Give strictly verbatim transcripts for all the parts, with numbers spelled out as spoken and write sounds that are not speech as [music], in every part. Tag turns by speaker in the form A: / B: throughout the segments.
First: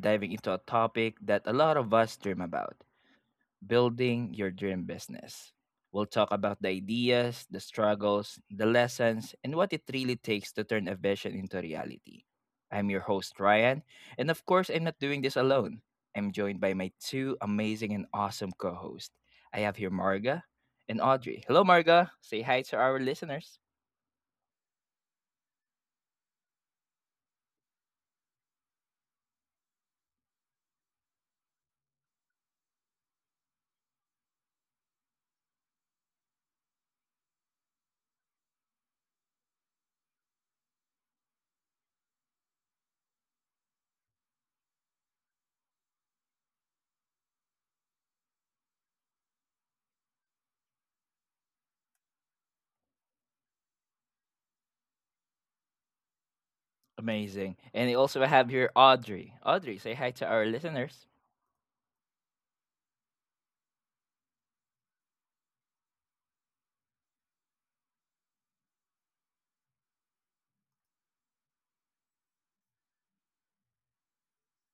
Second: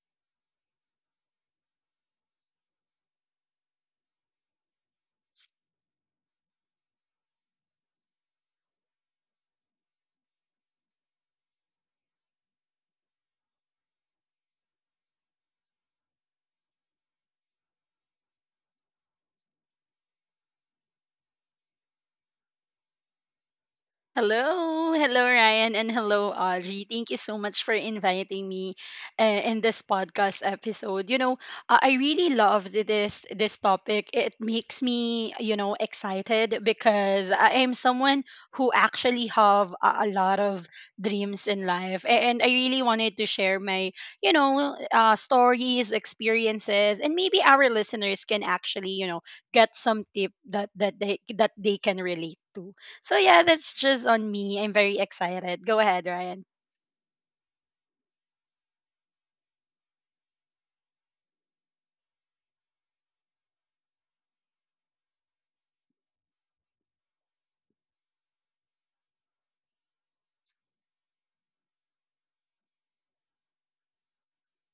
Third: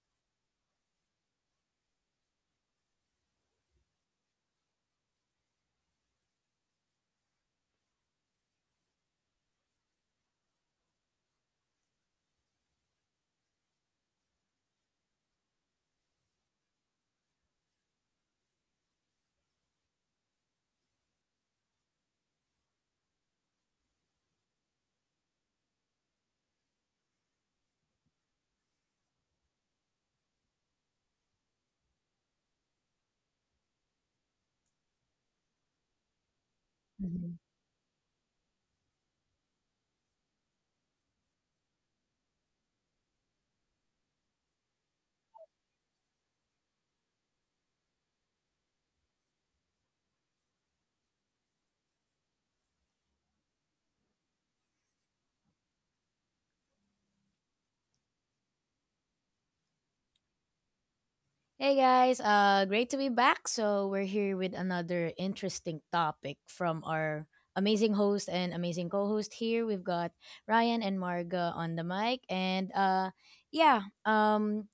A: diving into a topic that a lot of us dream about: building your dream business. We'll talk about the ideas, the struggles, the lessons, and what it really takes to turn a vision into reality. I'm your host, Ryan, and of course, I'm not doing this alone. I'm joined by my two amazing and awesome co hosts. I have here Marga and Audrey. Hello, Marga. Say hi to our listeners.
B: Hello, hello Ryan and hello Audrey. Thank you so much for inviting me uh, in this podcast episode. You know, uh, I really love this this topic. It makes me, you know, excited because
C: Mhm.
B: I am someone who actually have a, a lot of dreams in life, A- and I really wanted to share my, you know, uh, stories, experiences, and maybe our listeners can actually, you know, get some tip that that they that they can relate to. So yeah, that's just on me. I'm very excited. Go ahead, Ryan.
A: Amazing. And we also have here Audrey. Audrey, say hi to our listeners.
C: Hey guys, uh great to be back. So we're here with another interesting topic from our amazing host and amazing co-host here. We've got Ryan and Marga on the mic and uh yeah, um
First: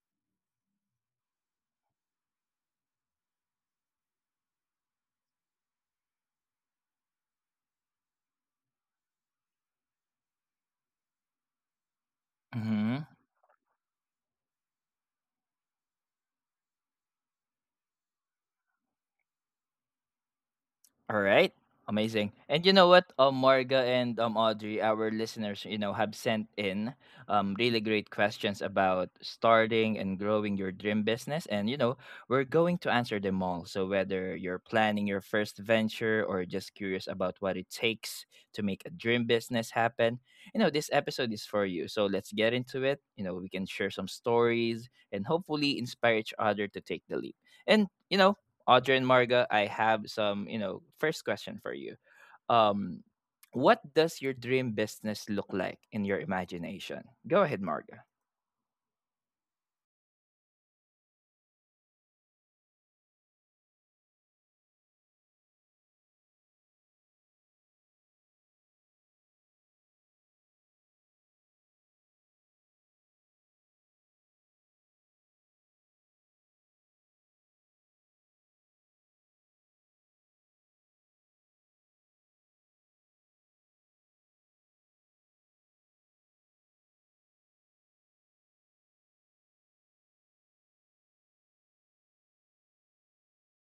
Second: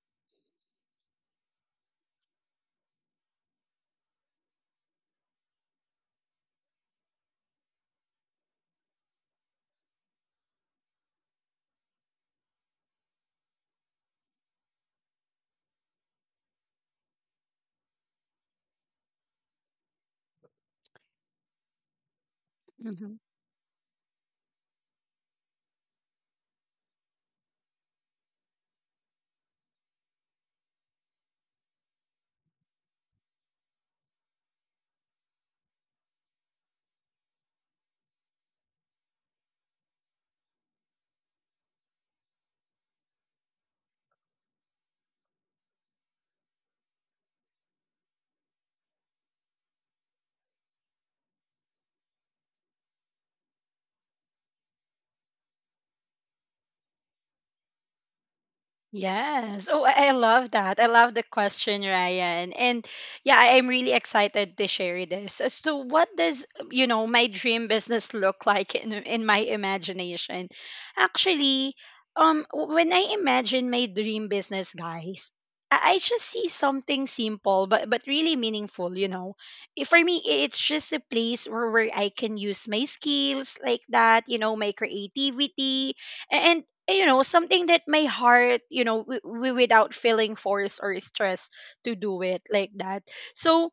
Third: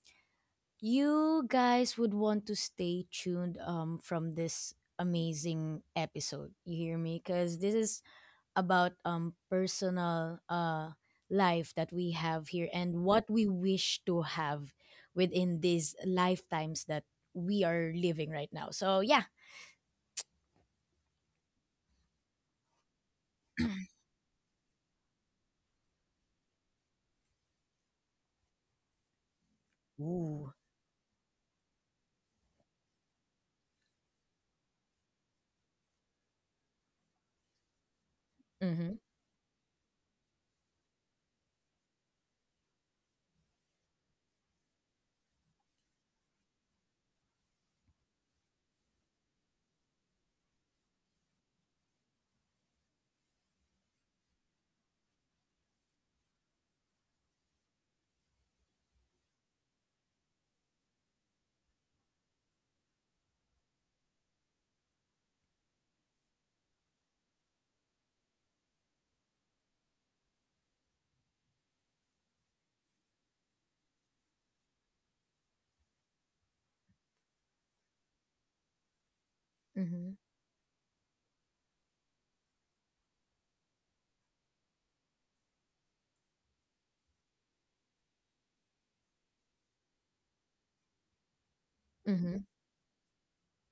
C: you guys would want to stay tuned um from this amazing episode. You hear me? Cuz this is about um personal uh life that we have here and
A: hmm
C: what we wish to have within these lifetimes that we are living right now. So yeah.
A: All right. Amazing. And you know what?
B: Mhm.
A: Um, Marga and um, Audrey, our listeners, you know, have sent in um, really great questions about starting and
C: Ooh.
A: growing your dream business. And, you know, we're going to answer them all. So, whether you're planning your first venture or just curious about what it takes to make a
C: Mhm.
A: dream business happen, you know, this episode is for you. So, let's get into it. You know, we can share some stories and hopefully inspire each other to take the leap. And, you know, Audrey and Marga, I have some, you know, first question for you. Um, what does your dream business look like in your imagination? Go ahead, Marga.
B: Yes. Oh, I I love that. I love the question, Ryan. And yeah, I am really excited to share this. As to what does, you know, my dream business look like in in my imagination? Actually, um when I imagine my dream business, guys, I, I just see something simple but but really meaningful, you know. I- For me,
C: Mhm.
B: i- it's just a place where, where I can use my skills, like that, you know, my creativity, and eh, you know something that my heart you know w- w- without feeling force or stress to do it,
C: Mhm.
B: like that. So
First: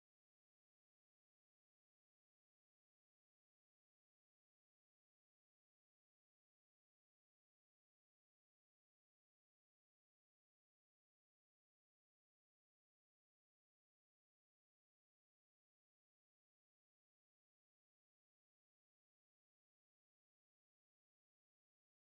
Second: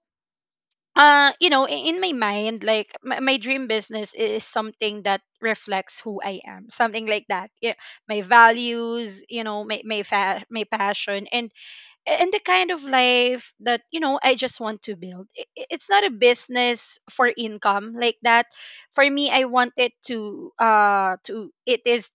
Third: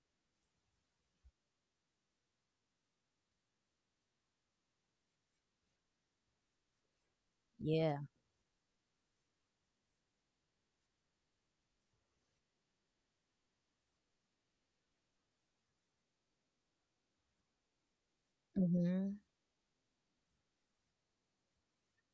B: uh you know i- in my mind, like my, my dream business is something that reflects who I am, something like that. Yeah,
C: Yeah.
B: my values you know my my, fa- my passion, and a- and the kind of life that you know I just want to build. I- i- it's not a business for income, like that. For
C: Mhm.
B: me, I want it to, uh to, it is,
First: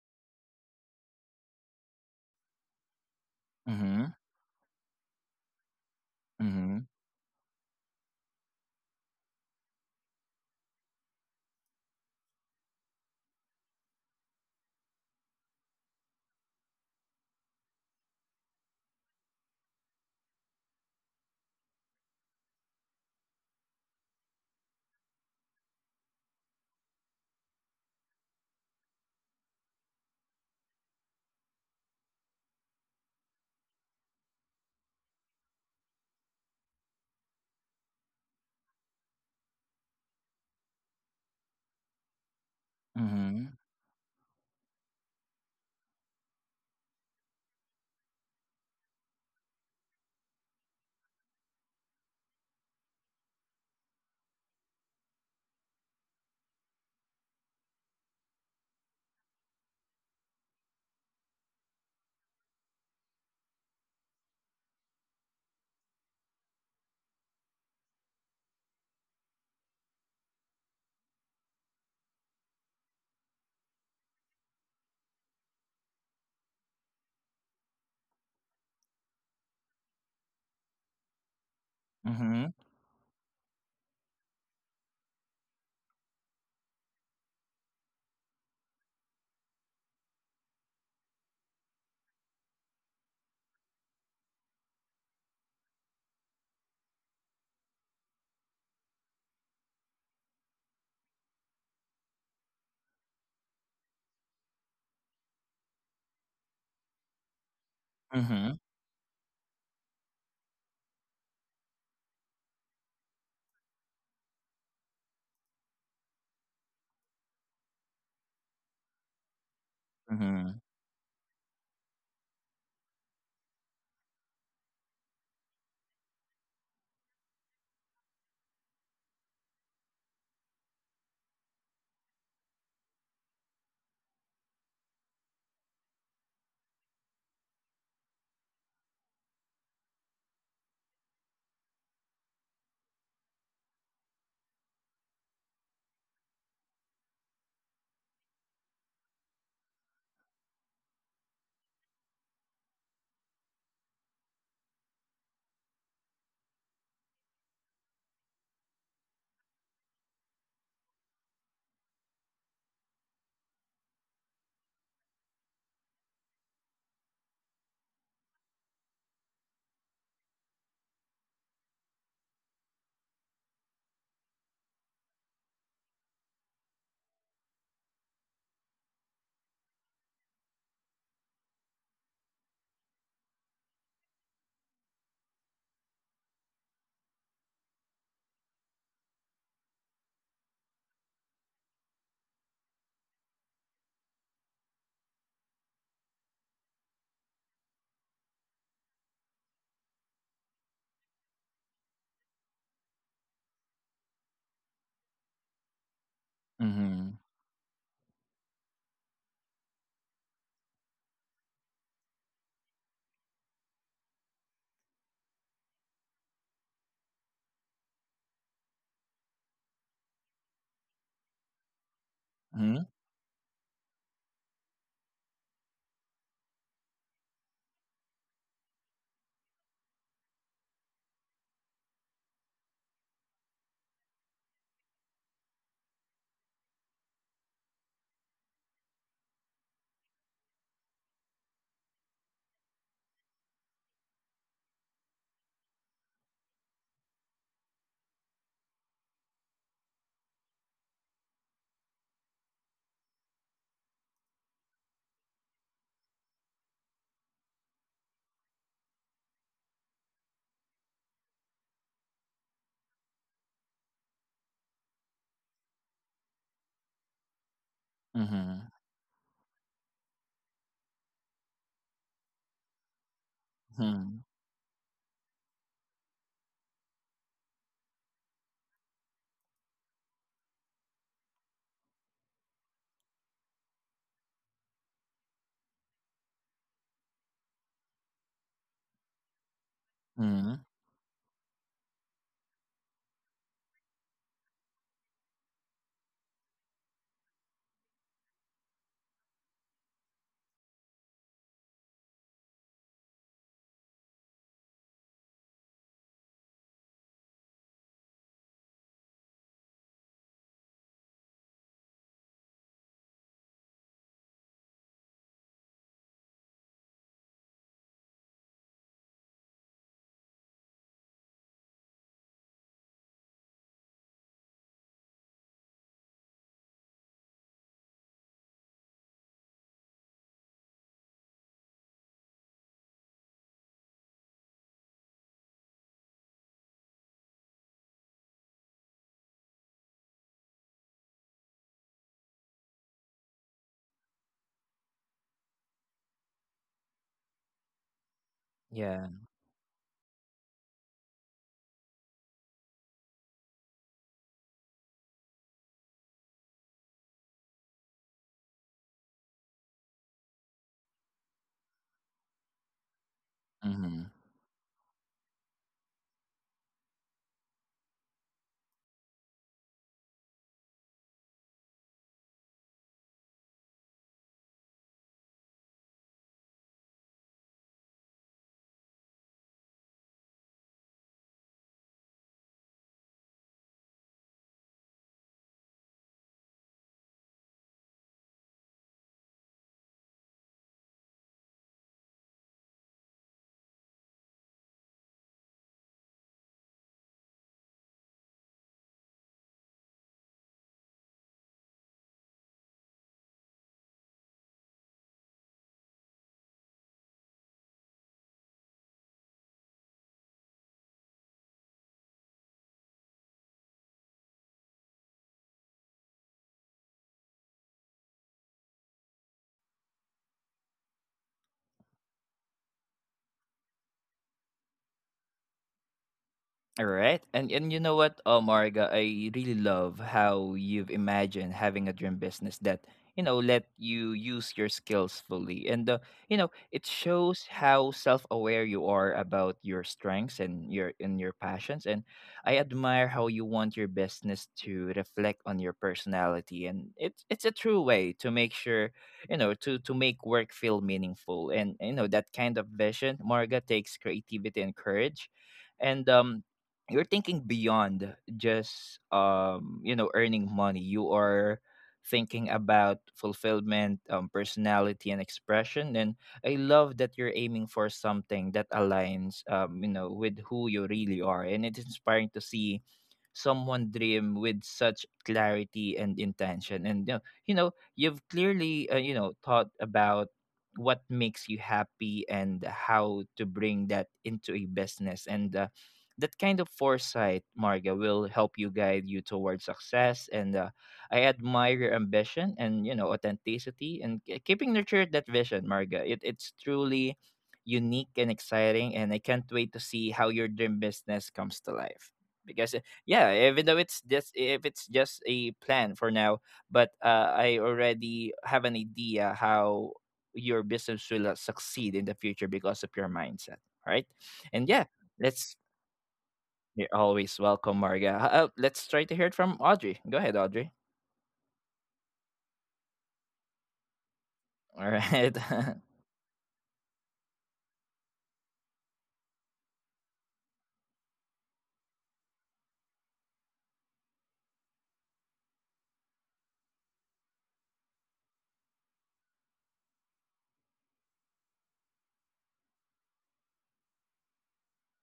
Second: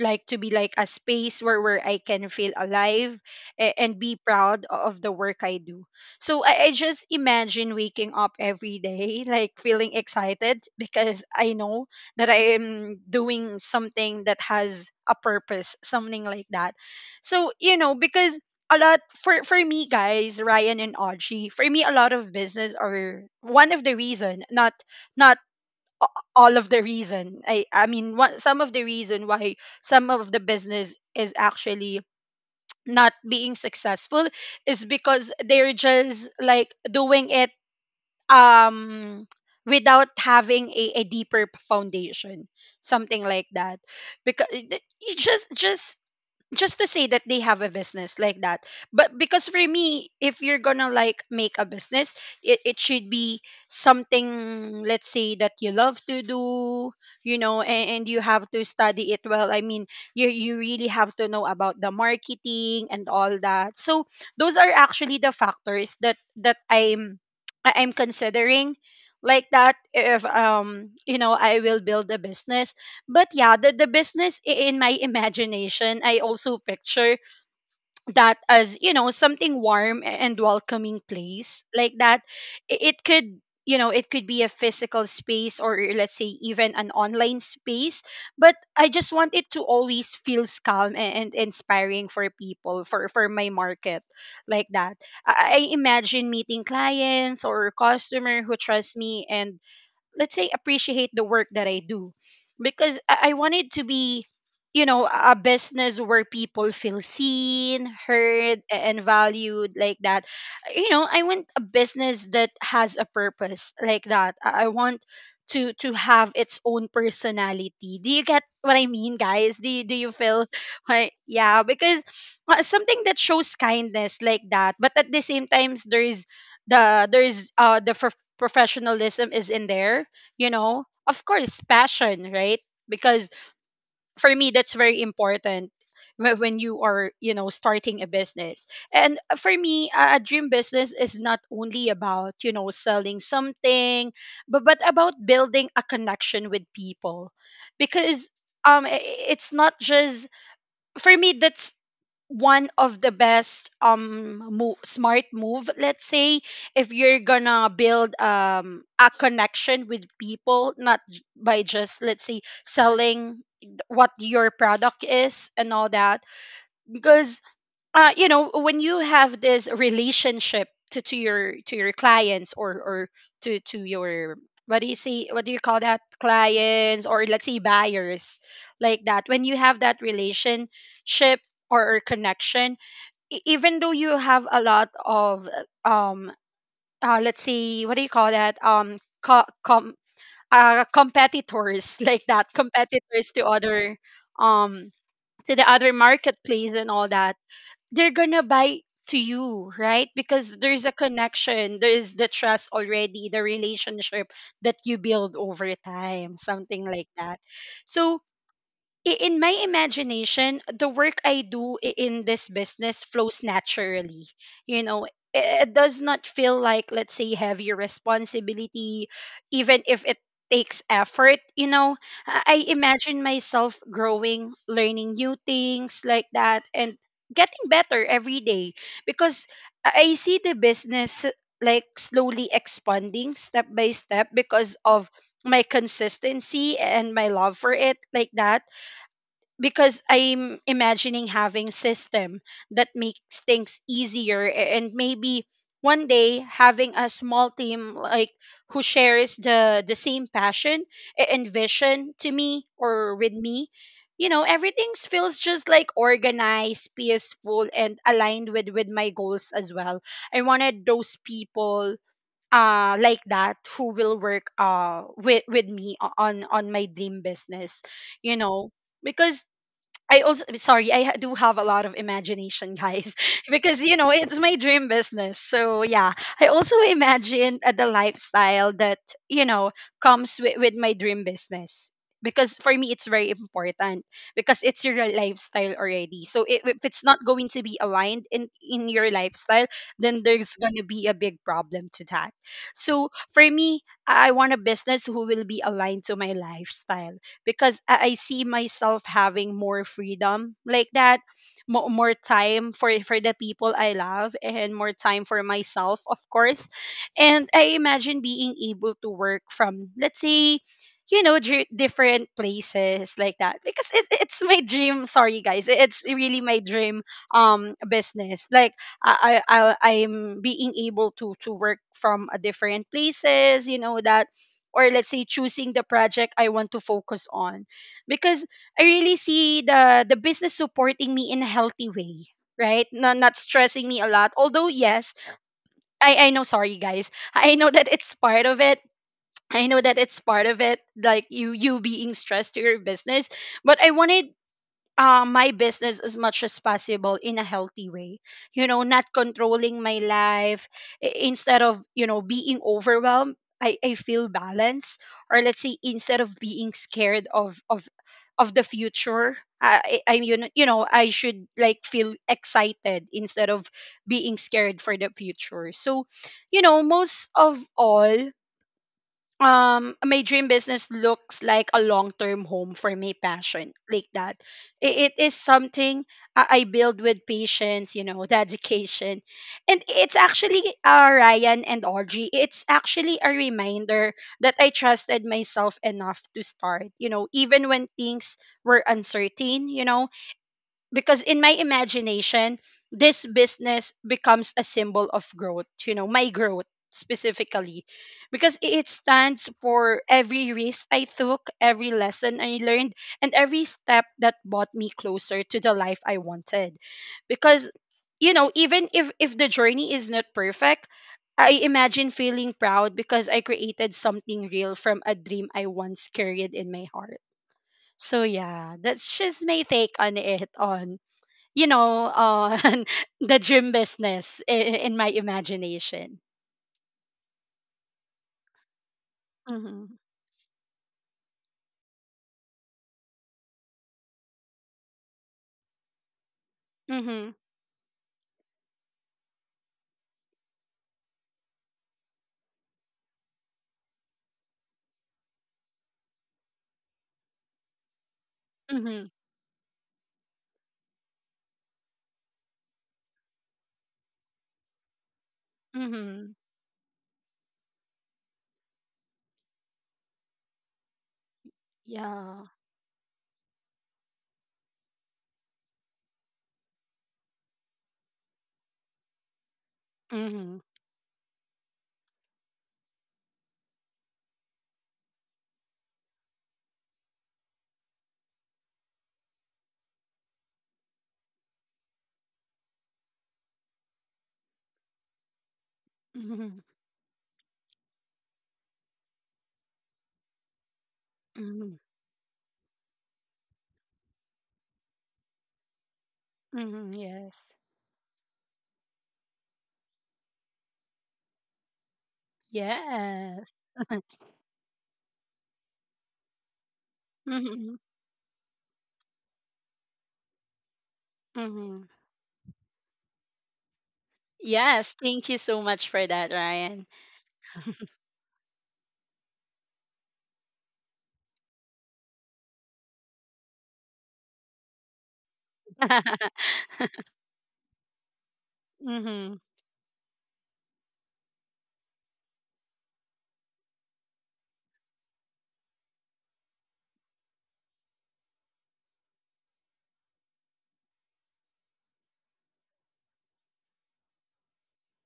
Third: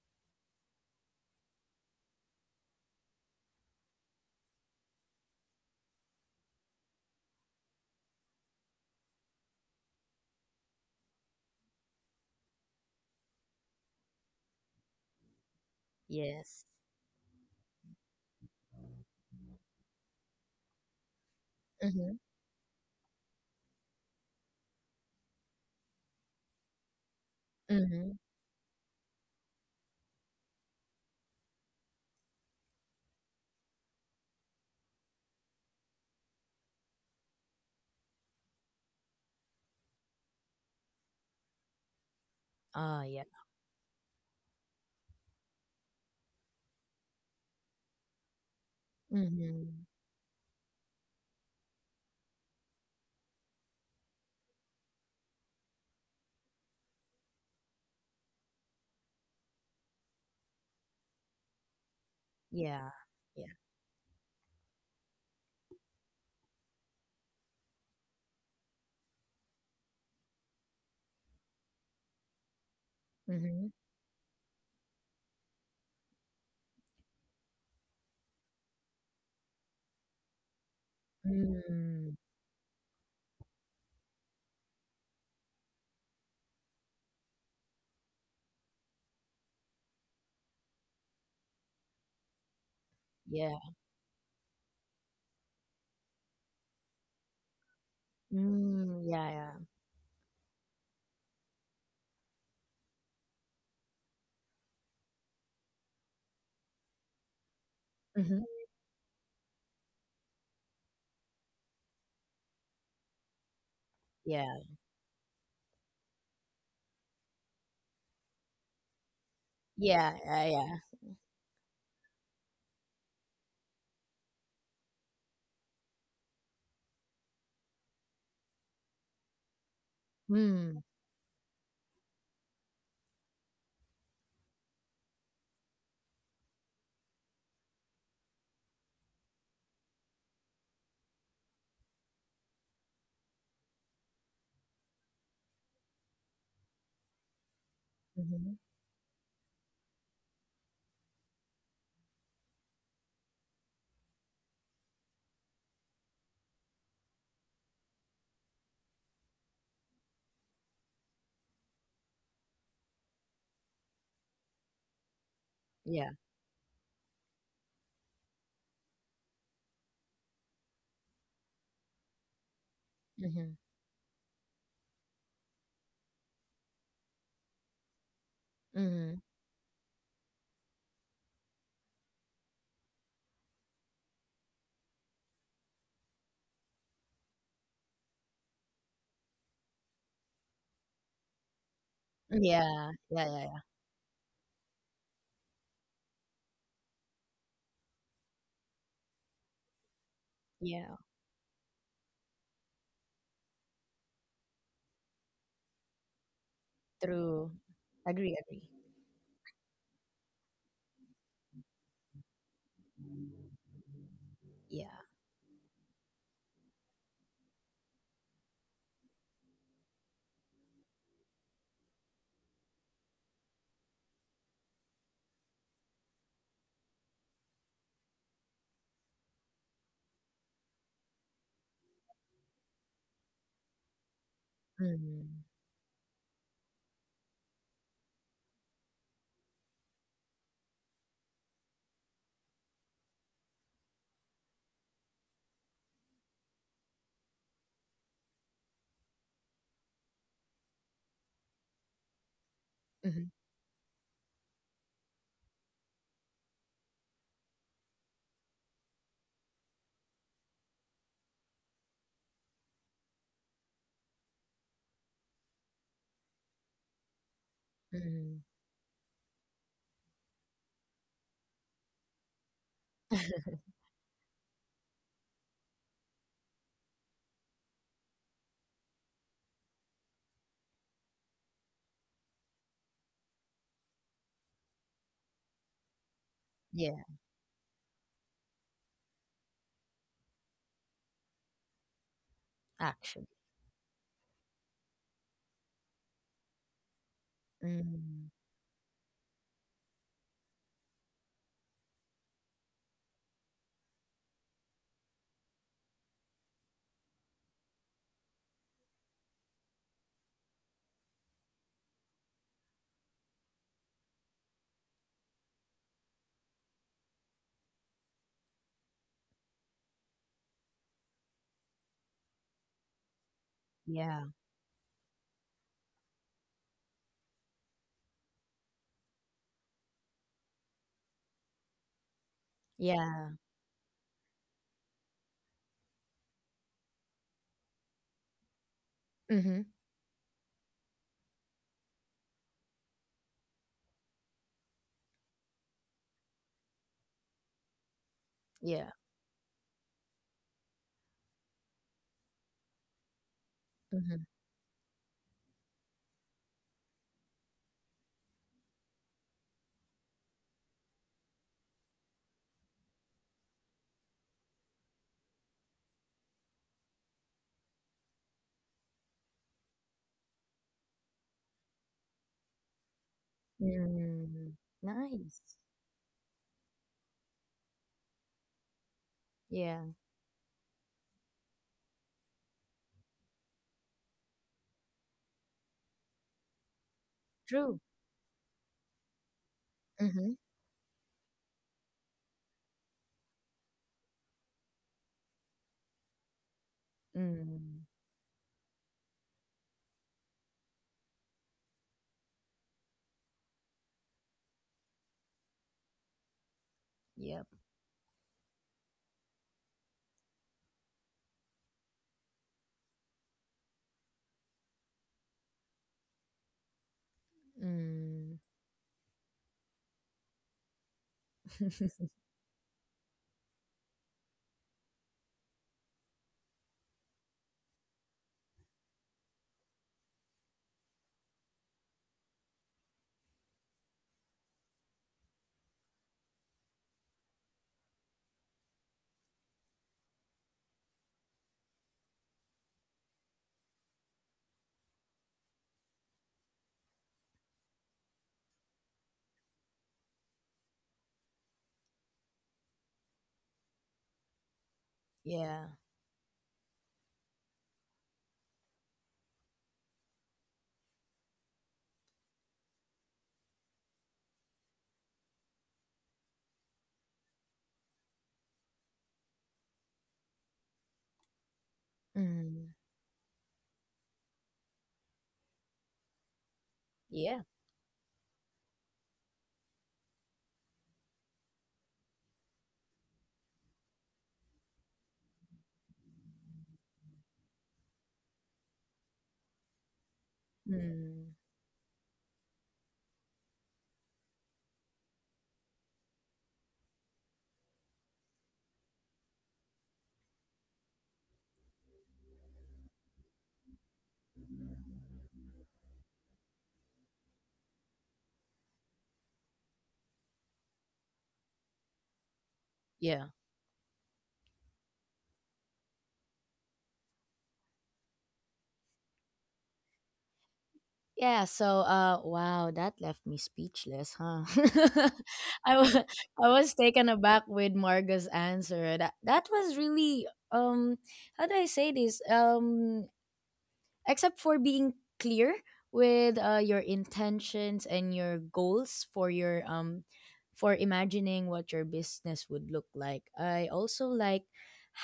B: like to be like a space where where I can feel alive, a- and
A: Mm-hmm.
B: be proud o- of the work I do. So I, I
A: Mm-hmm.
B: just imagine waking up every day [laughs] like feeling excited because I know that I am doing something that has a purpose, something like
C: Yes.
B: that. So, you know, because a lot, for for me, guys, Ryan and Audrey, for me, a lot
C: Mhm.
B: of business are one of the reason, not not a- all of the reason, i i mean,
C: Mhm.
B: one, some of the reason why some of the business is actually not being successful is because they're just like doing it, um without having a, a deeper p- foundation,
C: Ah,
B: something
C: yeah.
B: like that. Because you just just just to say that they have a business, like that. But because for
C: Mhm.
B: me, if you're gonna like make a business, it, it should be something, let's say, that you love to do, you know and, and you have to study it well. I mean, you you really have to know about the marketing
C: Yeah.
B: and all
C: Yeah.
B: that. So those are actually the factors that that i'm I- I'm considering, like that, if um you know I will build a business. But yeah, the,
C: Mhm.
B: the business i- in my [laughs] imagination, I also picture that as you know something warm and welcoming place, like
C: Mm.
B: that.
A: Mm-hmm.
B: I- it could, you know, it could be a physical space or, let's say, even an online space, but I just want it to always feels calm, a- and inspiring for people, for for my
C: Yeah.
B: market, like that. I I imagine meeting clients or customer who trust
C: Mm.
B: me
C: Yeah. Yeah.
B: and, let's say, appreciate the work that I do, because I, I wanted to be, you know, a a business where people feel seen,
C: Mhm.
A: Mm-hmm.
B: heard, a- and valued, like that. You know i want a business that has a purpose, like that.
C: Yeah.
B: I I want to to have its own personality. Do you get what I mean, guys? Do you, do you
C: Yeah.
B: feel
C: Yeah.
A: Mm-hmm.
C: Yeah.
B: why? Yeah, because, uh, something that shows kindness, like that, but at the same times there's the there's uh the professionalism is in there, you know.
C: Mm.
B: Of course, passion, right? Because for me, that's very important wh- when you are, you know, starting a business. And for me, a a dream business is not only about, you know, selling something, but, but about building a connection with people. Because
C: Mhm.
B: um, i- i- it's not just for me, that's one of the best um mo- smart move, let's say, if you're gonna build um a connection with people, not j- by just, let's say, selling what your product is and all
C: Yeah.
B: that. Because, uh, you know when you have this relationship to, to your to your clients, or or to
C: Mhm.
B: to your, what do you see, what do you call that, clients or, let's say, buyers, like that.
C: Mhm.
B: When you have that relationship, or, or connection, e- even though you have a lot of, uh, um uh, let's see, what do you call that, um co- com- uh, competitors [laughs] like that,
C: Yeah, yeah,
B: competitors to
C: yeah, yeah.
B: other, um to the other marketplace and all that, they're gonna buy to you, right? Because there's a
C: Yeah,
B: connection, there is the trust already, the relationship that you build over time, something like
A: Mm-hmm.
B: that.
C: true.
B: So
C: Agree, agree.
B: i- in my imagination, the work I do i- in this business flows naturally. You
C: Yeah.
B: know, i- it does not feel like, let's say, heavy responsibility, even if it takes effort. You know, I I
A: Mm-hmm.
B: imagine myself growing, learning new things, like that, and getting better every day, because I I see the business like slowly expanding step by step because of
C: Mm.
B: my consistency and my love for it, like that, because I'm imagining having system that makes things easier, a- and maybe one day having a small team, like, who shares the the same passion, a- and vision to me or
C: Hmm.
B: with me. You know, everything feels just like organized, peaceful, and aligned with with my goals as well. I wanted those people, uh like that, who will work, uh with with me, o- on on my dream business. You
C: Hmm.
A: Mm-hmm.
B: know, because I also, sorry, I ha- do have a lot of imagination, guys, [laughs]
C: [laughs]
B: because you know
A: Mm-hmm.
B: it's my dream business. So yeah, I also imagine, uh, the lifestyle that you know comes with, with my dream business, because for me it's very important, because it's your lifestyle already. So I if it's
C: Yeah,
B: not going to be aligned in in your lifestyle, then there's
A: Mm-hmm.
B: gonna be a big problem to that. So
C: actually.
B: for me, I I want a business who will be aligned to my lifestyle, because I, I
C: Mm.
B: see myself having more freedom, like that, more, more time for for the people I love, and more time for myself, of course. And I imagine being able to work from, let's say, you know dr- different places, like that, because it, it's my dream, sorry, guys, it's really my dream, um business, like, I, I I- i'm being able to to work from a different places, you know that,
C: Yeah,
B: or let's say choosing the project I want to focus on, because I really see the the business supporting me in a healthy way, right? not,
C: yeah.
B: not stressing me a lot, although yes, I I know, sorry, guys, [laughs] I know that it's part of it.
C: Hmm.
B: I know that it's part of it, like you you being stressed to your business. But I wanted, uh, my business as much as possible in a healthy way. You know,
C: Yeah.
B: not
A: Yeah.
B: controlling my life. I- Instead of, you know, being overwhelmed, I, I
C: Hmm.
B: feel balance. Or let's say, instead of being scared of of of the future, I, I, I'm, you know, you know, I should like feel excited instead of being scared for the future. So, you know, most of all, um my dream business looks like a long-term home for my passion, like that.
C: Mm.
B: I- it is
C: Nice.
B: something i I build with patience you know [laughs] dedication. And
C: Yeah,
B: it's actually, uh, Ryan and Audrey, it's actually a reminder that I trusted myself enough to start you know even
C: true.
B: when things were uncertain you know
C: Hmm.
B: Because in my imagination, this business becomes a symbol of growth you know my growth specifically,
C: Mm.
B: because i- it stands for every risk I took, every lesson I learned, and every step that brought me closer to the life I wanted,
C: Yep.
B: because you know even if if the journey is not perfect, I imagine feeling proud because I created something real from a dream I once carried in my heart. So
C: Mm.
B: yeah, that's just my take on it, on, you know,
C: [laughs]
B: uh, [laughs] the gym business in, in my imagination.
A: All right. And and you know what, uh, Marga, I really
B: Mm-hmm.
A: love how you've imagined having a dream business that, you know, let you use your skills fully. And uh, you know, it
B: Mm-hmm.
A: shows how self-aware you are about your strengths and your and your passions. And I admire how you want your business to reflect on your personality. And it's it's a true way to make sure,
B: Mm-hmm.
A: you know, to to make work feel meaningful. And you know, that kind of vision, Marga, takes creativity and courage
C: Yeah.
A: and
B: Mm-hmm.
A: um you're thinking beyond just um you know earning money. You are
B: Yeah.
A: thinking about fulfillment, um, personality and expression, and I love that you're aiming for something that aligns um you know with
B: Mm-hmm.
A: who you really are, and it's inspiring to
C: Mm.
A: see someone dream with such clarity and intention. And you know,
C: Yeah.
A: you know you've clearly uh, you know thought about what makes you happy and how to bring that into a business. And uh that
B: Mm-hmm.
A: kind of foresight, Marga, will help you guide you towards success. And uh, I
C: Mm.
B: Mm-hmm.
A: admire your ambition and you know authenticity and k- keeping nurtured that vision, Marga. It, it's
B: Mm-hmm.
A: truly
B: Yes.
A: unique and exciting, and I can't wait to see how your dream business comes to life. Because uh,
B: Yes.
A: yeah, even though it's
B: [laughs]
A: just if it's just a plan for now, but uh, I
B: Mm-hmm.
A: already have an idea how your business will uh,
B: Mm-hmm.
A: succeed in the future because of your
C: Yeah.
A: mindset, right? And yeah,
B: Yes. Thank you
A: let's
B: so much for that, Ryan.
A: you're always welcome, Marga. Uh, let's try to hear it from Audrey. Go ahead, Audrey.
C: Yeah, so uh wow, that left me speechless, huh?
A: All
C: [laughs]
A: right.
C: I
A: [laughs]
C: was
B: [laughs]
C: I was taken aback with Marga's answer. That
B: mm-hmm.
C: that was really um how do I say this? Um except for being clear with uh, your intentions and your goals for your um for imagining what your business would look like, I also like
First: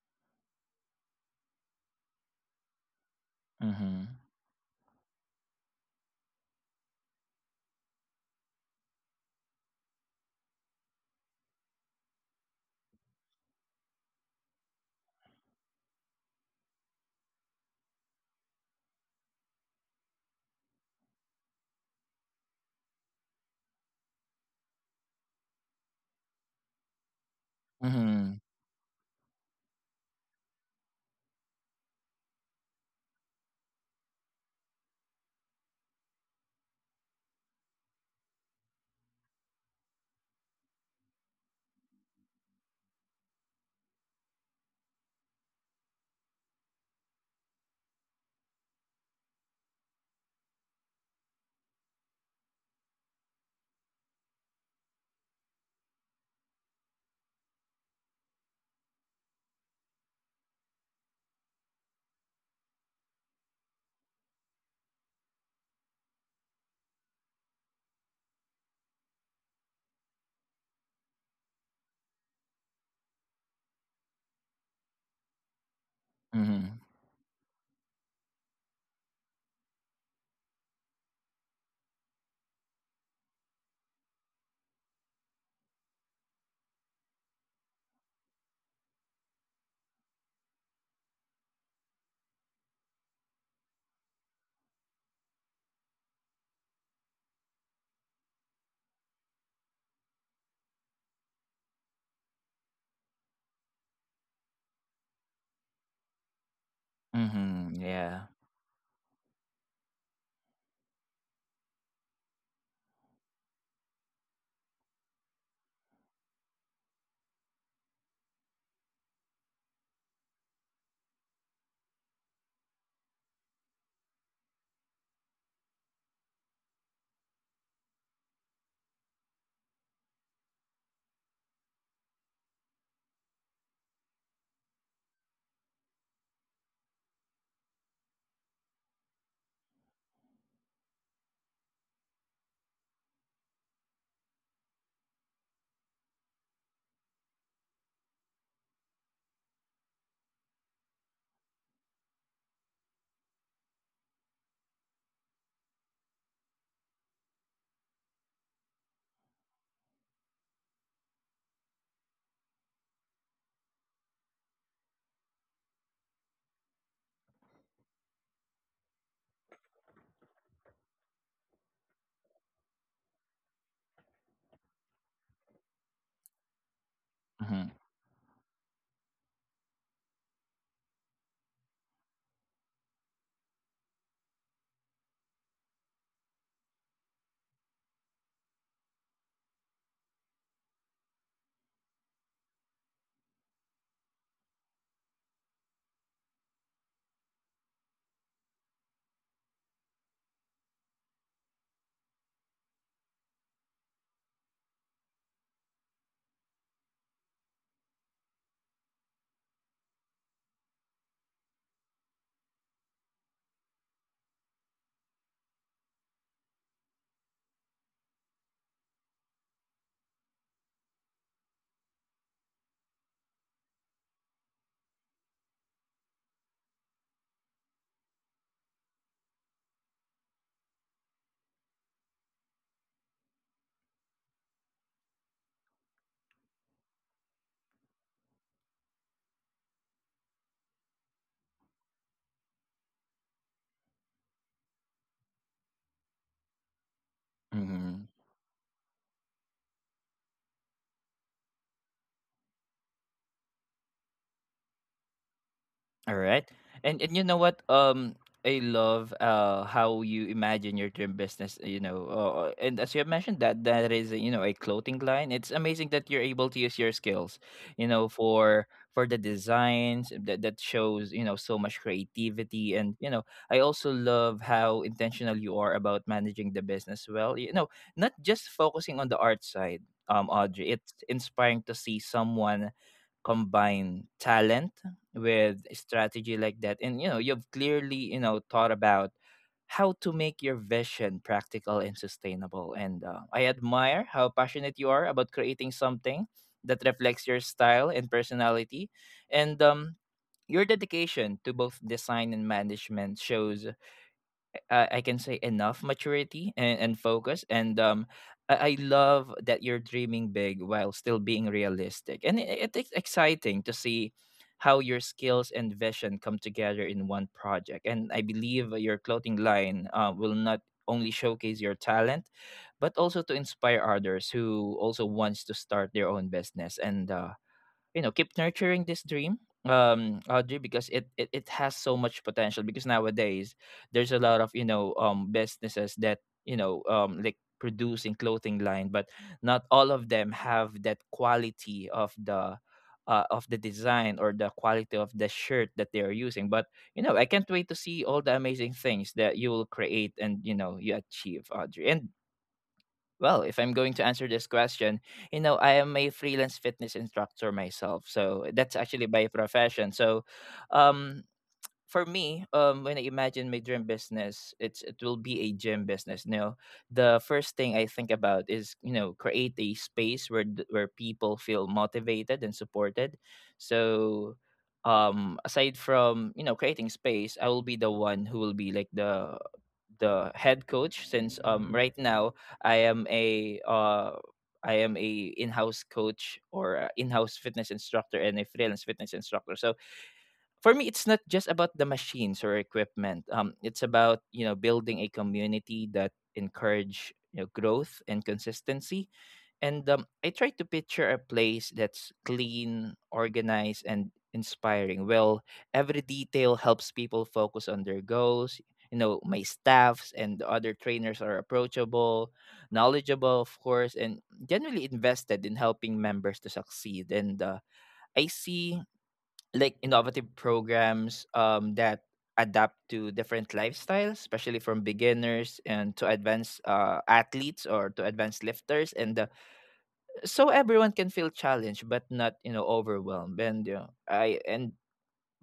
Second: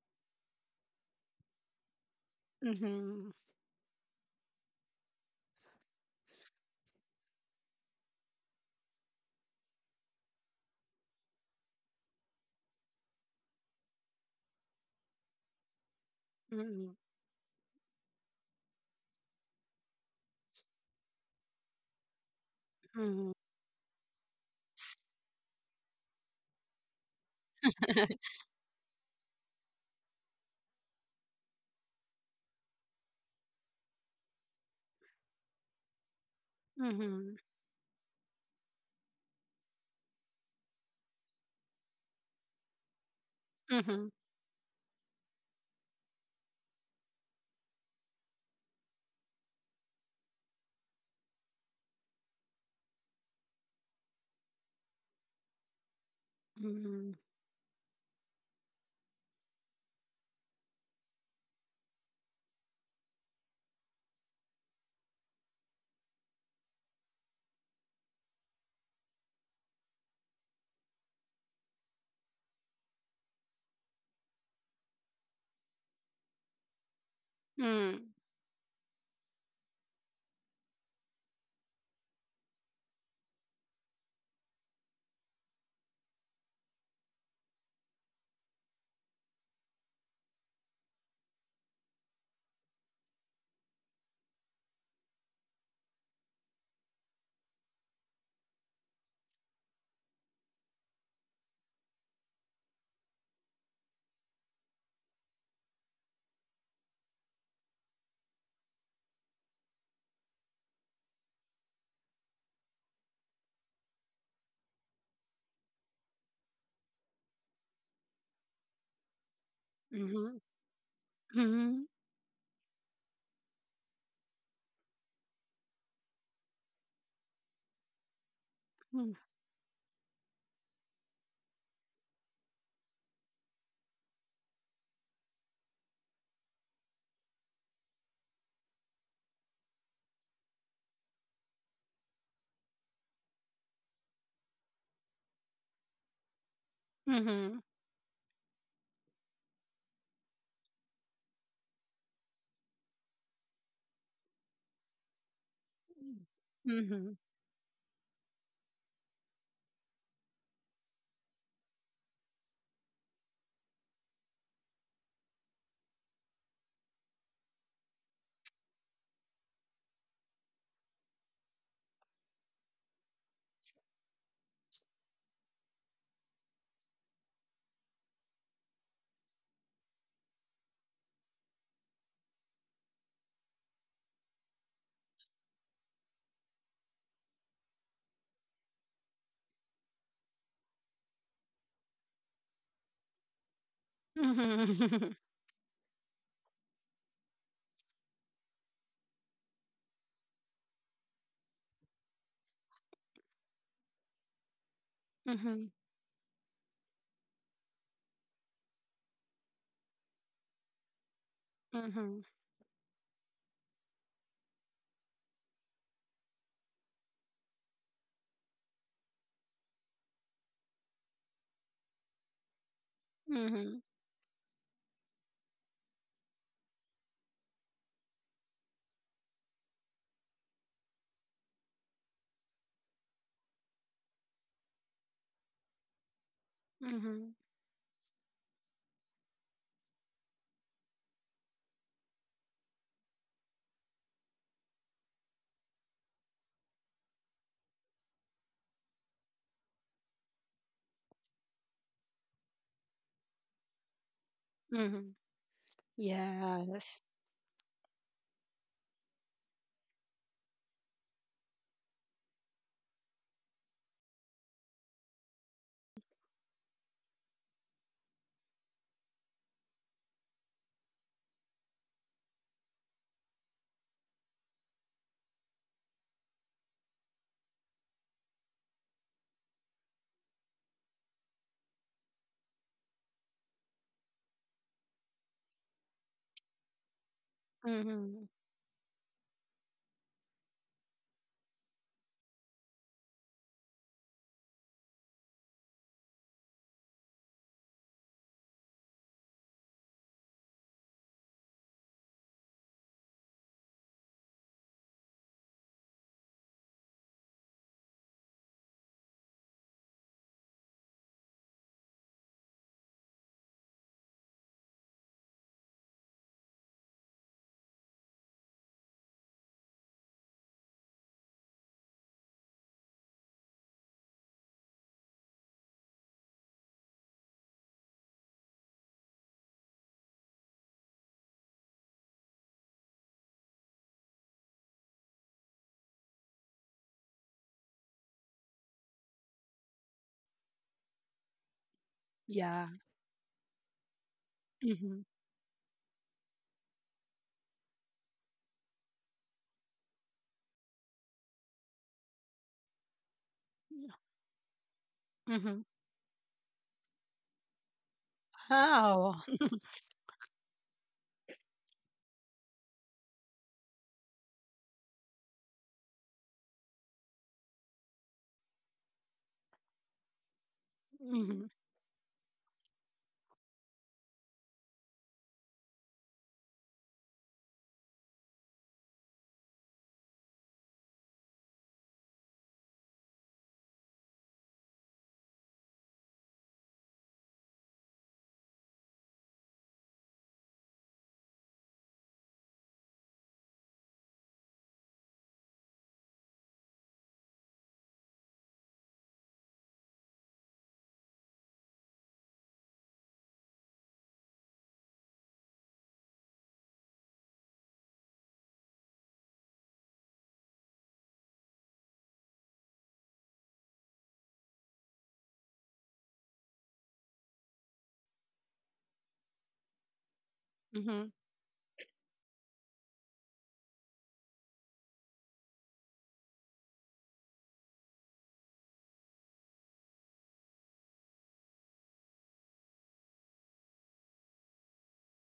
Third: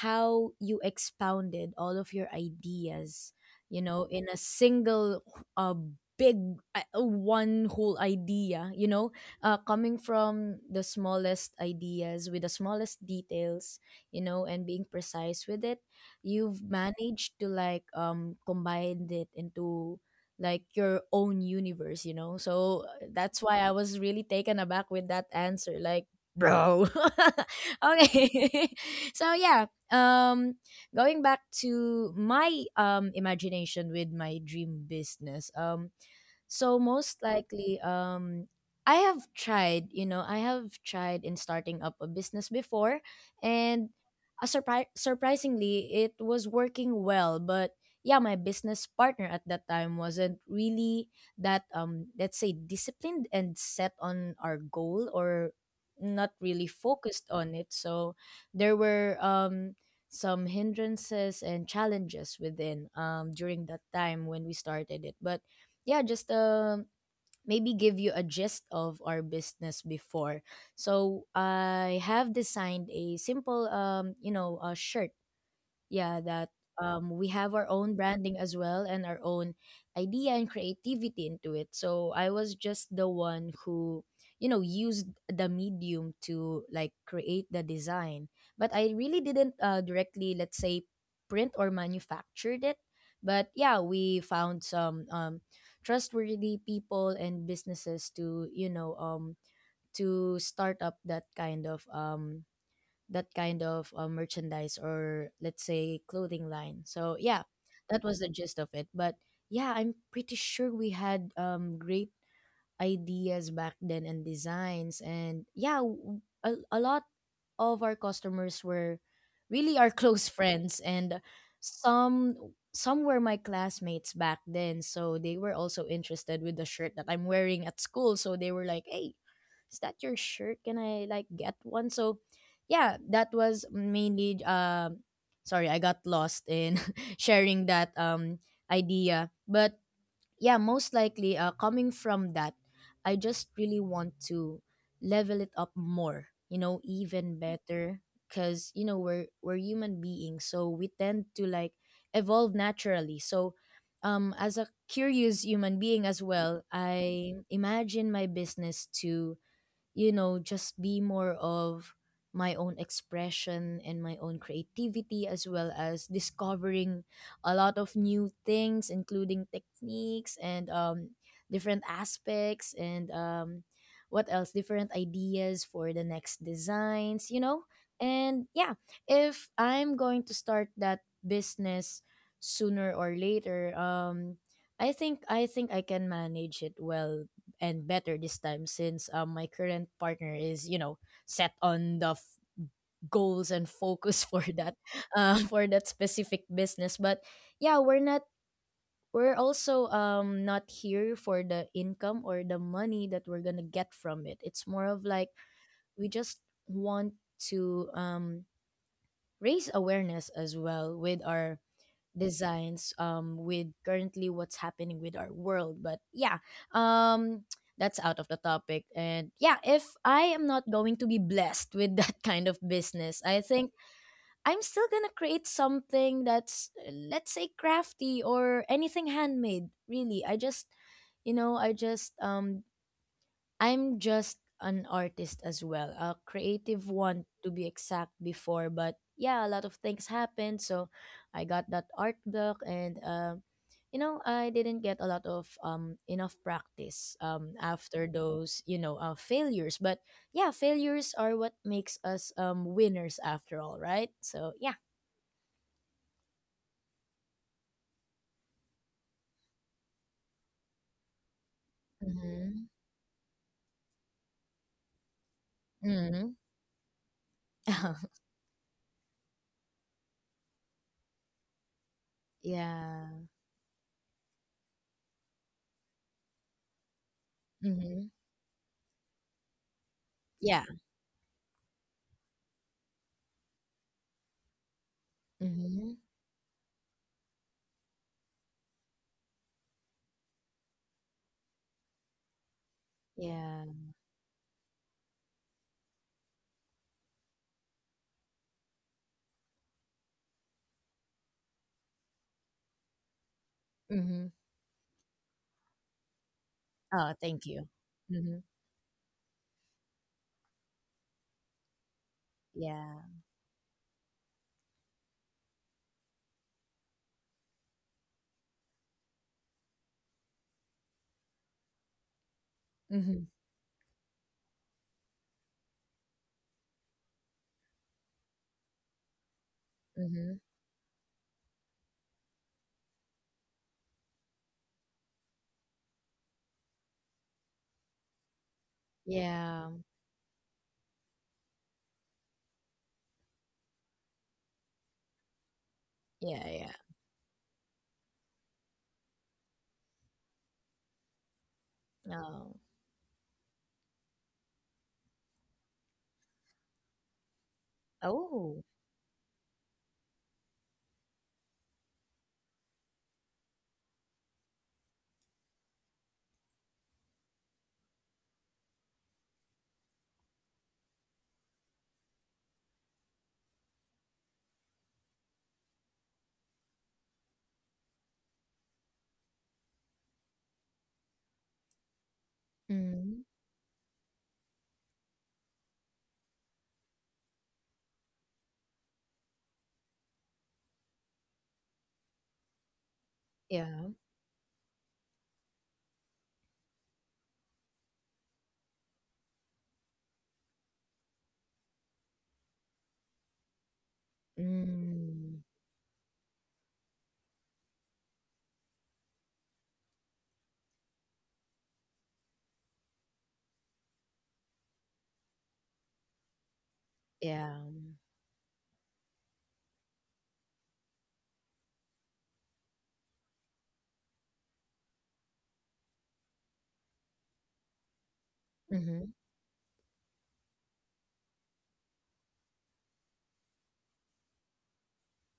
C: how you expounded all of your
B: Mm-hmm.
C: ideas, you know,
A: Mhm.
C: in a single uh, big uh, one whole idea, you know, uh, coming from the smallest ideas with the smallest details, you know, and being precise with it. You've
B: Mm-hmm.
C: managed to like um combine it into like your own universe, you know. So uh,
B: Mm-hmm.
C: that's why I was really taken aback with that answer like bro. [laughs]
B: [laughs]
A: Mhm.
C: Okay. [laughs] So yeah, um going back to my um imagination with my dream business, um so most
B: Mm-hmm.
C: likely, um, I have tried, you know, I have tried in starting up a business before, and
B: Mm-hmm.
C: uh, surpri- surprisingly, it was working well. But yeah, my business partner at that time wasn't really that, um, let's say, disciplined and set on our goal or not really
B: Mm-hmm.
C: focused on it. So there were um, some hindrances and challenges within um, during that time when we started it. But yeah, just uh, maybe give you a gist of our business before. So I have designed a simple, um, you know, uh, shirt, yeah, that
A: Mhm.
C: um we have our own
B: Mm-hmm.
C: branding as well and our own idea and creativity into it. So I was just the one who, you know, used the medium to like create the design, but I really didn't uh, directly, let's say, print or manufactured it. But yeah, we found some um trustworthy people and businesses to, you know, um to start up that kind of um that kind of uh, merchandise, or let's say clothing line. So yeah,
A: Mhm.
C: that was
A: Yeah.
C: the gist of it. But yeah, I'm pretty sure we had um great ideas back then and designs, and yeah, w- a, a lot of our customers were really our [laughs] close friends, and
B: Mm-hmm.
C: some some were my classmates back then, so they were also interested with the shirt that I'm wearing at school. So they were like, hey, is that your shirt, can I like get one? So yeah, that was mainly um sorry, I got lost in [laughs] sharing that um idea. But yeah, most likely uh, coming from that, I just really want to level it up more, you know, even
B: Mm-hmm.
C: better, because you know we're we're human beings, so we tend to like evolve naturally. So um as a curious human being as well,
B: Mm-hmm.
C: I imagine my business to, you know, just be more of my own expression and my own creativity, as well as discovering a lot of new things, including techniques and um, different aspects and um, what else, different ideas for the next designs, you know?
A: Mhm.
C: And yeah, if I'm going to start that business sooner or later, um, I think I think I can manage it well and better this time since um, my current partner is, you know, set on the f- goals and focus [laughs] for that
B: Mhm. [laughs]
C: uh, for that specific business. But yeah, we're not, we're also um not here for the income or the money that we're gonna get from it. It's more of like
B: Mhm.
C: we just want to um raise awareness as well with our
B: Mhm.
C: designs, um with currently what's happening with our world. But yeah, um [tsk] that's out of the topic. And yeah, if I am not going to be blessed with that [laughs] kind of business, I think
B: Mhm.
C: I'm still gonna create something that's uh, let's say crafty or anything handmade, really. I just, you know, I just um I'm just an artist as well, a creative
B: Mhm.
C: one
B: Mhm.
C: to be exact before, but yeah, a lot of things happened. So I got that art block and uh, you know, I didn't get a lot of um enough practice um after
A: Mhm.
C: those, you know, uh, failures. But yeah, failures are what makes us um winners after all, right? So yeah.
B: [laughs]
A: All right. And
B: Yes.
A: and you know what? Um I love uh how you imagine your dream business, you know. Uh, and
C: Mhm.
A: as you have mentioned that that is you know a clothing line. It's amazing that you're
C: Mhm.
A: able to use your skills, you know,
C: [laughs]
A: for for the designs that that shows, you know, so much creativity. And you
C: Yeah.
A: know, I also love how intentional you are about managing the business well. You know, not
C: Mhm.
A: just focusing on the art side. Um Audrey,
C: Yeah.
A: it's inspiring to see someone combine talent with a
C: Mhm.
A: strategy like that. And you know you've clearly you
B: Mhm.
A: know thought about how to make your vision practical and sustainable. And uh, I
C: Yeah.
A: admire how passionate you are about creating something that reflects your style and personality. And um your dedication to both design and management shows
C: Mhm.
A: uh, I can say enough maturity and, and
C: Oh,
A: focus.
C: thank you.
A: And um
C: Mhm.
A: I, I love that you're dreaming big while still being realistic, and it, it's
C: Yeah.
A: exciting to see how your skills and vision come together in one project. And I believe your clothing line uh, will not only showcase your talent but also to
C: Mhm.
A: inspire others who also wants to start their own business. And uh, you know keep nurturing this dream um
C: Mhm.
A: audrey because it, it it has so much potential because nowadays there's a lot of you know um businesses that you know um like producing clothing line, but not
C: Yeah.
A: all of them have that quality of the
B: Yeah.
A: uh, of the design or the quality
B: Mhm.
A: of the shirt that they are using.
C: Yeah.
A: But
C: Yeah.
A: you know I can't wait to see all the amazing things that you will create and you know you achieve, audrey. And
C: No.
A: well, if I'm going to answer this question, you know,
B: Mhm.
A: I am a freelance fitness instructor myself. So
C: Oh.
A: that's actually
B: Wow.
A: my
B: [laughs]
A: profession. So um for me, um when I imagine my dream business, it's it will be a gym business. You know, the first thing I think about is, you know, create a space where th- where people
B: Mhm.
A: feel motivated and supported. So um aside from you know creating space, I will be the one who will be like the the head coach since um right now I am
C: Mhm.
A: a uh I am a in-house coach or a in-house fitness instructor and a freelance fitness instructor. So for me it's not just about the machines or equipment. Um it's
C: Yeah.
A: about, you know, building a community that encourage you know growth and consistency. And um, I try to picture a place that's clean, organized, and inspiring. Well,
C: Mm.
A: every detail helps people focus on their goals. You know, my staffs and the other trainers are approachable, knowledgeable, of course, and generally invested in helping members to succeed. And uh,
C: Yeah.
A: I see like innovative
B: Mhm.
A: programs um, that adapt to different lifestyles, especially from beginners and to advanced uh, athletes or to advanced lifters.
C: Mhm.
A: And uh, so everyone can feel challenged but not you know overwhelmed. And you know, I and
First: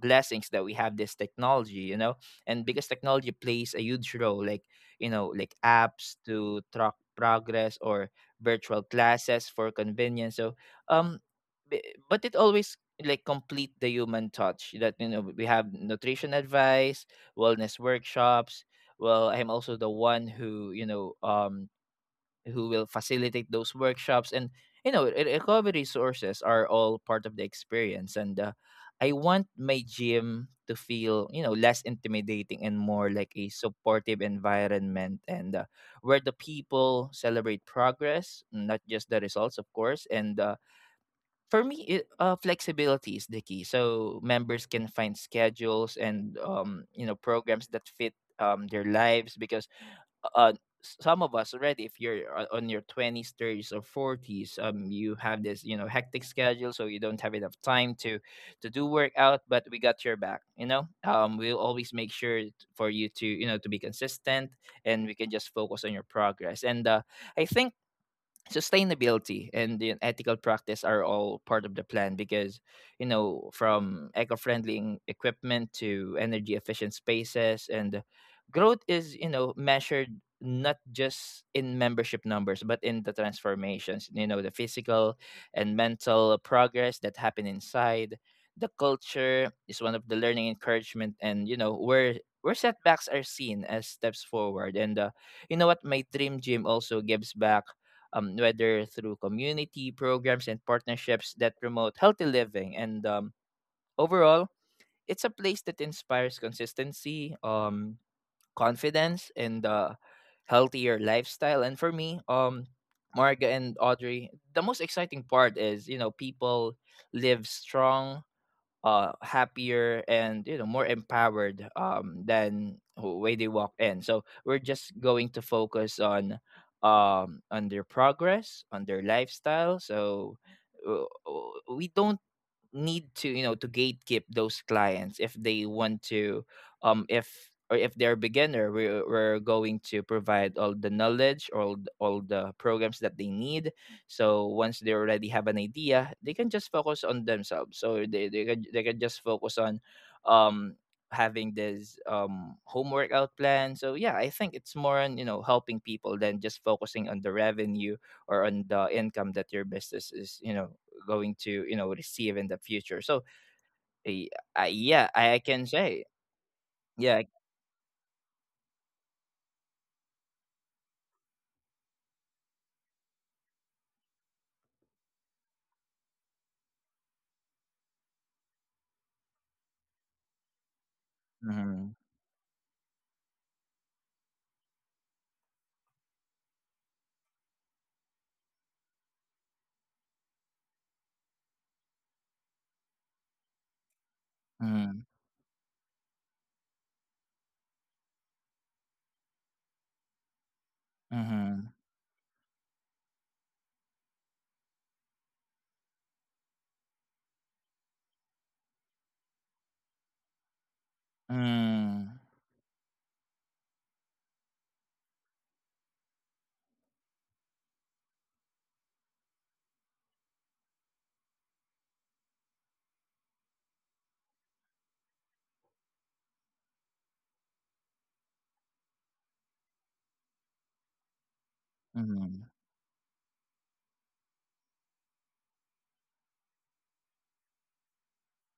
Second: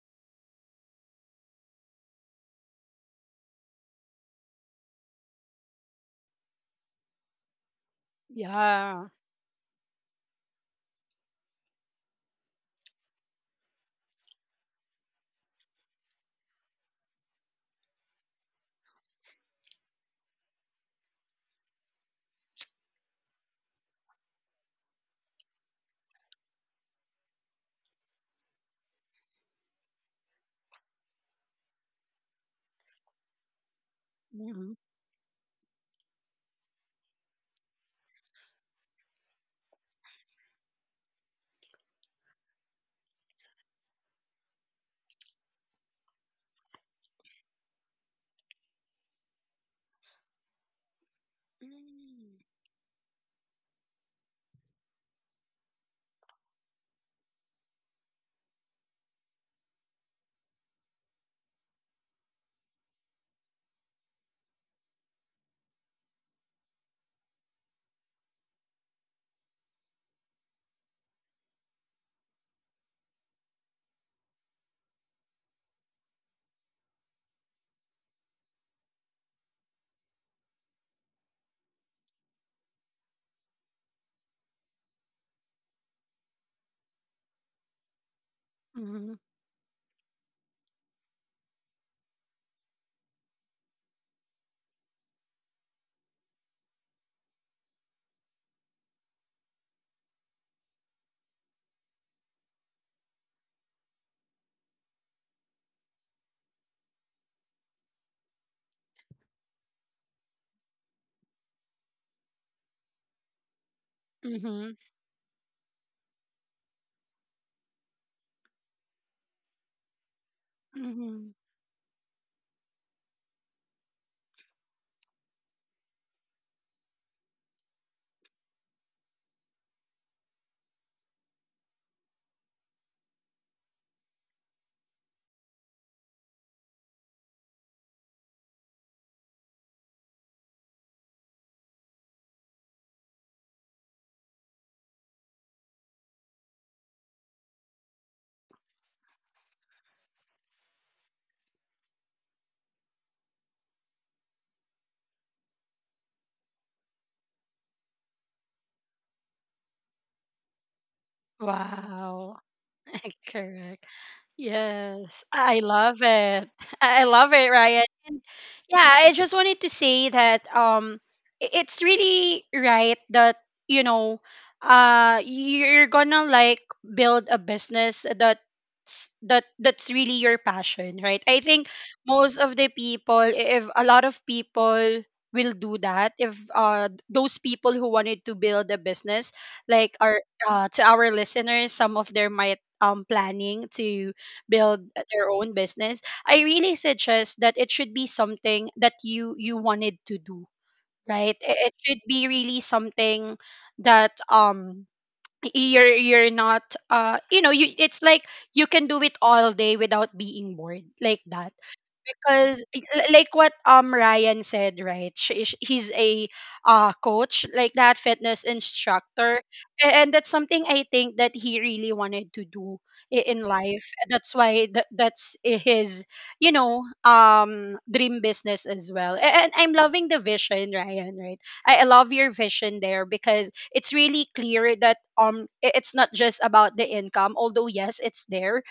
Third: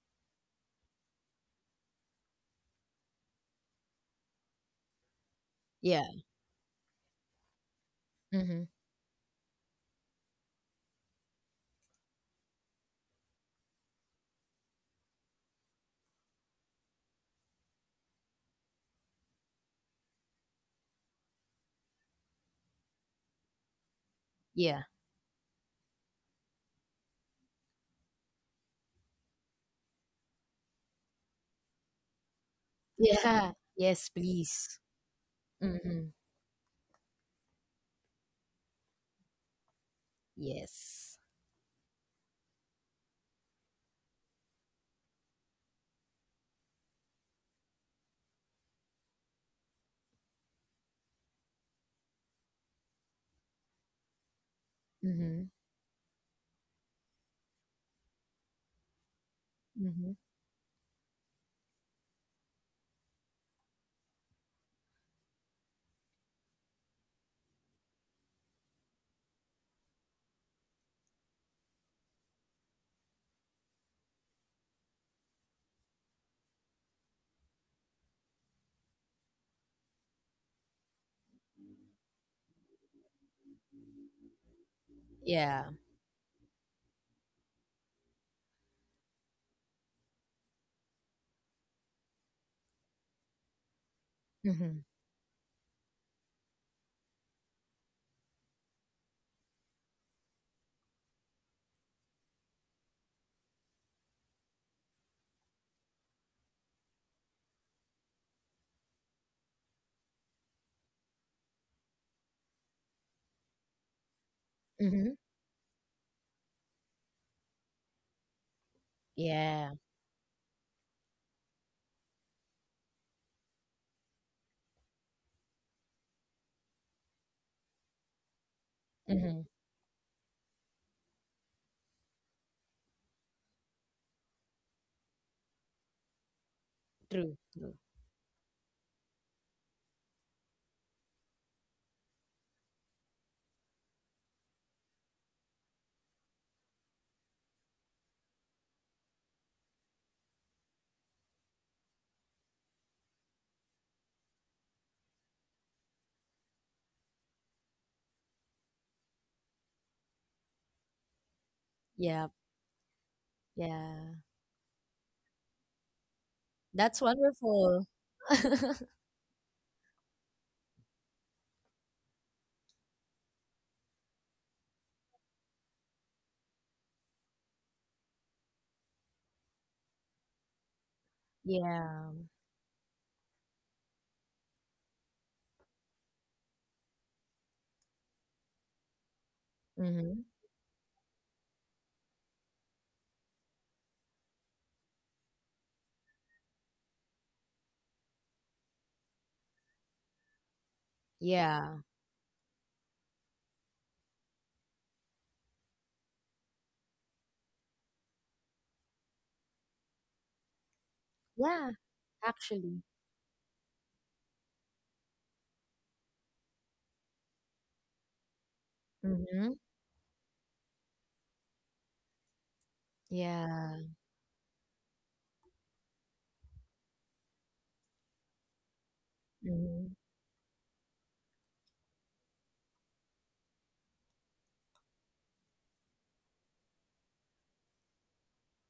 A: blessings that we have this technology you know, and because technology plays a huge role like you know like apps
C: Yeah.
A: to track progress or
C: Mhm.
A: virtual
B: Yeah.
A: classes for convenience. So um b- but it always like complete the human touch that you know we have nutrition advice, wellness workshops. Well I'm also the one who you know um who will facilitate those workshops. And
C: Yeah.
A: you know re- recovery resources are all part of the experience. And uh, I want my gym to feel you know less intimidating and more like a
C: Yeah. [laughs] Yes,
A: supportive
B: Mhm.
C: please.
A: environment. And uh,
C: Mhm.
A: where the people celebrate progress not just the results, of course. And uh,
C: Yes.
A: for me it, uh, flexibility is the key so members can find schedules and um, you know programs that fit um, their lives. Because uh s- some of us already, if you're
B: Mm.
A: o- on your twenties, thirties, or forties, um you
C: Mhm.
A: have this you know hectic schedule, so you don't have enough time to to do workout. But we got
C: Mhm.
A: your back, you know, um we'll always make sure t- for you to you know to be consistent, and we can just focus on your progress. And uh, I think sustainability and the ethical practice are all part of the plan. Because you know from eco-friendly en- equipment to energy efficient spaces, and growth is you know measured not just in membership numbers but in the transformations, you know the physical
C: Yeah.
A: and mental progress that happen inside. The
B: Mhm.
A: culture is one of the learning encouragement, and you know where where setbacks are seen as steps forward.
C: Mhm.
A: And uh, you know what, my dream gym also gives back, um, whether through community programs and partnerships that promote healthy living. And um, overall, it's a place that inspires consistency, um, confidence, and uh, healthier lifestyle. And for me, um, Marga and Audrey, the
B: Mhm.
A: most
C: Mhm.
A: exciting part is you know people live strong, uh,
C: Yeah.
A: happier, and you know more
B: Mhm.
A: empowered um than wh- way they walked in. So we're just going to focus on um on their progress, on their
C: Mhm.
A: lifestyle. So uh, uh, we don't need to you know to gatekeep those clients if they want to um if
C: True. True.
A: or if they're beginner, we're, we're going to provide all the knowledge, all th- all the programs that they need. So once they already have an idea they can just focus on themselves, so they, they can they can just focus on um having this um home workout plan. So yeah I think it's more on you know helping people than just focusing on the revenue or on the income that your business is you know going to you know
C: Yeah.
B: Wow.
A: receive in the future.
B: [laughs]
A: So
B: Correct.
C: Yeah.
A: y- uh, yeah
B: Yes,
A: i, I
B: I
A: can
B: love
A: say
B: it. [laughs]
C: That's
B: I
A: yeah.
B: love it, Ryan.
C: wonderful.
B: And yeah,
C: [laughs]
B: I just wanted to say that, um, i- it's really right that, you know, uh, you're gonna like build a business that that that's really your passion, right? I think
A: Mm-hmm,
C: Yeah.
B: most of the people, if a lot of people will do that, if uh those people who wanted to build a business, like our
C: Mhm.
B: uh, to our listeners, some of them might um, planning to build
A: mm-hmm,
B: their own business. I really suggest that it should be something that you you wanted to do, right? It it
C: Yeah.
B: should be really something that um you're you're not uh you know you it's like you can do it all day without being bored, like that.
C: Yeah.
A: mm-hmm,
B: Because
C: Actually.
B: i- like what um Ryan said, right? She, sh- he's a uh coach like that, fitness instructor.
C: Mhm.
B: A- and that's something I think that he really wanted to do i- in
C: Yeah.
B: life. That's why that that's i- his you know um dream business as well. A- And I'm
C: Mhm.
B: loving the vision, Ryan. Right? I I love your
A: mm-hmm,
B: vision there because it's really clear that um i- it's not just about the income, although yes, it's there.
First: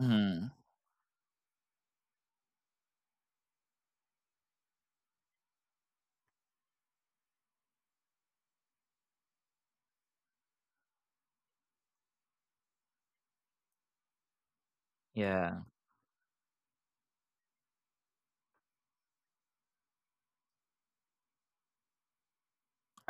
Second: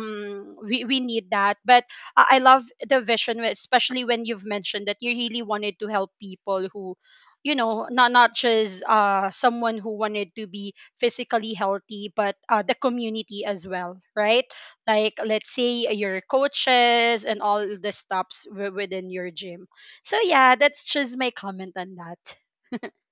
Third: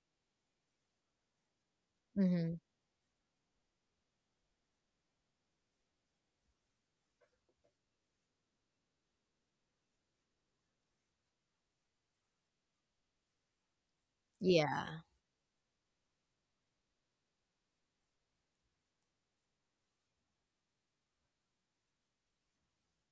A: mm-hmm.
B: we we need that, but I I
C: Mhm.
B: love the vision, wh- especially when you've mentioned that you really wanted to help people who, you know, not not just uh someone who wanted to be physically healthy, but uh, the community as well, right?
C: Yeah.
B: Like let's
A: Yeah.
B: say your coaches and all the stops wi- within your gym. So yeah, that's just my comment on that.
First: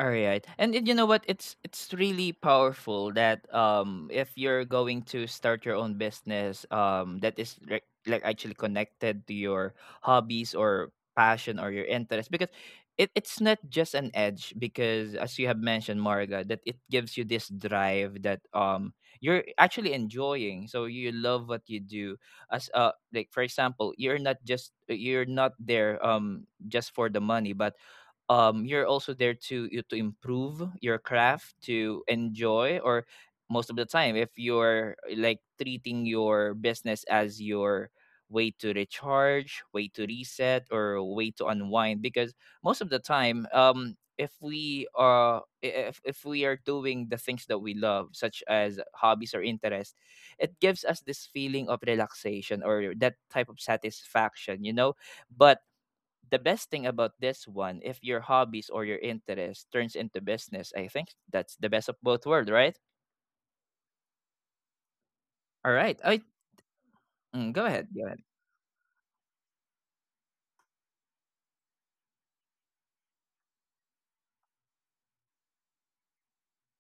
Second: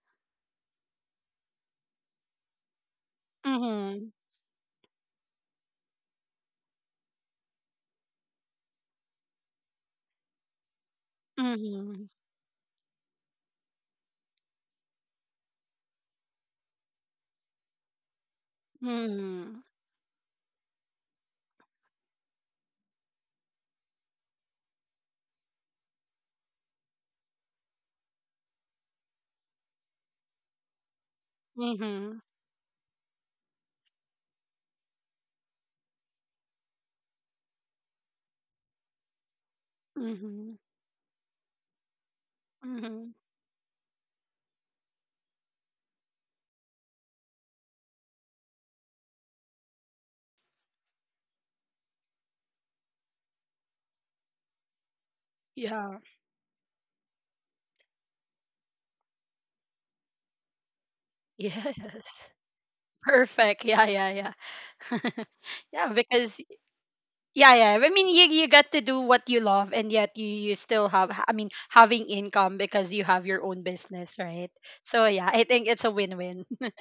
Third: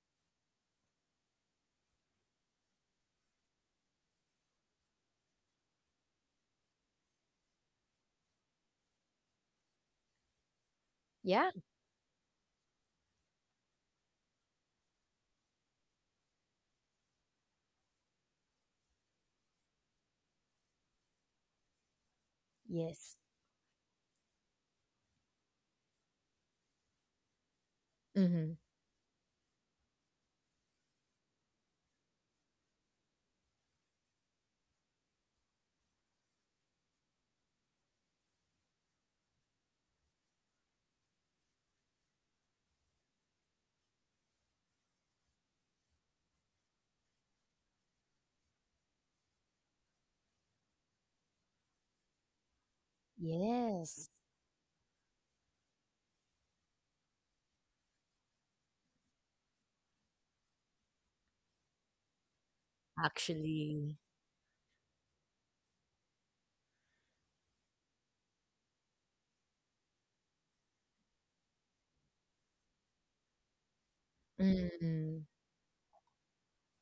A: All right. And y- you know what? It's it's really powerful that um
B: Mhm.
A: if you're going to start your own business um that is re- like actually connected to your hobbies or
C: Yeah.
A: passion or your
B: Mhm.
A: interest because it, it's not just an edge because as you have mentioned, Marga, that it gives you this drive that um you're
B: Mhm.
A: actually enjoying, so you love what you do as uh
C: Yes.
A: like, for example, you're not just, you're not there um just for the money, but
C: Mhm.
A: um you're also there to you to improve your craft, to
B: Mhm.
A: enjoy, or most of the time if you're eh, like treating your business as your way to recharge, way to
B: Mhm.
A: reset, or way to unwind because most of the
B: Mhm.
A: time, um if we are, if, if we are doing the things that we love such as hobbies or interests, it gives us this feeling of relaxation or that type of
C: Yes.
A: satisfaction. You know but
B: Yeah.
A: the best thing about this one, if your hobbies or your interest turns into business, I think that's the
B: [laughs]
A: best of both
B: Yes.
A: worlds, right?
B: Perfect. Yeah,
C: Actually.
B: yeah, yeah. [laughs]
A: All
B: yeah,
A: right. I
B: because yeah,
A: mm, go
B: yeah. I
A: ahead.
B: mean,
A: Go ahead.
B: you you get to do what you love, and yet you you still have. I mean, having income because you have your own business, right? So
C: Mm.
B: yeah, I think it's a win-win. [laughs]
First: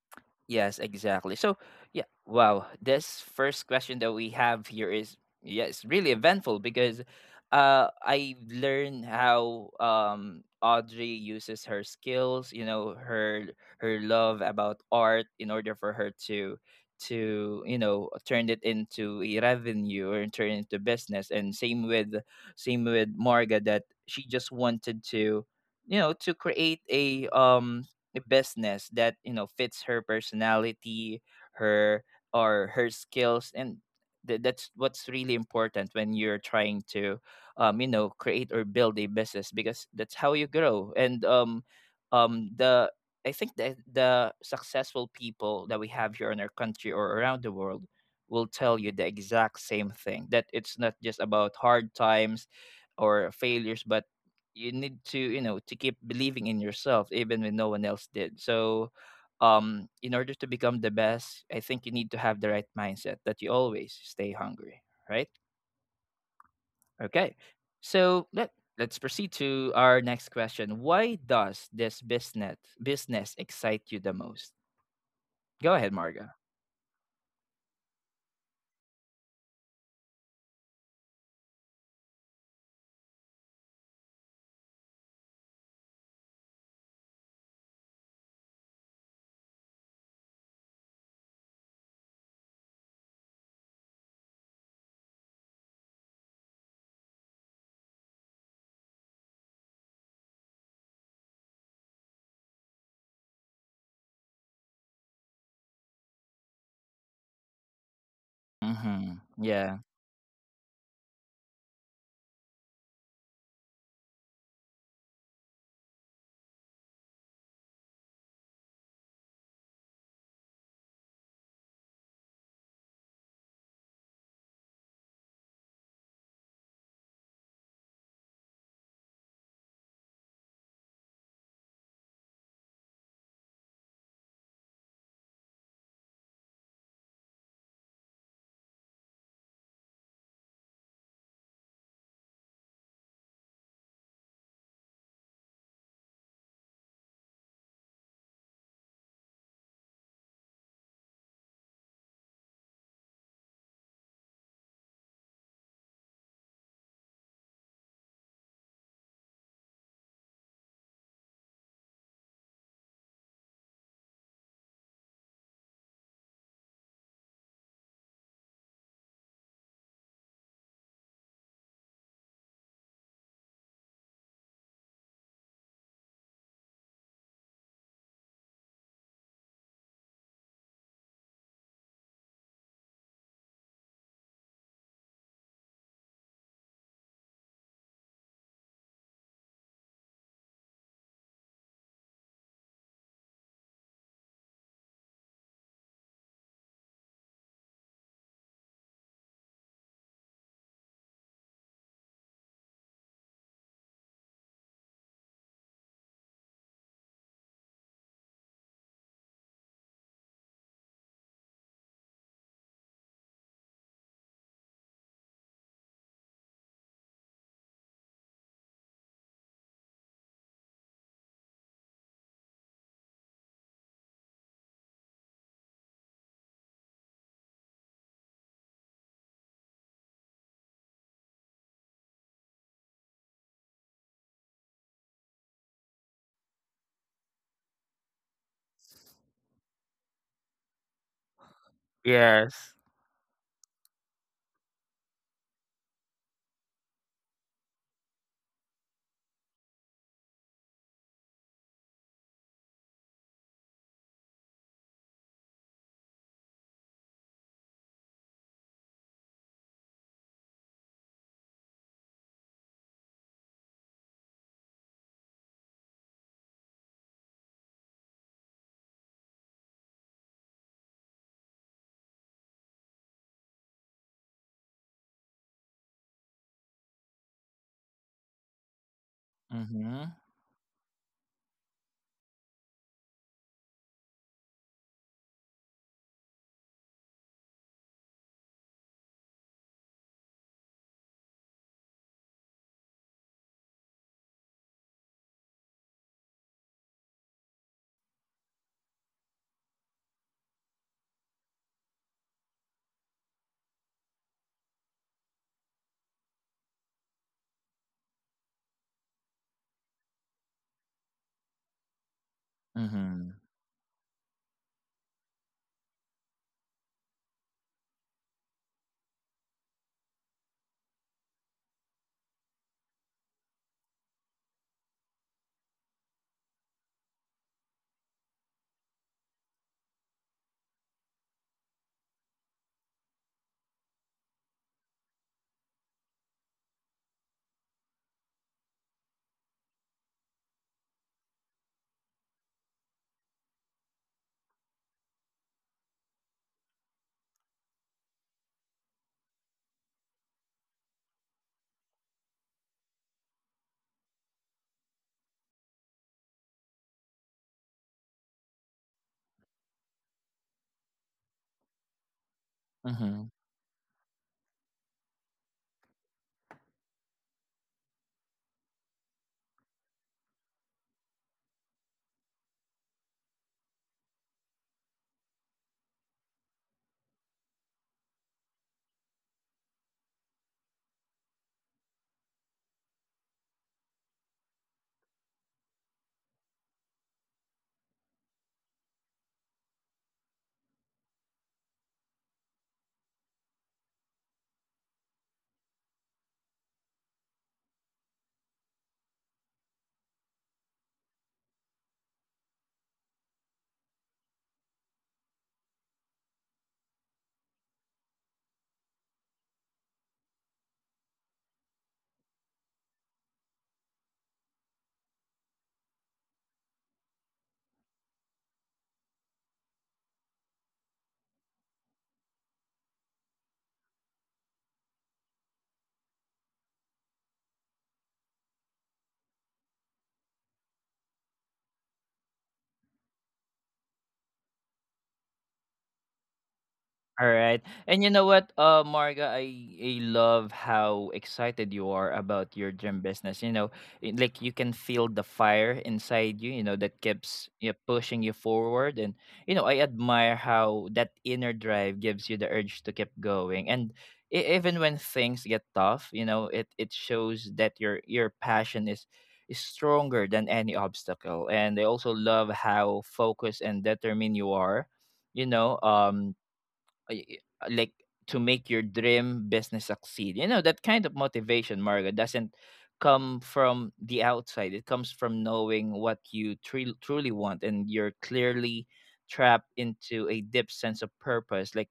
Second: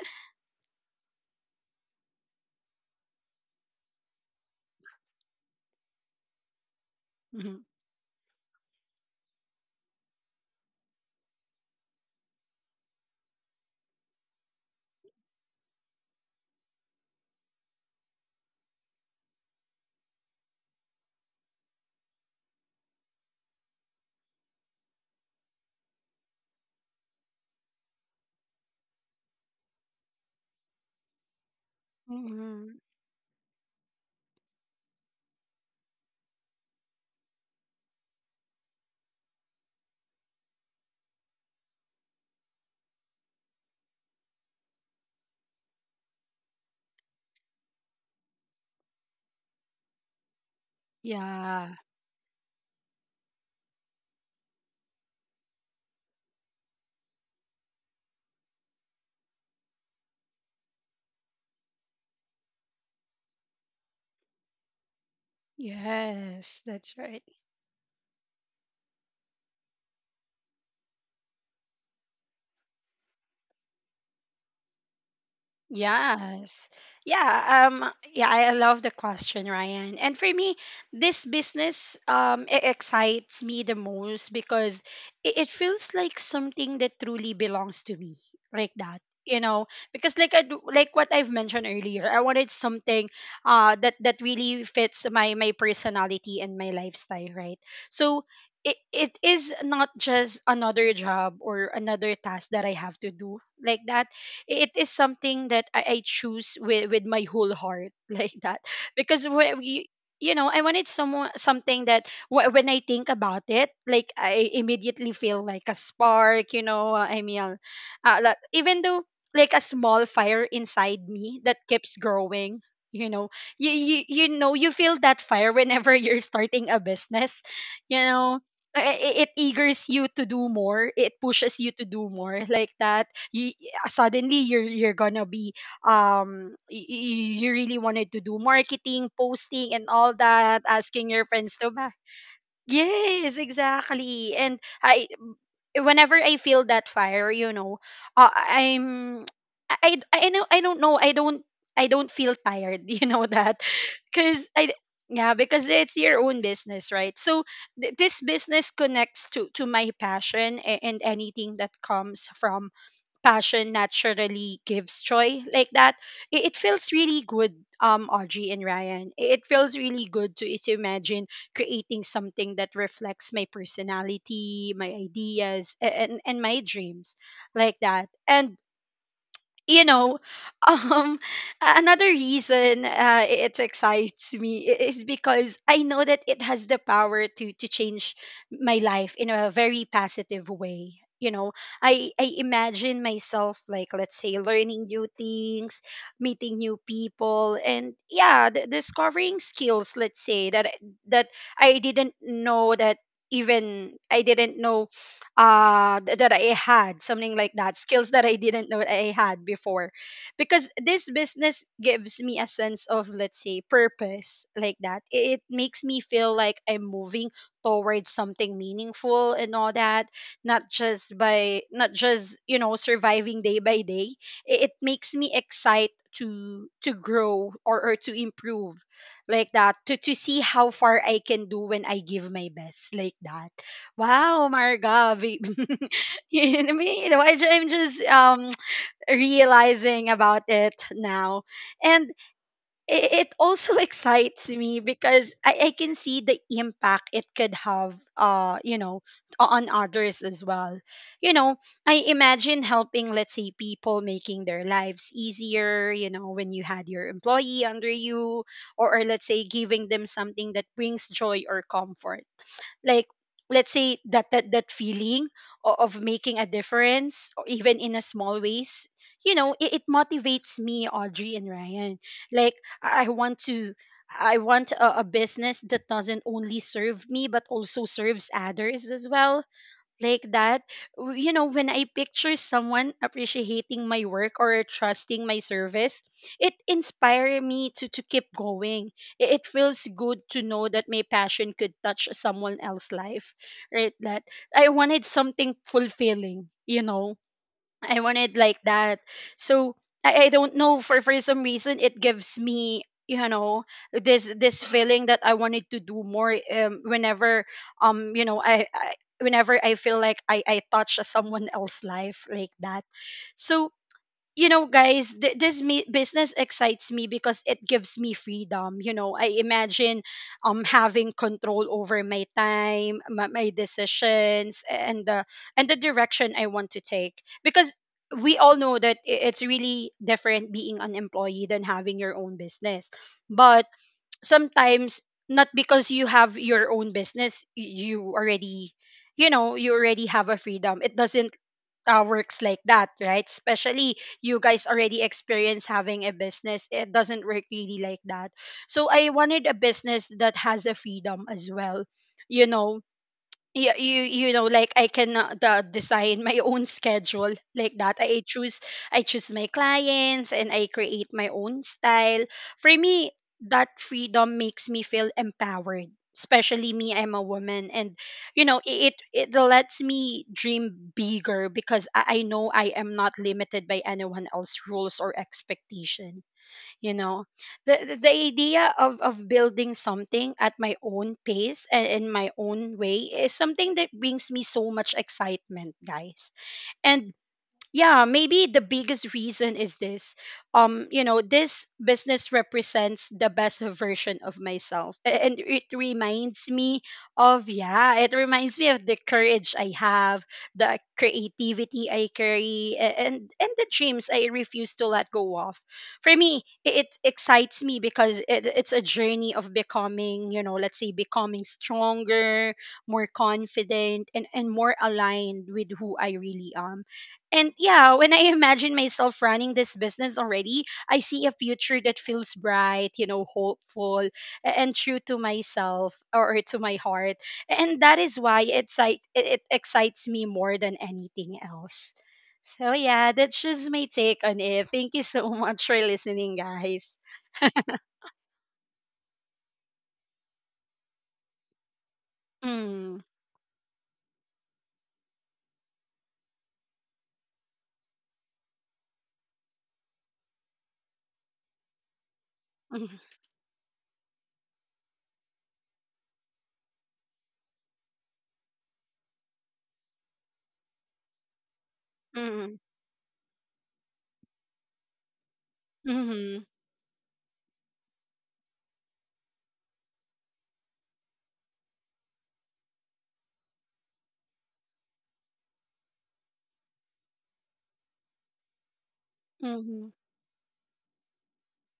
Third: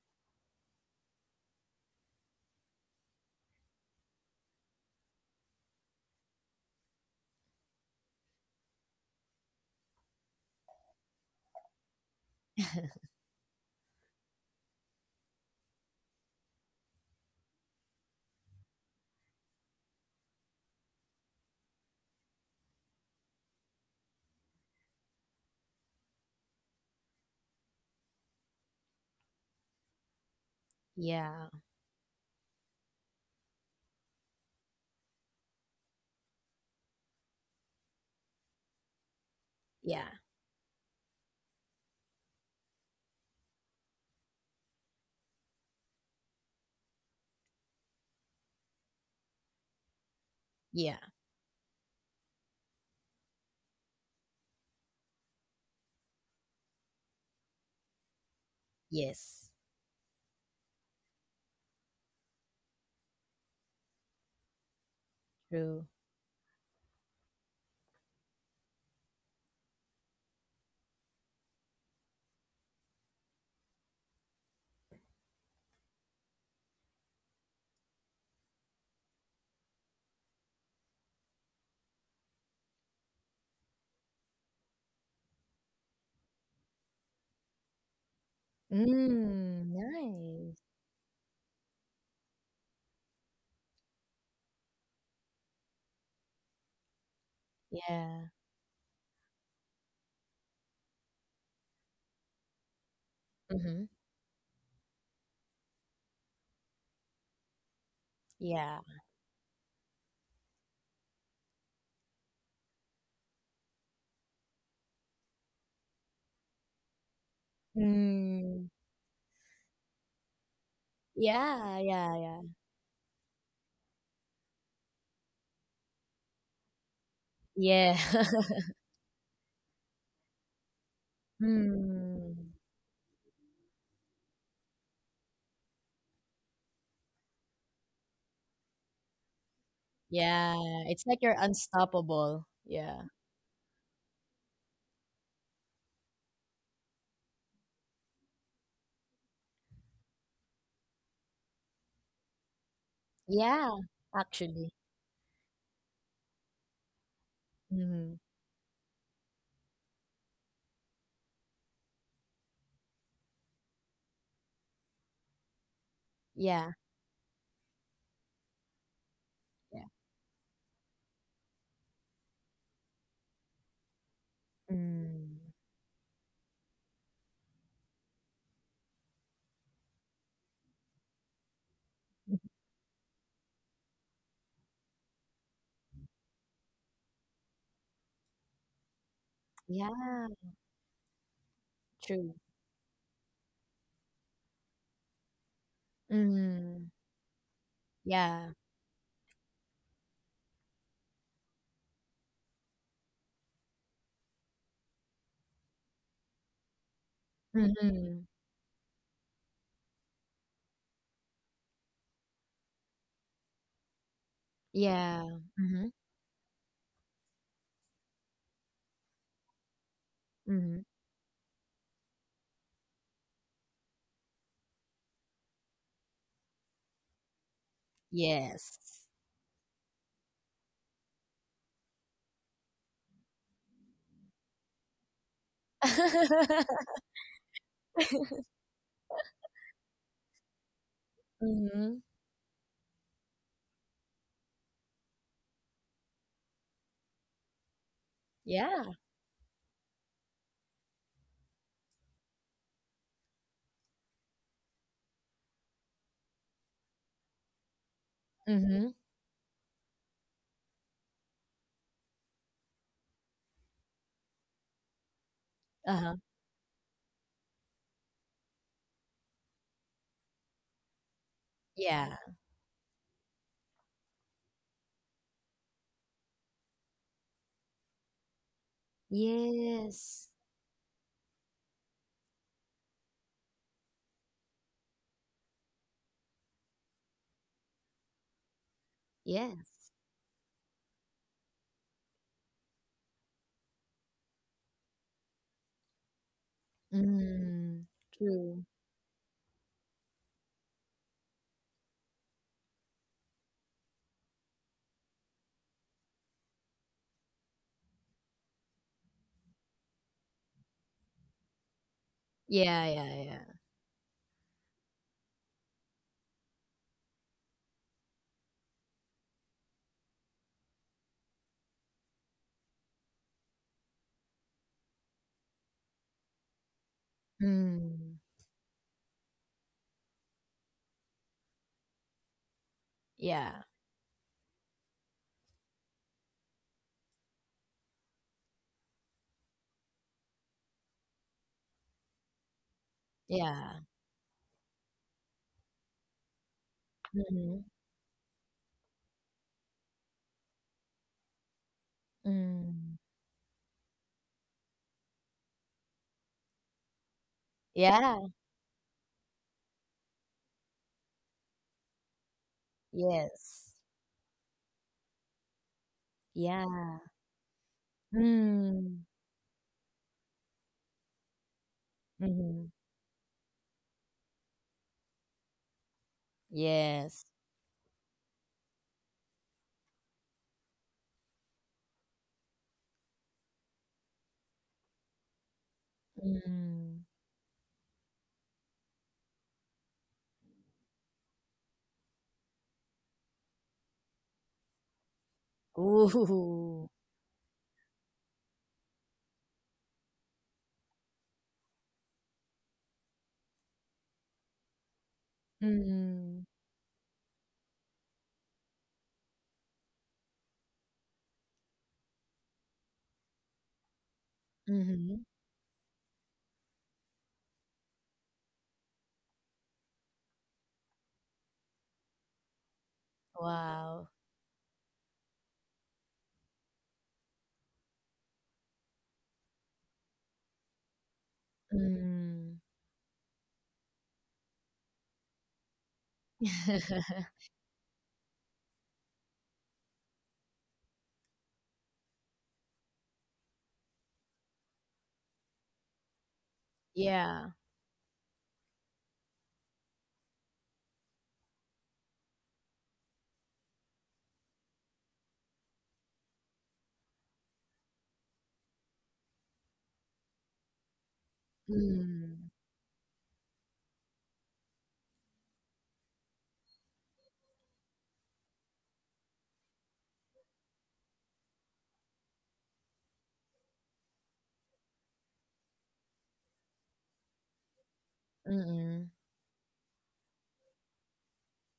A: Yes, exactly. So, yeah, wow. This first question that we have here is, yeah, it's really eventful because
B: Mhm.
A: uh I learned how um Audrey uses her skills, you know, her her love about art in order for her to to you know, turn it into a revenue or turn it into business. And same with same with Marga, that she just wanted to, you know, to create a um business that, you know, fits her personality,
C: Yeah.
A: her or
B: Mhm.
A: her skills. And th- that's what's really important when you're trying to um you know, create or build a business because
C: Yeah.
A: that's how you grow. And um um the I think that the successful people that we have here in our country or around the world will tell you the exact same thing, that it's not
C: Yeah.
A: just about
B: Yeah.
A: hard times or failures, but you need to, you know, to keep believing in yourself even when no one else did. So
C: Yes.
A: um in order to become the best, I think you need to have the right mindset, that you always stay hungry, right?
C: True.
B: Yes, that's right.
A: Okay, so let let's proceed to our next question. Why does this business business excite you the most? Go ahead, Marga.
B: Yes. Yeah, um yeah, I I love the question, Ryan. And for me, this business um it excites me the most because it, it feels like something that truly belongs to me, like that. You know,
C: Mm.
B: because like I, do-
C: Nice.
B: like what I've mentioned earlier, I wanted something uh that that really fits my my personality and my lifestyle, right? So
C: Yeah.
B: it, it is not just another job or another task that I have to do, like
C: Mhm.
B: that. It is something that I, I choose with with my whole heart [laughs] like that.
C: Yeah.
A: Mm-hmm.
B: Because when
A: Yeah.
B: we you know I wanted someone something that wh- when I think about it, like I immediately feel like a spark. You know uh, i mean uh, uh, like,
C: Mm.
B: even though like a small fire inside me that
C: Yeah.
B: keeps
C: Yeah. Yeah.
B: growing, you know. You, you you know you feel that fire whenever [laughs] you're starting a business,
C: Yeah.
B: you know.
C: [laughs]
B: I- I- it eagers you to do more, it pushes you to do
C: Mm.
B: more, like that. You Suddenly you're you're gonna be um y- y- you really wanted to do marketing, posting, and all
C: Yeah.
B: that,
C: It's
B: asking
C: like
B: your
C: you're
B: friends to buy.
C: unstoppable. Yeah.
B: Yes, exactly. And I whenever I feel that fire, you know, uh, i'm I, I i know, I don't know, I don't i don't feel tired, [laughs] you know that.
C: Yeah.
B: because
C: Actually.
B: i yeah, because it's your own business, right? So th-
C: Mhm.
B: this business connects to to my passion, a- and anything that comes from passion naturally gives joy, like that. It, it
C: Yeah.
B: feels really good, um Audrey and Ryan. I- it feels
C: Yeah.
B: really good to is imagine creating something that reflects my personality, my
C: Mm.
B: ideas, a- and and my dreams, like that. And you know, [laughs] um, another
C: [laughs]
B: reason uh, it excites me i- is because I know that it has the power to to change my life in a very
C: Yeah,
B: positive way. You know, I I
C: true.
B: imagine myself, like let's say learning new things, meeting new
C: Mm,
B: people, and yeah,
C: yeah.
B: d- discovering skills. Let's say that I- that I didn't know, that even I didn't know uh th- that I had, something like that, skills
C: Mm-hmm.
B: that I didn't know I had before. Because this business gives me a sense of, let's say, purpose, like that.
C: Yeah.
B: It, it makes
C: Mm-hmm.
B: me feel like I'm moving towards something meaningful and all that, not
C: Mm-hmm.
B: just by not just, you know, surviving day by day. It, it makes me excited to to grow, or, or to improve,
C: Yes.
B: like that, to to see how far I can do when I give my best, like that. Wow, Marga. Ve- [laughs] you know
C: [laughs]
B: me, [laughs] you know, I, ju- I'm just um, realizing about it now.
C: Mm-hmm.
B: And
A: Yes.
B: it, it also [laughs] excites me because I, I can see the impact it could have, uh, you
C: Yeah.
B: know, on others as well. You know, I imagine helping, let's say, people, making their lives easier, you know, when you had your employee under you,
C: Mm-hmm.
B: or, or let's say, giving them something that brings joy or comfort, like let's say that that, that feeling o- of
C: Uh-huh.
B: making a difference, or even in a small ways, you know. It, it motivates me, Audrey and Ryan.
C: Yeah.
B: Like i I want to I want a, a business that doesn't only serve me but also serves others as well,
A: Mm-hmm.
B: like
C: Yes.
B: that. W- you know, when I picture someone appreciating my work or trusting my service, it inspires me to to keep going. I- it feels
C: Yes.
B: good to know that my passion could touch someone else's life, right? That i wanted something fulfilling, you know.
C: Mm,
B: I wanted like
C: true.
B: that. So, I, I don't know, for for some reason it gives me, you know, this this feeling that I wanted to do more um whenever um you know I, I whenever I feel like I I touch someone else's life, like that.
C: Yeah, yeah,
A: Mm-hmm.
C: yeah.
B: So you know guys, th- this me- business excites me because it gives me freedom. You know, I imagine um having control over my time, my, my decisions, and the and the direction I want to take because
C: Mm,
B: we all know that i- it's really different being an employee than having your own business.
C: yeah.
B: But sometimes, not because you have your own business y- you already, you know, you already have a freedom. It doesn't uh, works like that, right?
C: Yeah.
B: Especially you guys already experience having a business, it doesn't work
C: Mm-hmm.
B: really like that. So I wanted a business that has a freedom as well, you know.
C: Mm.
B: Yeah, you you know, like I can uh, the design my [laughs] own schedule, like that. i
C: Yeah.
B: choose i choose my clients and I create my own style. For me,
A: Mm-hmm.
B: that
C: Yes.
B: freedom makes me feel empowered, especially me,
C: Yeah.
B: I'm a woman. And you know, i- it
C: Mm.
B: it lets me dream bigger because i, I know
C: Mm-hmm.
B: I am not limited by anyone else's rules or expectation, you know.
C: Yes.
B: The the the idea of of building something at my own pace and in my own way is something that brings me so much excitement, guys.
C: Mm.
B: And yeah, maybe the biggest reason is this. um you know, this business represents the best version of myself. A- and it reminds me
C: Ooh.
B: of, yeah, it reminds me of the courage I have, the creativity I carry, a- and and the dreams I refuse to let go of. For me,
C: Mm.
B: i- it excites me because it, it's a journey of becoming, you know, let's say becoming stronger, more confident, and and more
C: Mhm.
B: aligned with who I really am. And yeah, when I imagine myself running this business already, I see a future that feels bright, you know, hopeful,
C: Wow.
B: a- and true to myself or or to my heart. And that is why it's like it, it excites me more than anything else.
C: Mm.
B: So yeah, that's just my take on it. Thank you so [laughs] much for listening, guys.
A: All right.
C: [laughs]
A: And you know what, uh, Marga, I, I love how excited you are about your gym
B: Mm,
A: business. You know, it- like, you can feel the fire inside you, you know, that keeps,
C: Yeah.
A: you know, pushing you forward. And, you know, I admire how that inner drive gives you the urge
B: [laughs]
A: to
B: mm,
A: keep going. And e- even when things get tough, you know, it, it shows that your, your passion is, is stronger than any obstacle. And I also love
C: Mm.
B: mm,
A: how focused and determined you are. You know, um,
B: mm,
A: uh, y- y- like, to make your dream business succeed. You know, that kind of motivation, Margaret, doesn't come from the outside. It comes from knowing what you tru- truly want, and you're clearly
C: Mm.
A: trapped
B: mm,
A: into a deep sense of purpose. Like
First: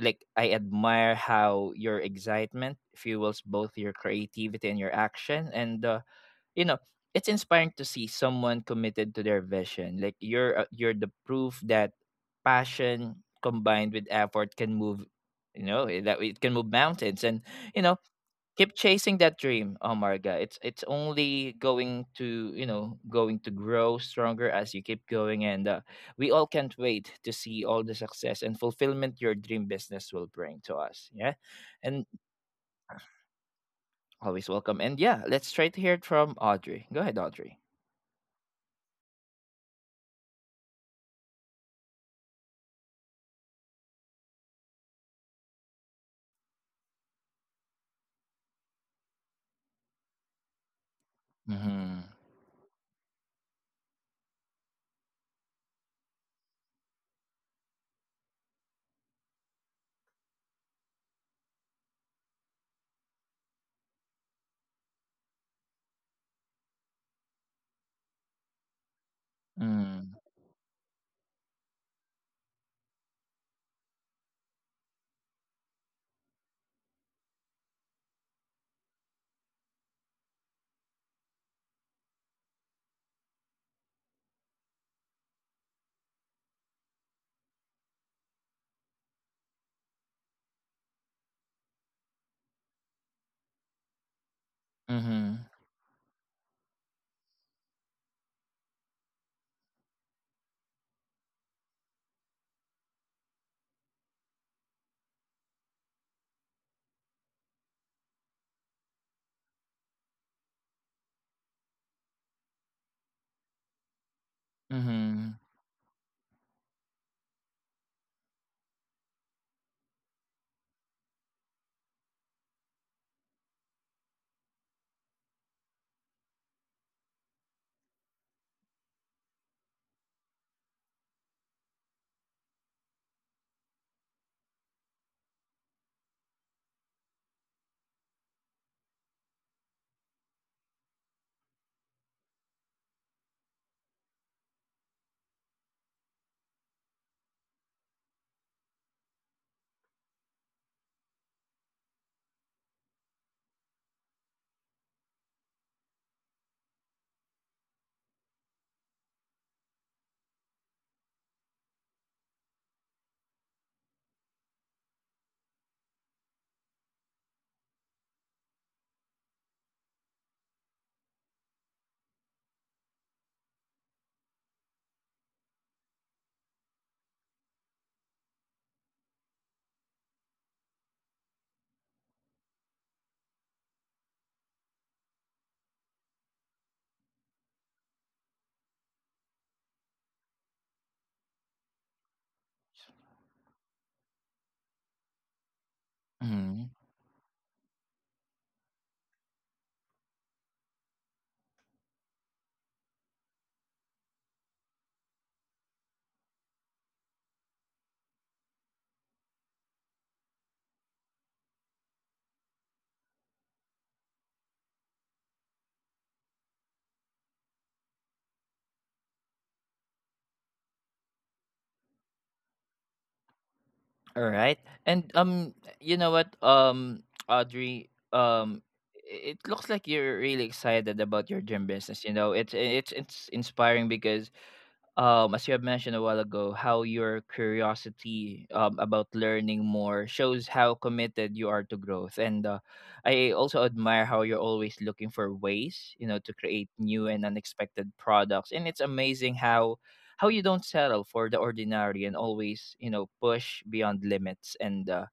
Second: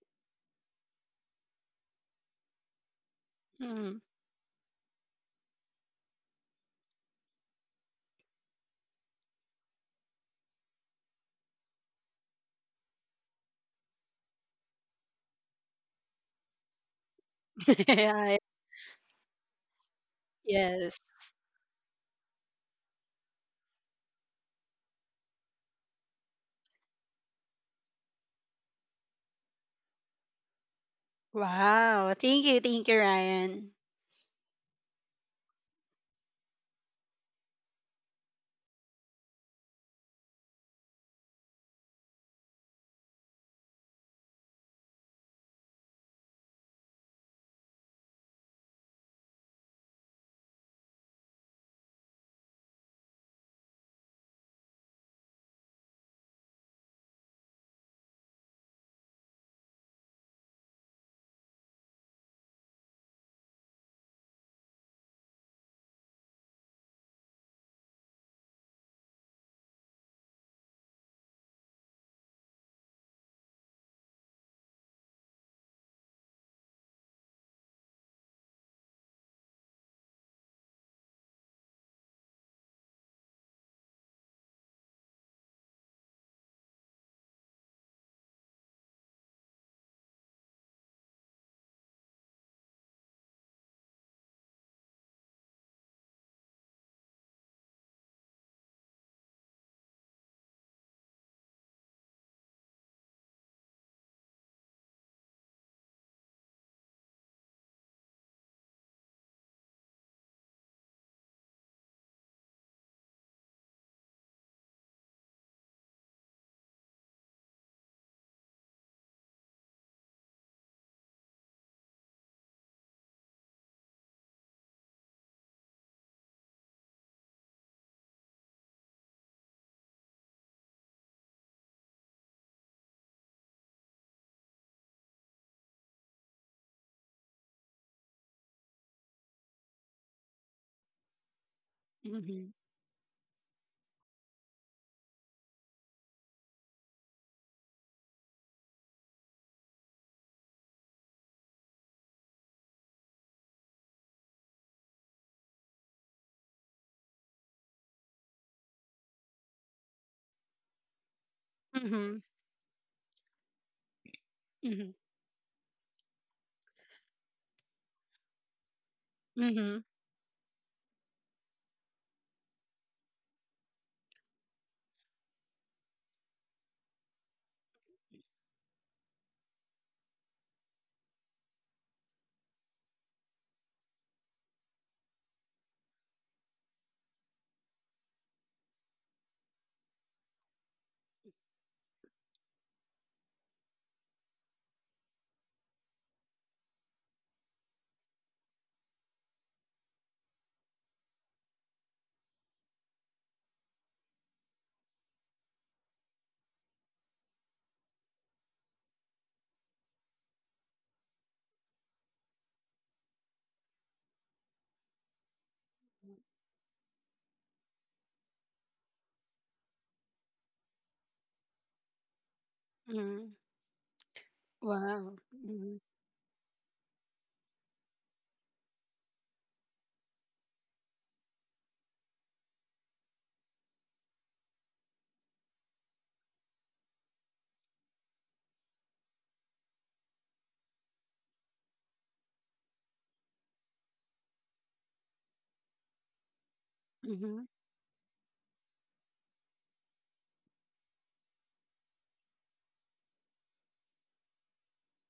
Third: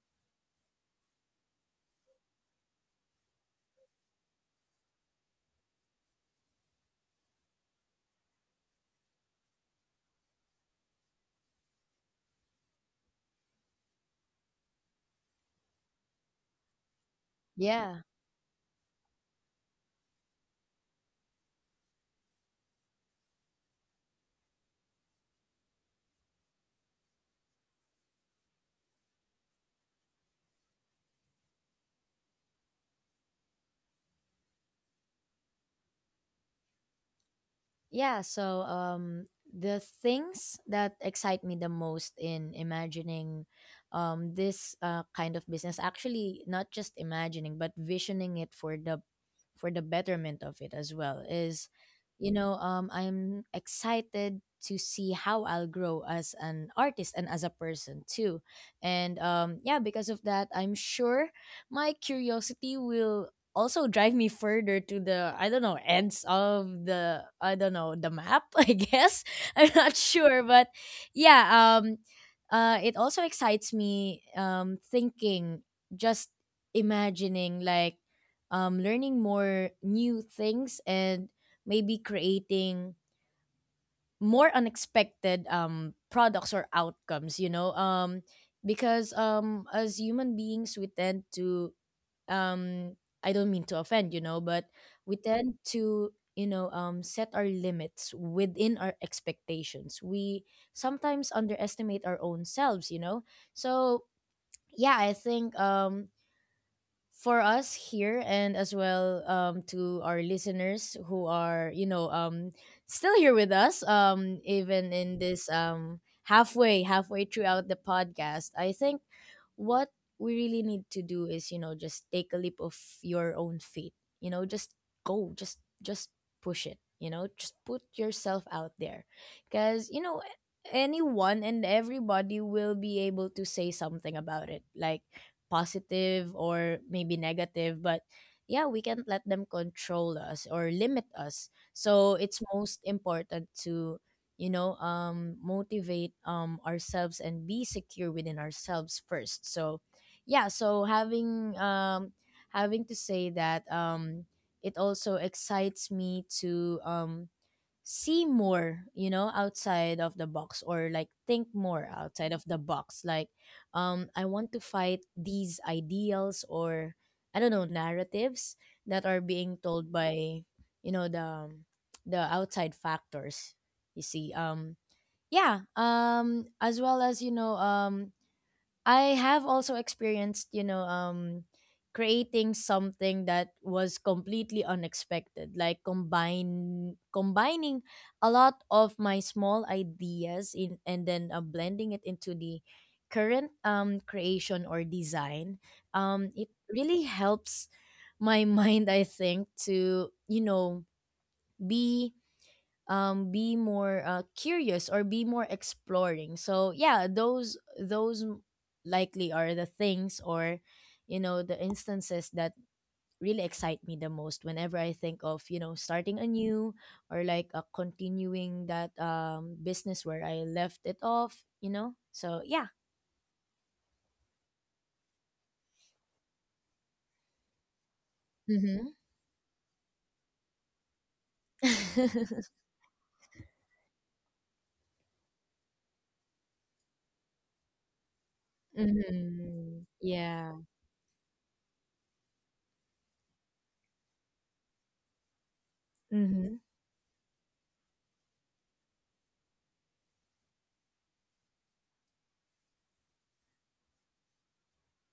A: like I admire how your excitement fuels both your
B: mm.
A: creativity and your action. And uh, you know, it's inspiring to see someone committed to their vision. Like, you're uh, you're the proof that passion combined with effort can move, you know, eh, that it can move mountains. And you
B: [laughs]
A: know,
C: Yeah.
B: Yeah,
A: keep chasing that dream. Oh, it's it's
B: yes.
A: only going to, you know, going to grow stronger as you keep going. And uh, we all can't wait to see all the success and fulfillment your dream business will bring to us. Yeah. And
B: Wow. Thank you. Thank you, Ryan.
A: always welcome. And yeah, let's try to hear it from Audrey. Go ahead, Audrey.
C: Yeah, so um the things that excite me the most in imagining um this uh, kind of business, actually not just imagining but visioning it for the, for the betterment of it as well, is,
A: Hmm.
C: you know, um I'm excited to see how I'll grow as an artist and as a person too. And um yeah, because of that, I'm sure my curiosity will also drive me further to the, I don't know, ends of the, I don't know, the map, [laughs] I guess. I'm not
A: Mm.
C: sure, but yeah. um uh it also excites me um thinking, just imagining like um learning more new things and maybe creating more unexpected um products or outcomes, you know. Um because um as human beings we tend to um I don't mean to offend, you know, but we
A: Mhm.
C: tend to, you know, um set our limits within our expectations. We sometimes underestimate our own selves, you know. So yeah, I think um for us here and as well, um, to our listeners who are, you know, um, still here with us, um, even in
A: Mhm.
C: this, um, halfway halfway throughout the podcast, I think what we really need to do is, you know, just take a leap of your own feet, you know, just go, just just push it, you know, just put yourself out there. Because, you know, anyone and everybody will be able to say something about it like positive or maybe negative. But yeah, we can't let them control us or limit us, so it's
B: Mm-hmm.
C: most important to, you know, um motivate um ourselves and be secure within ourselves first. So yeah, so having um having to say that, um it also excites me to um see more, you know, outside of the box, or like think more
B: Mm-hmm.
C: outside of the box, like um I want to
B: Mhm.
C: fight these ideals or, I don't know, narratives that are being
B: Mhm.
C: told by, you know, the um, the outside factors you see. Um yeah, um as well as, you know, um I have also experienced, you know, um, creating something that was completely unexpected, like combine combining a lot of my small ideas in and then uh, blending it into the current um creation or design. Um, it
A: Mhm.
C: really helps my [laughs] mind, I think, to, you know, be um be more uh, curious or be more exploring. So yeah, those those likely are the things or, you know, the instances that really excite me the most whenever I think of, you know, starting anew or like uh, continuing that um business where I left it off, you know. So yeah.
B: Mhm.
A: All right. And
B: Wow.
A: um
B: Mhm.
A: you know what, um Audrey, um
C: Mm-hmm.
A: i- it looks like you're really excited about your gym business. You know, it's
C: [laughs]
A: it's it's inspiring because um, as you have mentioned a while ago, how your curiosity um, about learning
C: Mm-hmm.
A: more shows
C: Yeah.
A: how committed you are to growth. And uh, I also admire how you're always looking for ways, you know, to
C: Mm-hmm.
A: create new and
B: Mhm.
A: unexpected products. And it's amazing how how you don't settle for the ordinary and always, you know, push beyond limits. And uh,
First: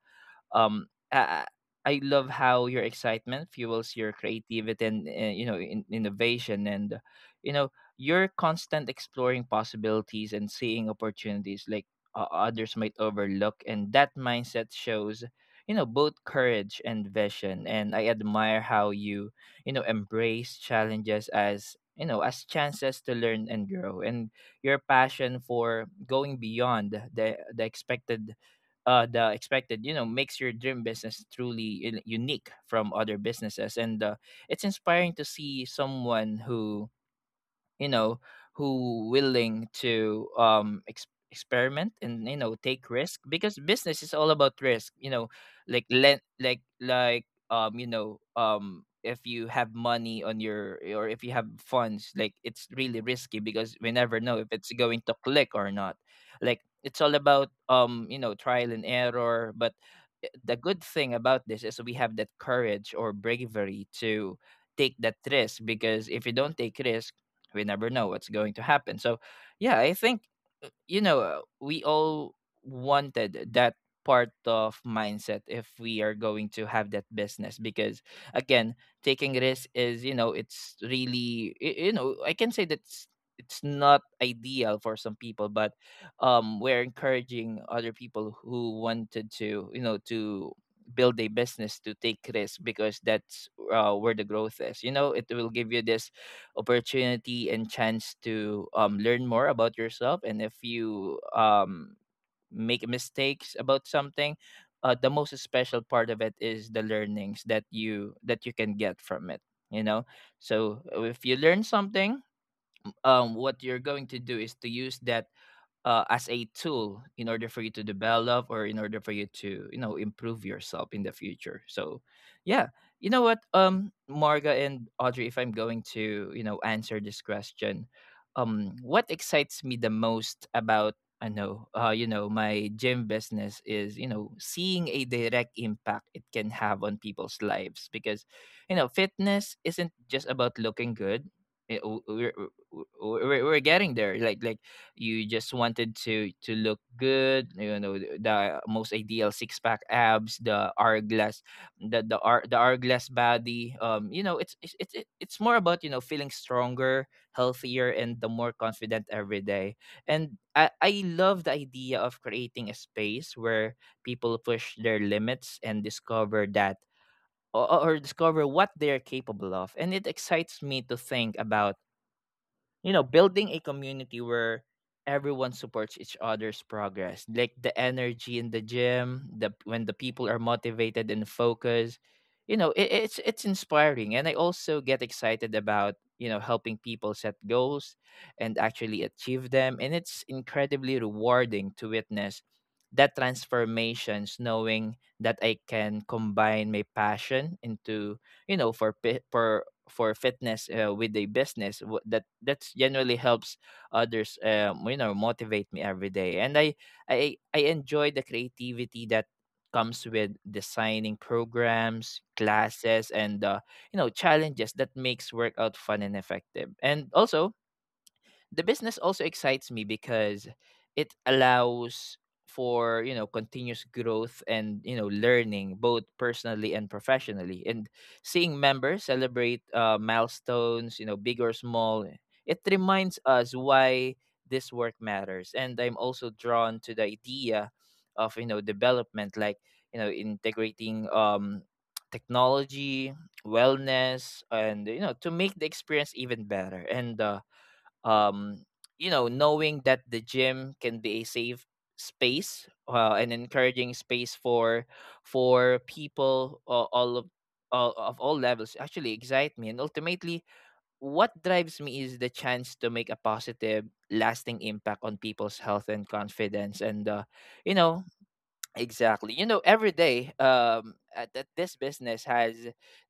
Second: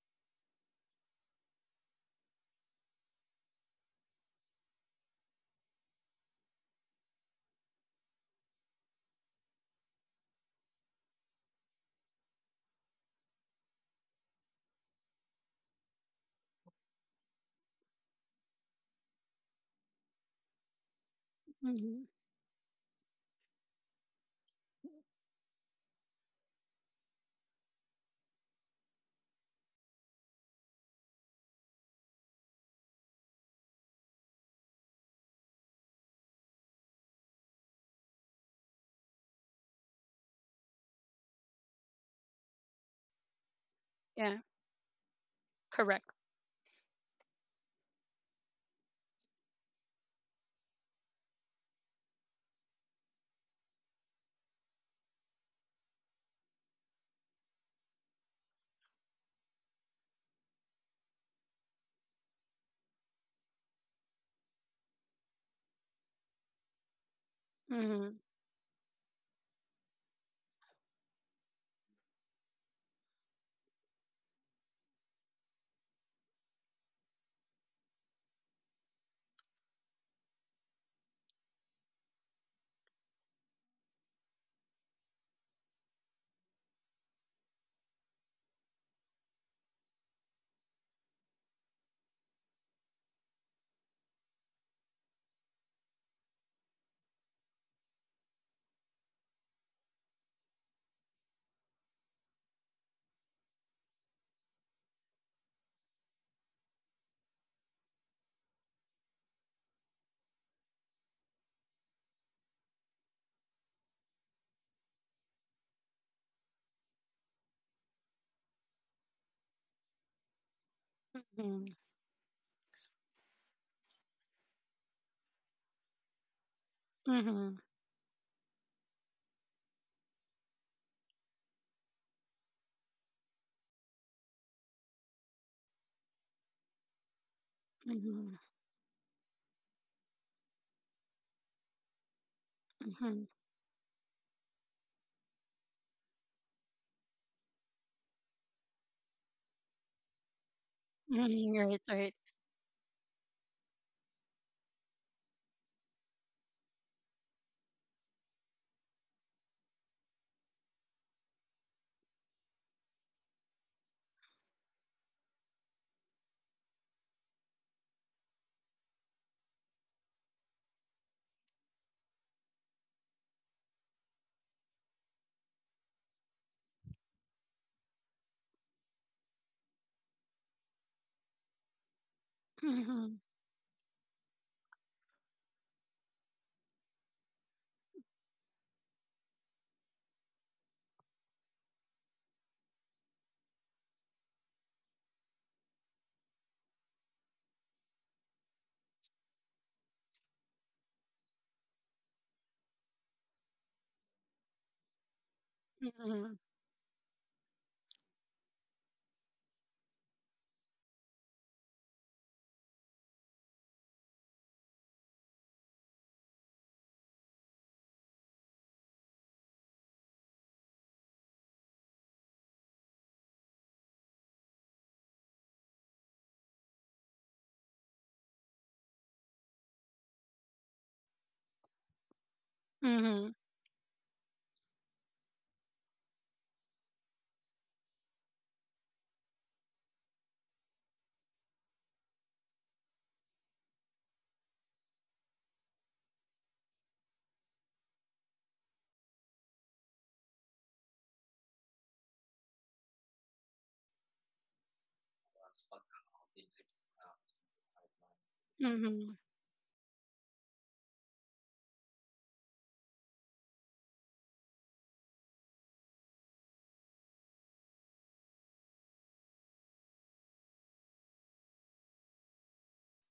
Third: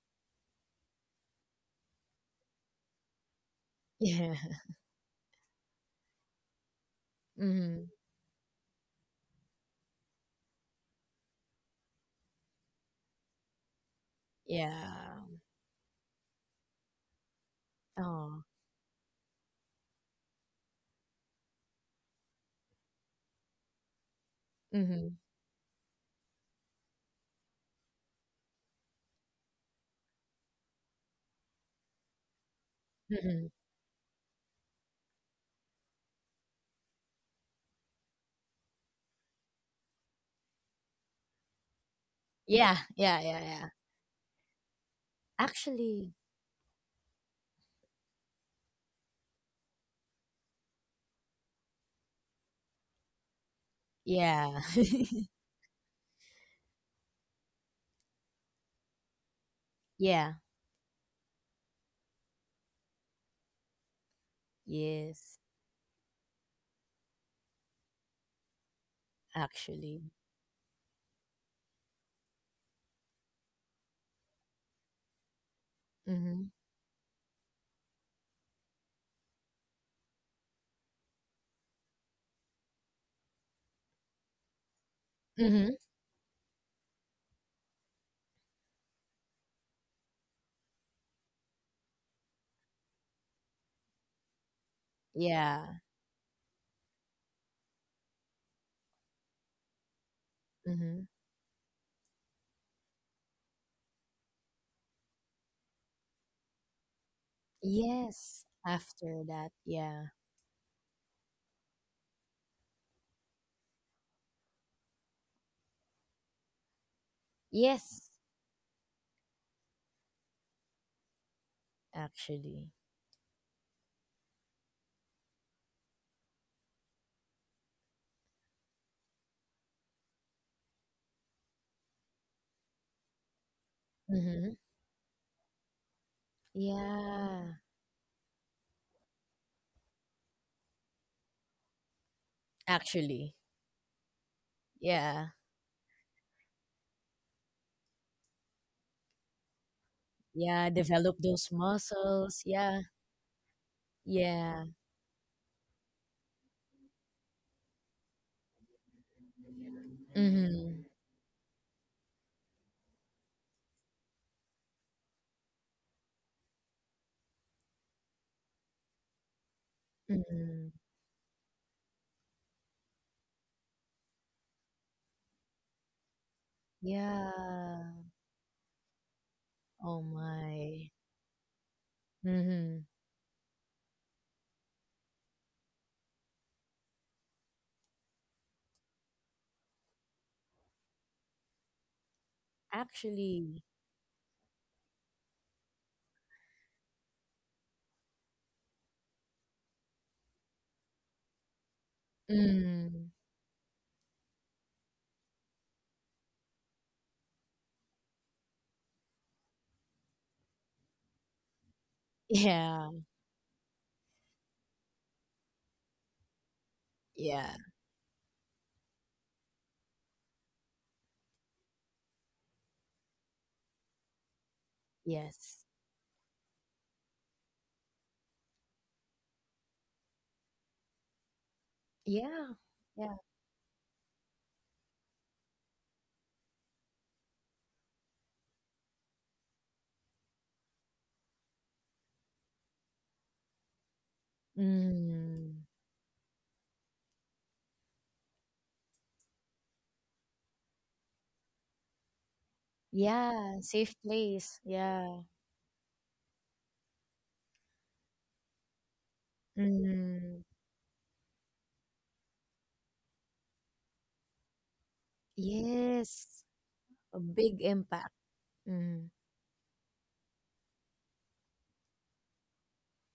A: um I, I love how your excitement fuels your
C: Yeah.
A: creativity and uh, you know, in, innovation, and you know,
C: Mm-hmm.
A: your constant exploring possibilities and seeing opportunities like, uh, others might overlook. And that mindset
C: Yeah.
A: shows, you know, both courage and vision. And I
C: Oh.
A: admire how you, you know, embrace challenges as, you
B: Mhm.
A: know, as chances to learn and grow. And your
C: Mm-hmm.
A: passion for going beyond the the expected, uh, the expected, you know, makes your dream business truly u- unique from other
C: Mm-hmm.
A: businesses. And uh, it's inspiring to see someone who, you know, who willing to um ex- experiment and, you know,
C: Yeah,
A: take
C: yeah,
A: risk,
C: yeah,
A: because
C: yeah.
A: business is all
B: Yeah.
A: about risk, you know, like
B: Correct.
C: Actually,
A: lend like like um you know, um if you have money on your, or if you have funds, like, it's really risky because we never know if
C: yeah.
A: it's going to
C: [laughs]
A: click or not, like, it's all about um you know, trial and error. But i-
C: Yeah.
A: the good thing about this is we have that courage or bravery to take that
C: Yes,
A: risk, because if you don't take risk, we never know
B: Mhm.
A: what's going to happen. So yeah, I
C: actually.
A: think, uh, you know, uh, we all wanted that part of mindset if we are
C: Mhm.
A: going to have that business. Because again, taking risk is, you know, it's really y- you know, I can say that's it's it's not ideal for some people.
C: Mhm.
A: But um we're encouraging other people who wanted to, you know, to build a business, to take risk because that's, uh, where the growth is. You know, it will
C: Yeah.
A: give you this opportunity and chance to um, learn more about yourself. And if
C: Mhm.
A: you um, make mistakes about something, uh, the most special part of it is the learnings that you
C: Yes,
A: that you can get
C: after
A: from it.
C: that.
A: You know,
C: Yeah.
A: so if you learn something, um, what you're going to do is to use that uh, as a tool in order for you to
C: Yes,
A: develop, or in order for you to, you know, improve yourself in the future.
B: Mhm.
A: So yeah,
C: actually.
A: you know what, um Marga and Audrey, if I'm going to, you know, answer this
B: Mhm.
A: question, um what excites me the most about, I know, uh you know, my gym business is, you know,
C: Mhm.
A: seeing a direct impact it can have on people's
C: Yeah.
A: lives. Because,
B: Mhm.
A: you know, fitness isn't just about looking good. Eh, w- we're,
B: Mhm.
C: Actually.
A: we're, we're we're getting there, like like
C: Yeah.
A: you just wanted to to look good, you know, th- the most ideal six pack abs,
C: Yeah,
A: the
C: develop those
A: hourglass,
B: Mhm. You're right.
A: the
B: Right.
A: the
C: muscles.
A: hour, the
C: Yeah.
A: hourglass body. Um you know,
C: Yeah.
A: it's it's it's it- it's more about, you know, feeling stronger, healthier, and the more confident every day. And i
C: Mhm.
A: i love the idea of creating a space where people push their limits and discover that, or, or discover what they're capable of. And it excites
C: Mhm.
A: me to think about, you know, building a community where everyone supports each other's progress, like the
C: Yeah.
A: energy in the gym, the when
C: Oh
A: the people are
C: my.
A: motivated and focused, you know,
C: Mhm.
A: it,
B: Mhm.
A: it's it's inspiring. And I also get excited about, you know, helping people set goals and actually achieve them. And it's incredibly rewarding to witness that
C: Actually.
A: transformations, knowing that I can combine my passion into, you know, for pi- for for fitness uh, with a business w- that that's
C: Mhm.
A: generally helps others, um, you know, motivate me every
B: Mhm.
A: day. And I, I i enjoy the creativity that comes with designing programs,
C: Yeah.
A: classes, and uh, you know, challenges that makes workout fun and effective. And
C: Yeah.
A: also the business also excites me because it allows for, you know, continuous growth and, you know,
C: Yes.
A: learning both personally and professionally. And seeing members celebrate uh, milestones, you know, big or small,
C: Yeah.
A: it
C: Yeah.
A: reminds
B: Mhm.
A: us why this work matters. And I'm also drawn to the idea of, you know, development, like, you know, integrating um [tsk] technology, wellness, and, you know, to make
C: Mm.
A: the experience even better. And uh, um you know, knowing that the gym can be a safe space, uh, an
C: Yeah. Safe
A: encouraging space
C: place.
A: for
C: Yeah.
A: for people, uh, all of all, of all levels actually
B: Mhm.
A: excite me. And
C: Mm.
A: ultimately, what drives me is the chance to make a positive lasting impact on people's health and
C: Yes.
A: confidence. And
C: A
A: uh,
C: big
A: you know,
C: impact. Mm.
A: exactly. You know, every day, um, at, at this business has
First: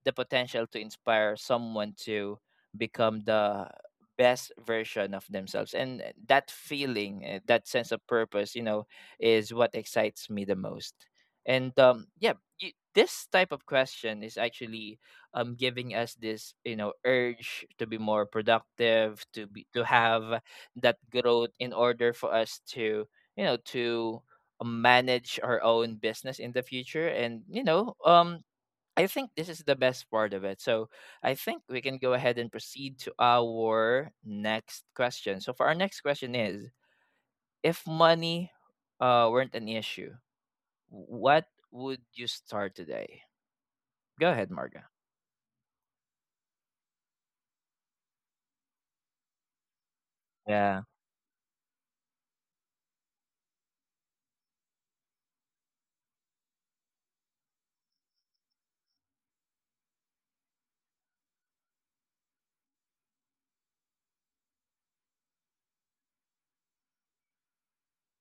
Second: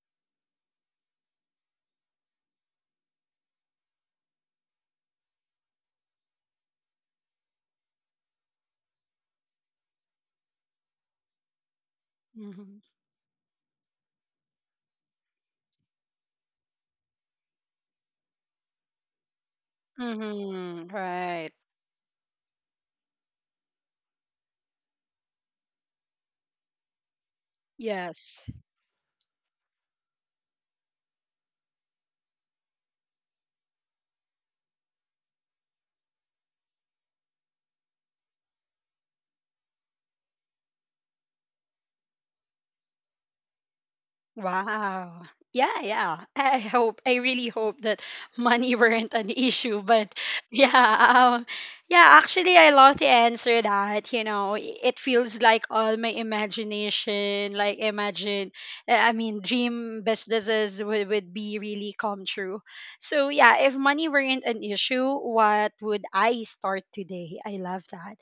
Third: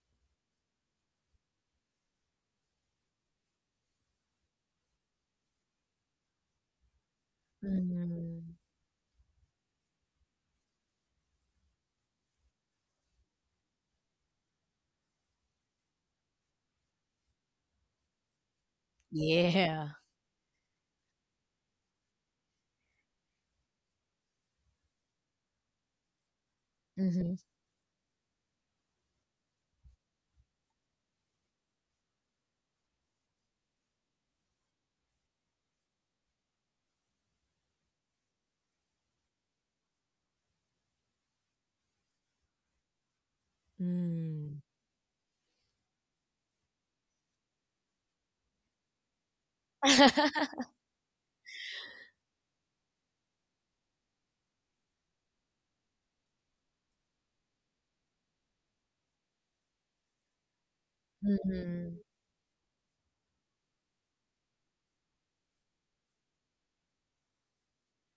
A: the potential to inspire someone to become the best version of themselves. And uh, that feeling, uh, that sense of purpose,
C: Mm.
A: you know, is what excites me the most. And um, yeah, you,
B: Mhm.
A: this type of question is actually um giving us this, you know, urge to be more productive, to be to
C: Yeah.
A: have
B: Mhm.
A: that growth
B: Right.
A: in order for us to you know to manage our own business in the future,
C: Mm-hmm.
A: and you know um
B: Yes.
A: I think this is the best part of it. So I think we can go ahead and proceed to our next question. So for our next question is, if money uh weren't an issue, what would you start today? Go ahead,
C: Mm.
A: Marga.
B: Wow. Yeah, yeah. I hope, I really hope that [laughs] money weren't an issue. But [laughs] yeah,
C: [laughs]
A: Yeah.
B: um, yeah, actually, I love to answer that. You know, i- it feels like all my imagination, like imagine, uh, I mean, dream businesses would, would be really
C: Mm-hmm.
B: come true. So yeah, if money weren't an issue, what would I start today? I love that.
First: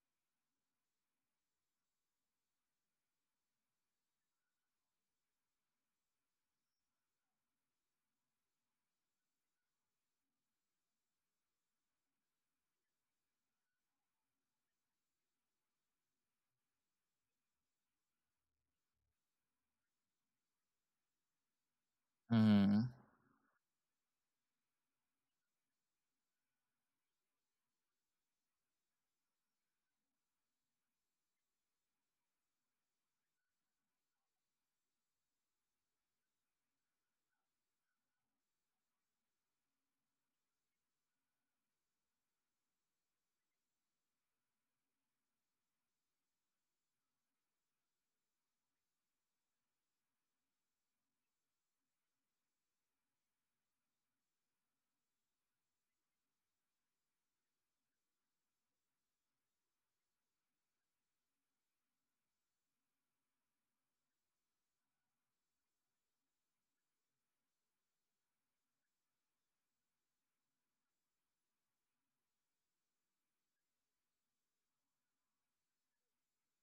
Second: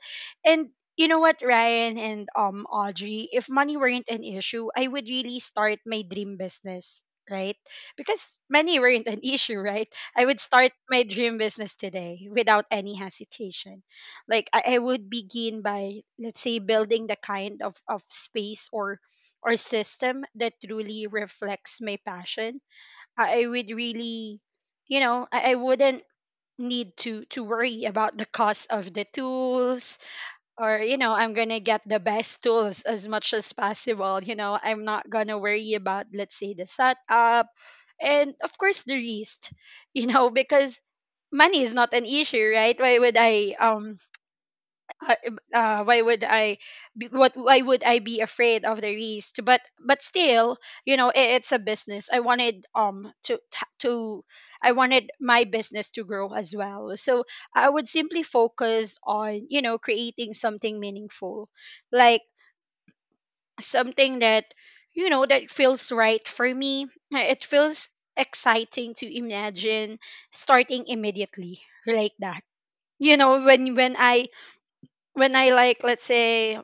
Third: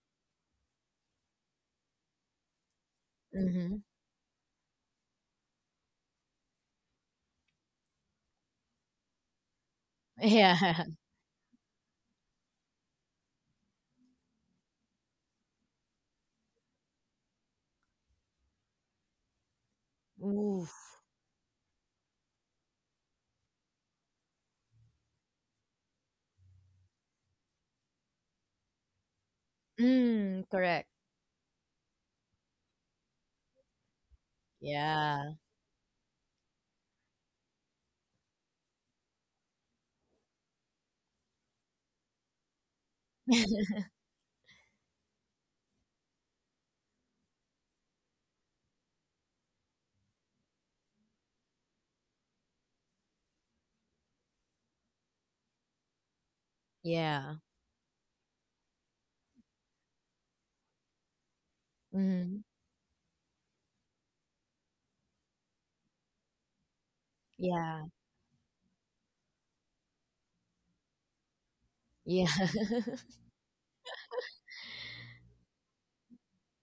B: And you know what, Ryan and um Audrey, if
C: Mm-hmm.
B: money weren't an issue, I would really start my dream business, right? Because money weren't an [laughs] issue, right? I would
C: Yeah.
B: start my dream business today without any hesitation. Like I, I would begin by, let's say, building the kind of, of space or or
C: [laughs]
B: system that
C: Oof.
B: truly reflects my passion.
A: Mm-hmm.
B: I, I would really you know, I, I wouldn't need to to worry about the cost of the tools
C: Mm,
B: or
C: correct.
B: you know I'm gonna get the best [laughs] tools as much as possible. you know I'm not
C: Yeah.
B: gonna worry about, let's say, the setup, and of course the risk. [laughs] You know because money is not an issue, right? Why would I
C: [laughs]
B: um uh, uh, why would I be, what, why would I be afraid of the risk? But but still, you know, it, it's a business. I wanted um to to I wanted my business to grow as well. So
C: Yeah.
B: I would simply focus on you know creating something meaningful, like
C: Mm-hmm.
B: something that you know that feels right for me. It
C: Yeah.
B: feels exciting to imagine starting immediately like
C: Yeah.
B: that. You
C: [laughs]
B: know, when when I when I like, let's say,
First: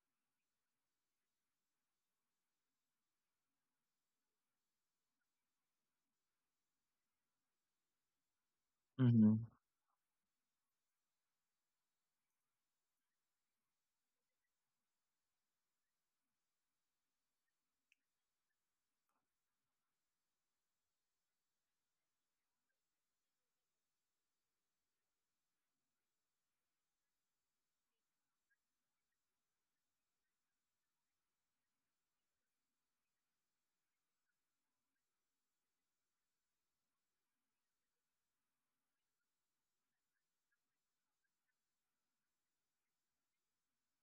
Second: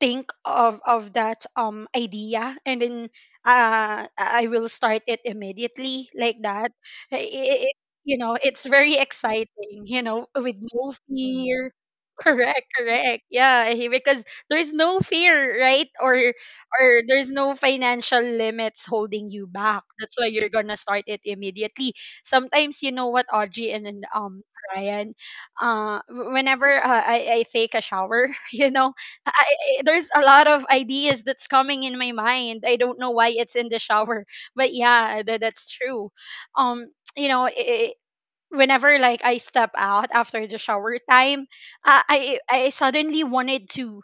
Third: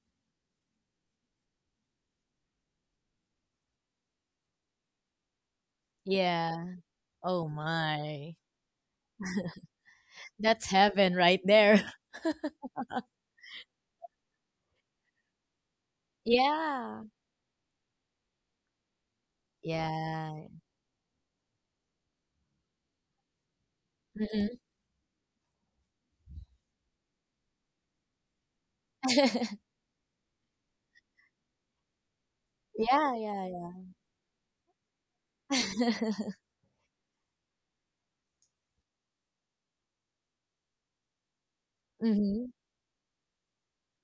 B: think of of that um idea, and then uh I will start it immediately like
C: Yeah.
B: that. I-
C: Oh
B: i- i- you
C: my.
B: know, it's very
A: Mm-hmm.
B: exciting, you know, with
C: That's
B: no
C: heaven right
B: fear.
C: there. [laughs]
B: [laughs] Correct, correct. Yeah, he- because there's no fear, right? Or or
C: Yeah.
B: there's no financial limits holding you back. That's why
C: Yeah.
B: you're gonna start it immediately. Sometimes, you know what, Audrey, and then, um
C: Mm-mm.
B: Ryan, uh w- whenever uh, I, I take a shower, [laughs] you know, I,
C: [laughs]
B: I, there's a lot of ideas that's coming in my mind. I don't know
C: Yeah,
B: why
C: yeah,
B: it's in
C: yeah.
B: the shower, [laughs] but yeah, that, that's true.
C: [laughs]
B: um [tsk] you know, I whenever, like, I step out after the shower time, uh, i
C: Mhm.
B: i suddenly wanted to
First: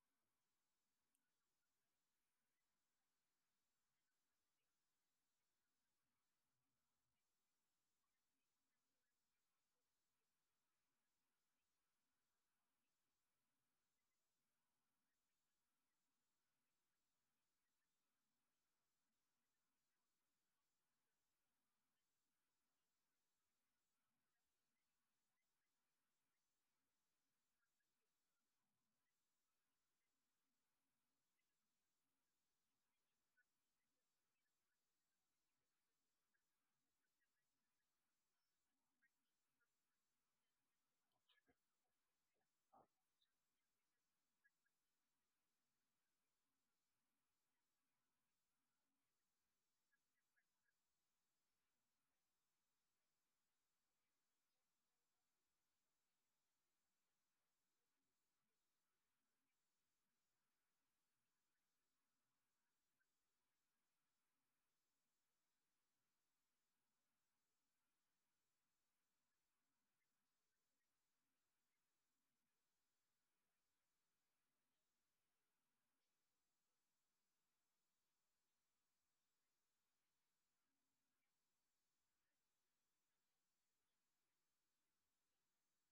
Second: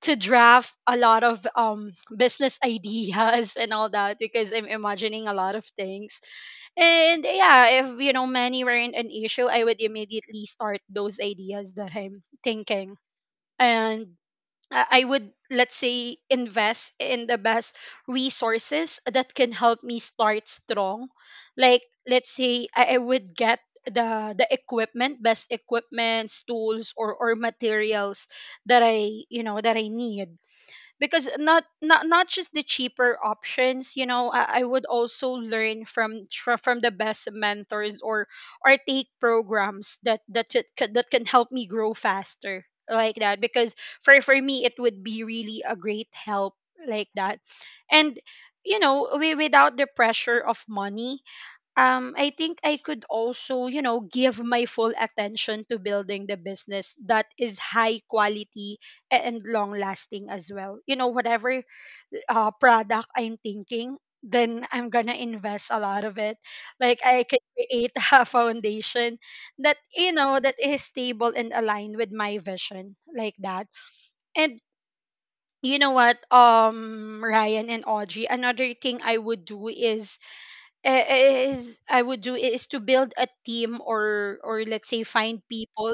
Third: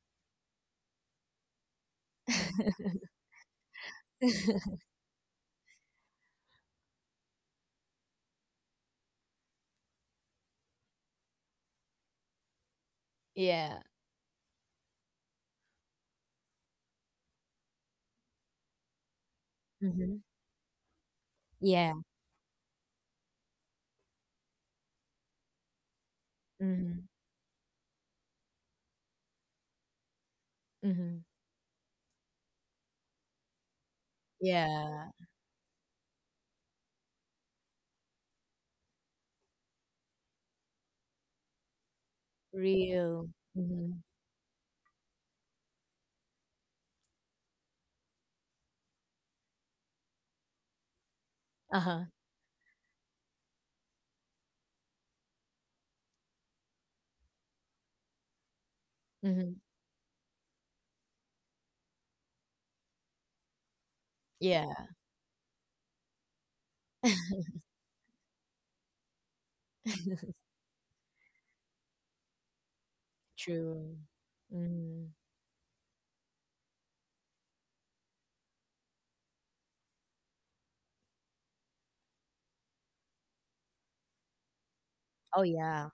B: to draft a lot of um business [laughs] ideas and all that, because I'm
C: [laughs]
B: imagining a lot of things. And yeah, if, you know, money weren't an issue, I would immediately start those ideas that I'm thinking.
C: Yeah.
B: And I I would, let's say, invest in the best resources that can help me
C: Mhm.
B: start strong. Like,
C: Yeah.
B: let's say I, I would get the the equipment, best equipments, tools,
C: Mhm.
B: or or materials that I, you know, that I need.
C: Mhm.
B: Because not not not just the cheaper options, you know, i, I would
C: Yeah.
B: also learn from tr- from the best mentors or or take programs that that it c- that can help me grow faster like
C: Real.
B: that. Because
C: Mhm.
B: for for me, it would be really a great help like that. And, you know, we, without the pressure of money,
C: Uh-huh.
B: um, I think I could also, you know, give my full attention to building the business that is high quality and
C: Mhm.
B: long lasting as well. You know, whatever uh, product I'm thinking, then
C: Yeah.
B: I'm gonna invest a lot of it. Like, I can create [laughs] a foundation that, you know,
C: [laughs]
B: that is stable and aligned with my vision, like that.
C: True.
B: And,
C: Mhm.
B: you know what, um, Ryan and Audrey, another thing I would do is uh, is I would do is to build a team or or let's say, find
C: Oh yeah.
B: people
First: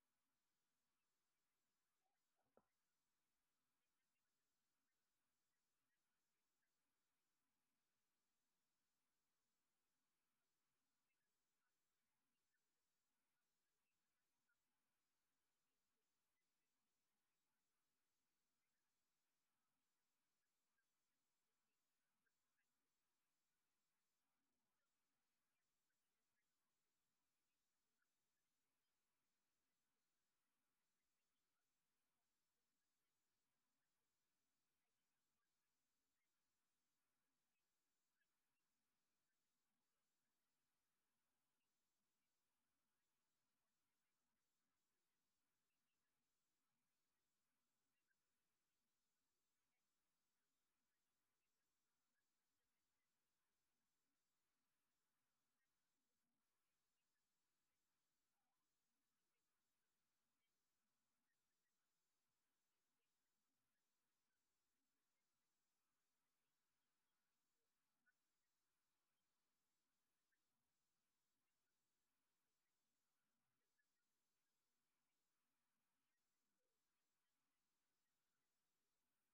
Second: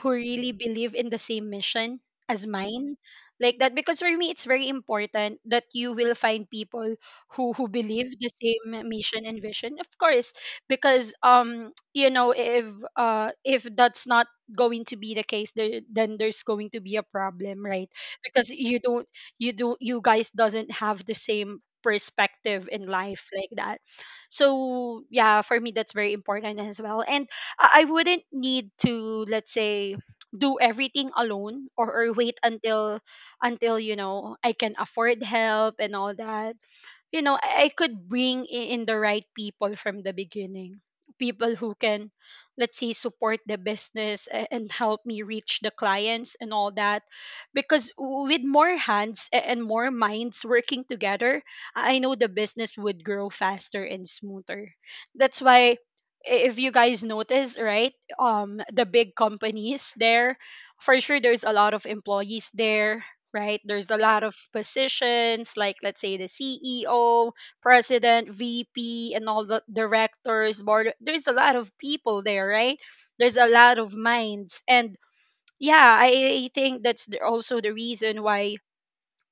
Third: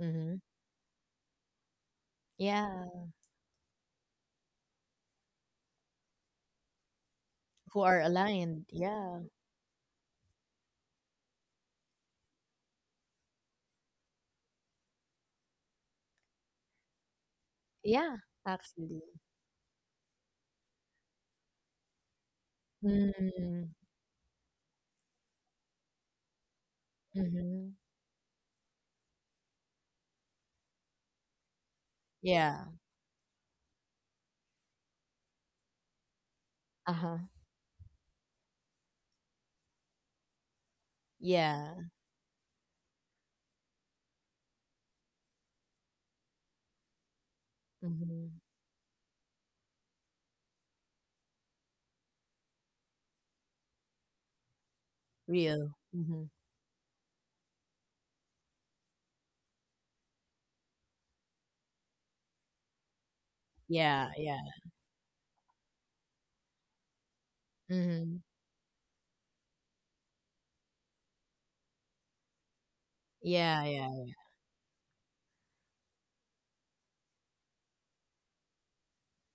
B: who really believe in the same mission as
C: Yeah.
B: mine, like that. Because for me, it's very important that you will find people who who
C: Who are
B: believe the
C: aligned.
B: same
C: Yeah.
B: mission and vision, of course. Because um you know, if uh if that's not going to be the case there, then there's going to be a problem, right?
C: Yeah,
B: Because you
C: actually.
B: don't you do you guys doesn't have the same perspective in life, like
C: Mm.
B: that. So yeah, for me, that's very important as well. And
C: Mhm.
B: I I wouldn't need to, let's say, do everything alone, or, or wait
C: Yeah.
B: until until you know, I can afford help and all that.
C: Uh-huh.
B: You know, I, I could bring i- in the right people from the beginning. People who
C: Yeah.
B: can, let's say, support the business a- and help me reach the clients and all that. Because w-
C: Mhm.
B: with more hands a- and more minds working together, I know the business would grow faster and smoother. That's
C: Real.
B: why,
C: Mhm.
B: i- if you guys notice, right, um, the big companies there, for sure, there's a lot of employees there, right? There's a
C: Yeah,
B: lot of
C: yeah.
B: positions, like, let's say, the C E O,
C: Mhm.
B: president, V P, and all the directors, board. There's a lot of people there, right? There's a
C: Yeah,
B: lot
C: yeah,
B: of minds. And yeah, I I think that's the, also the reason why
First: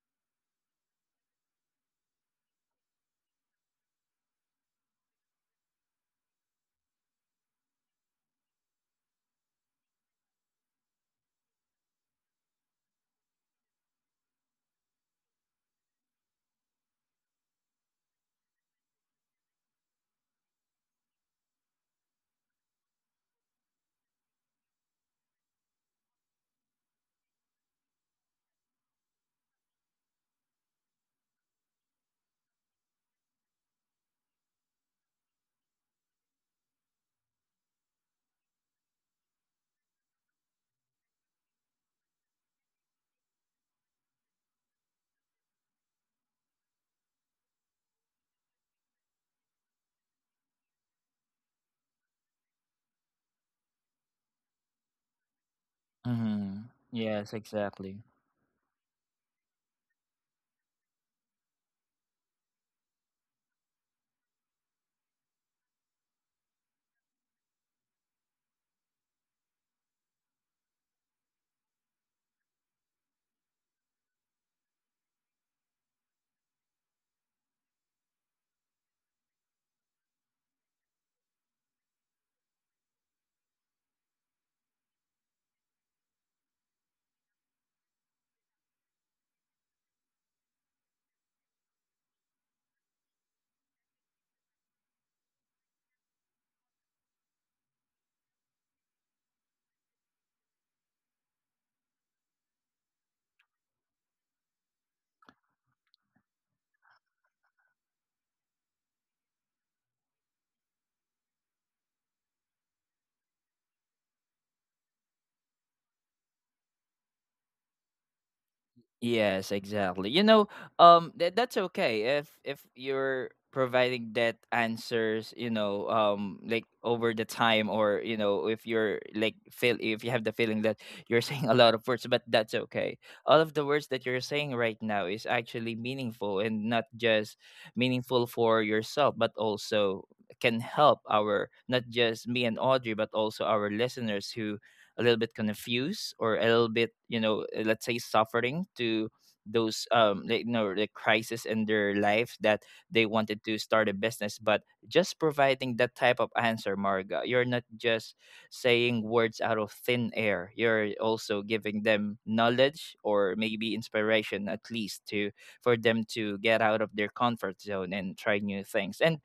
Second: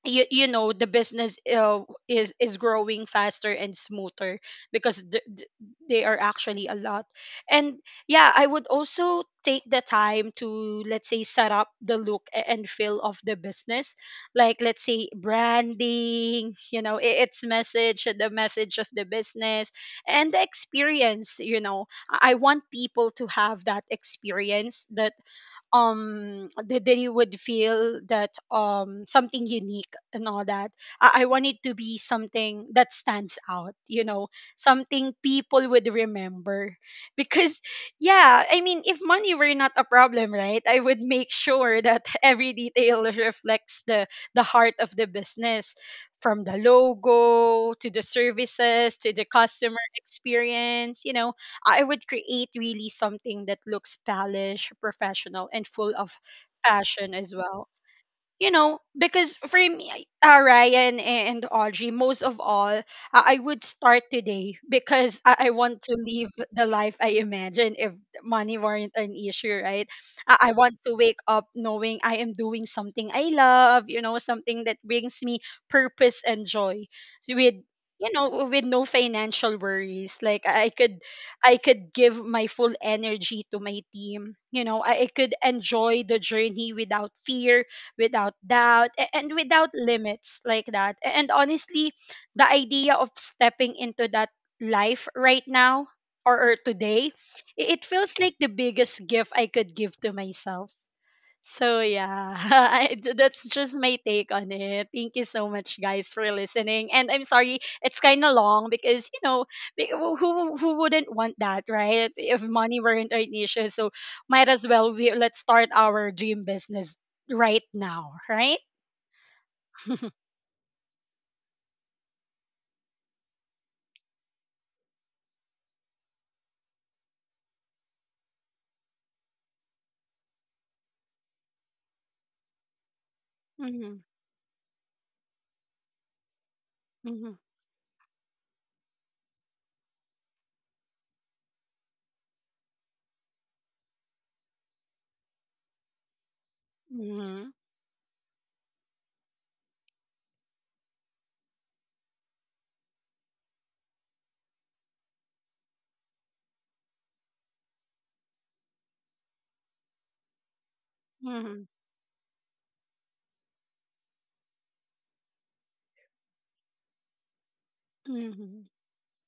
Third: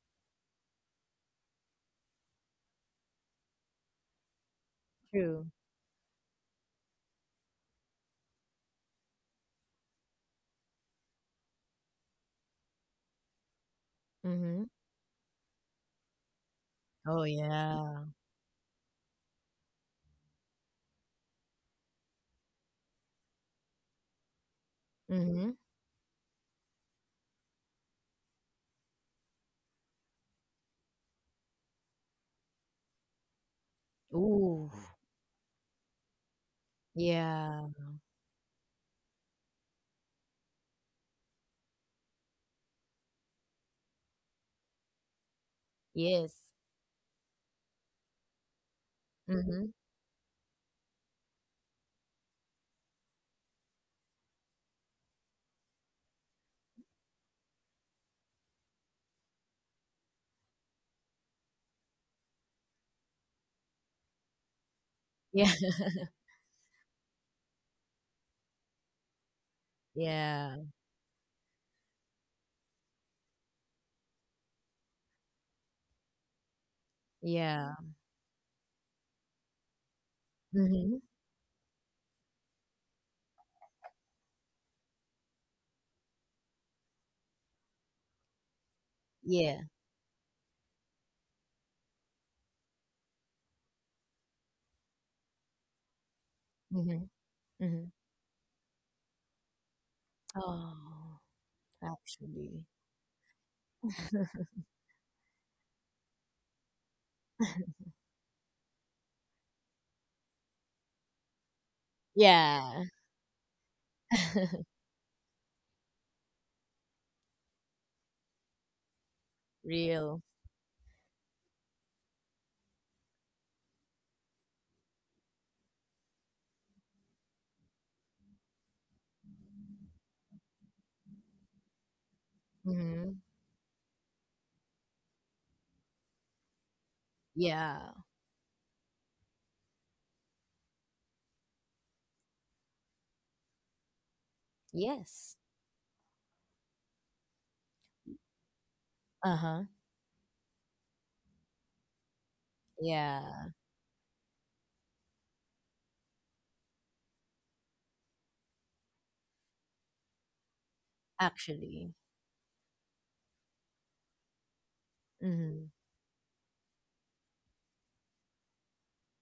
B: you, you know, the business uh, is is growing faster and smoother, because th- th-
C: true.
B: they are actually a lot. And yeah, I would also take the time to, let's say, set up the look a- and feel of the business, like,
C: Mhm.
B: let's say, branding. You know, I-
C: Oh,
B: its message
C: yeah.
B: the message of the business and the experience. You know, i I want people to have that experience that
C: Mhm.
B: um that that you would feel that, um something unique and all that. I, I want it to be something that stands out, you know,
C: Ooh.
B: something people would remember. Because
C: Yeah.
B: yeah, I mean, if money were not a problem, right, I would make sure that [laughs] every detail reflects the the heart of the business,
C: Yes.
B: from the logo to the services to the
C: Mhm.
B: customer experience. you know I would create really something that looks polished, professional, and full of
A: Mm-hmm.
B: passion
A: Yes,
B: as well.
A: exactly.
B: You know, because for me, uh, Ryan and Audrey, most of all, uh, I would start today because I, I
C: Yeah.
B: want
C: [laughs]
B: to live the life I imagine if money weren't an issue, right? I, I
C: Yeah.
B: want to wake up knowing I am doing something I love, you know, something that brings me purpose and joy. So with,
C: Yeah.
B: you know, with no financial worries, like, i could
C: Mhm.
B: i could give my full energy to my team. You know, i, I could enjoy the journey without fear, without doubt, a- and
C: Yeah.
B: without limits, like that. A- and honestly, the idea of stepping into that life right now, or, or today,
C: Mhm.
B: i- it
C: Mhm.
B: feels like the biggest gift I could give to myself.
C: Oh,
B: So yeah, [laughs]
C: actually.
B: I, th- that's just my take on
C: [laughs]
B: it. Thank you so much, guys, for listening. And I'm sorry it's kind of long, because, you know, be- who who wouldn't want that, right? If money
C: Yeah.
B: weren't an issue, so might as
C: [laughs]
B: well we let's start our dream business right now, right?
A: Yes, exactly.
B: [laughs]
A: You
C: Real.
A: know, um, that that's okay if if you're providing that answers, you know, um, like over the time, or you know, if you're like feel if you have the feeling that you're [laughs] saying a lot of words, but that's okay.
C: Mhm.
A: All of the words
B: Mm-hmm.
A: that you're saying right now is actually meaningful, and not
B: Mm-hmm.
A: just
C: Yeah.
A: meaningful for yourself, but also can help our, not just me and Audrey, but also our listeners who a little
C: Yes.
A: bit confused or a little bit you
B: Mm-hmm.
A: know uh, let's say suffering to
C: Uh-huh.
A: those um like, you know, the crisis in their life, that they
C: Yeah.
A: wanted to start a business. But just providing that type of answer, Marga, you're not just saying words out of thin air. You're also giving
C: Actually.
A: them knowledge or maybe inspiration, at least, to
C: Mhm.
A: for them to get out of their comfort zone and try
B: Mm-hmm.
A: new things. And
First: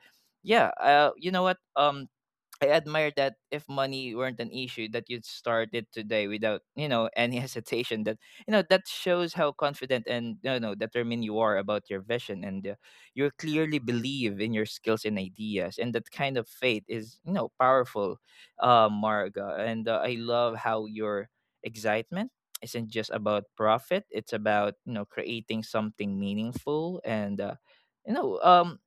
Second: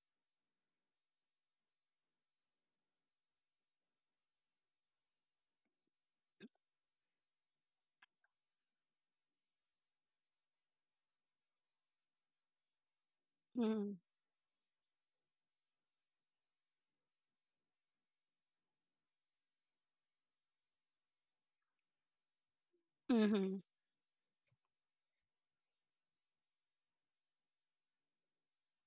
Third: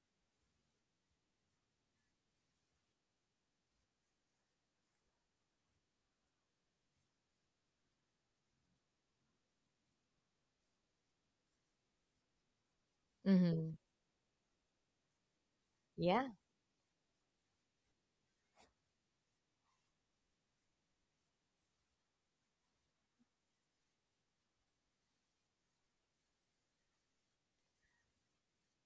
A: yeah, uh, you know what, um I admire that if money weren't an issue, that you'd start it today without, you know, [laughs] any hesitation. That, you know, that shows how confident and, you know, determined you are about your vision. And uh, you
C: Mhm.
A: clearly
B: Mm-hmm.
A: believe in your skills and ideas. And that
C: Yeah.
A: kind of faith is, you know, powerful, uh, Marga. And uh, I love how your excitement isn't just about
B: Mm-hmm.
A: profit; it's about, you know, creating something meaningful. And. Uh, you know, um,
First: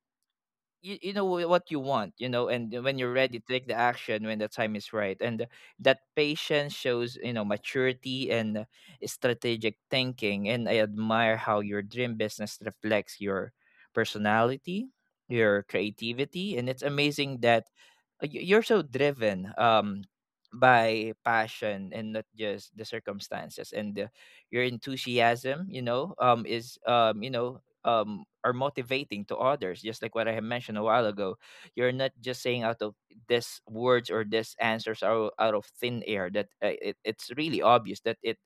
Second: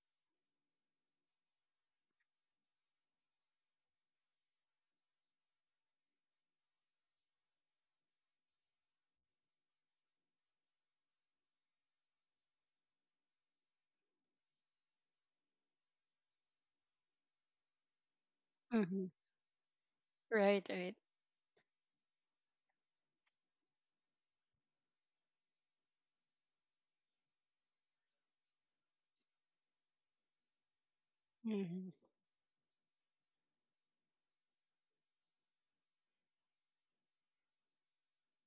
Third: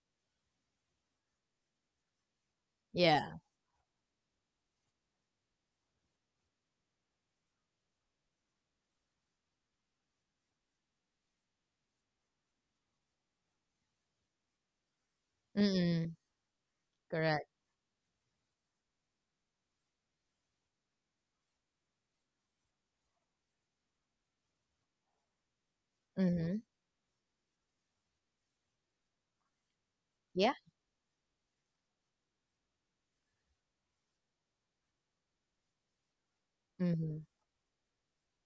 A: you, you know wh- what you want, you know, and when you're
C: Yeah.
A: ready, take the action when the time is right. And that patience shows, you know, maturity and strategic thinking. And I admire how your dream business reflects your personality, your
C: Mm.
A: creativity. And it's amazing
C: Correct.
A: that uh, y- you're so
B: Mm-hmm.
A: driven um
B: Right, right.
A: by passion and not just the circumstances. And uh, your enthusiasm, you know, um
C: Mhm.
A: is, um you know, um are motivating to others, just like what I had
C: Yeah.
A: mentioned a while ago. You're
B: Mm-hmm.
A: not just saying out of this words, or this answers are out of thin air. That uh, it,
C: Mhm.
A: it's really obvious that it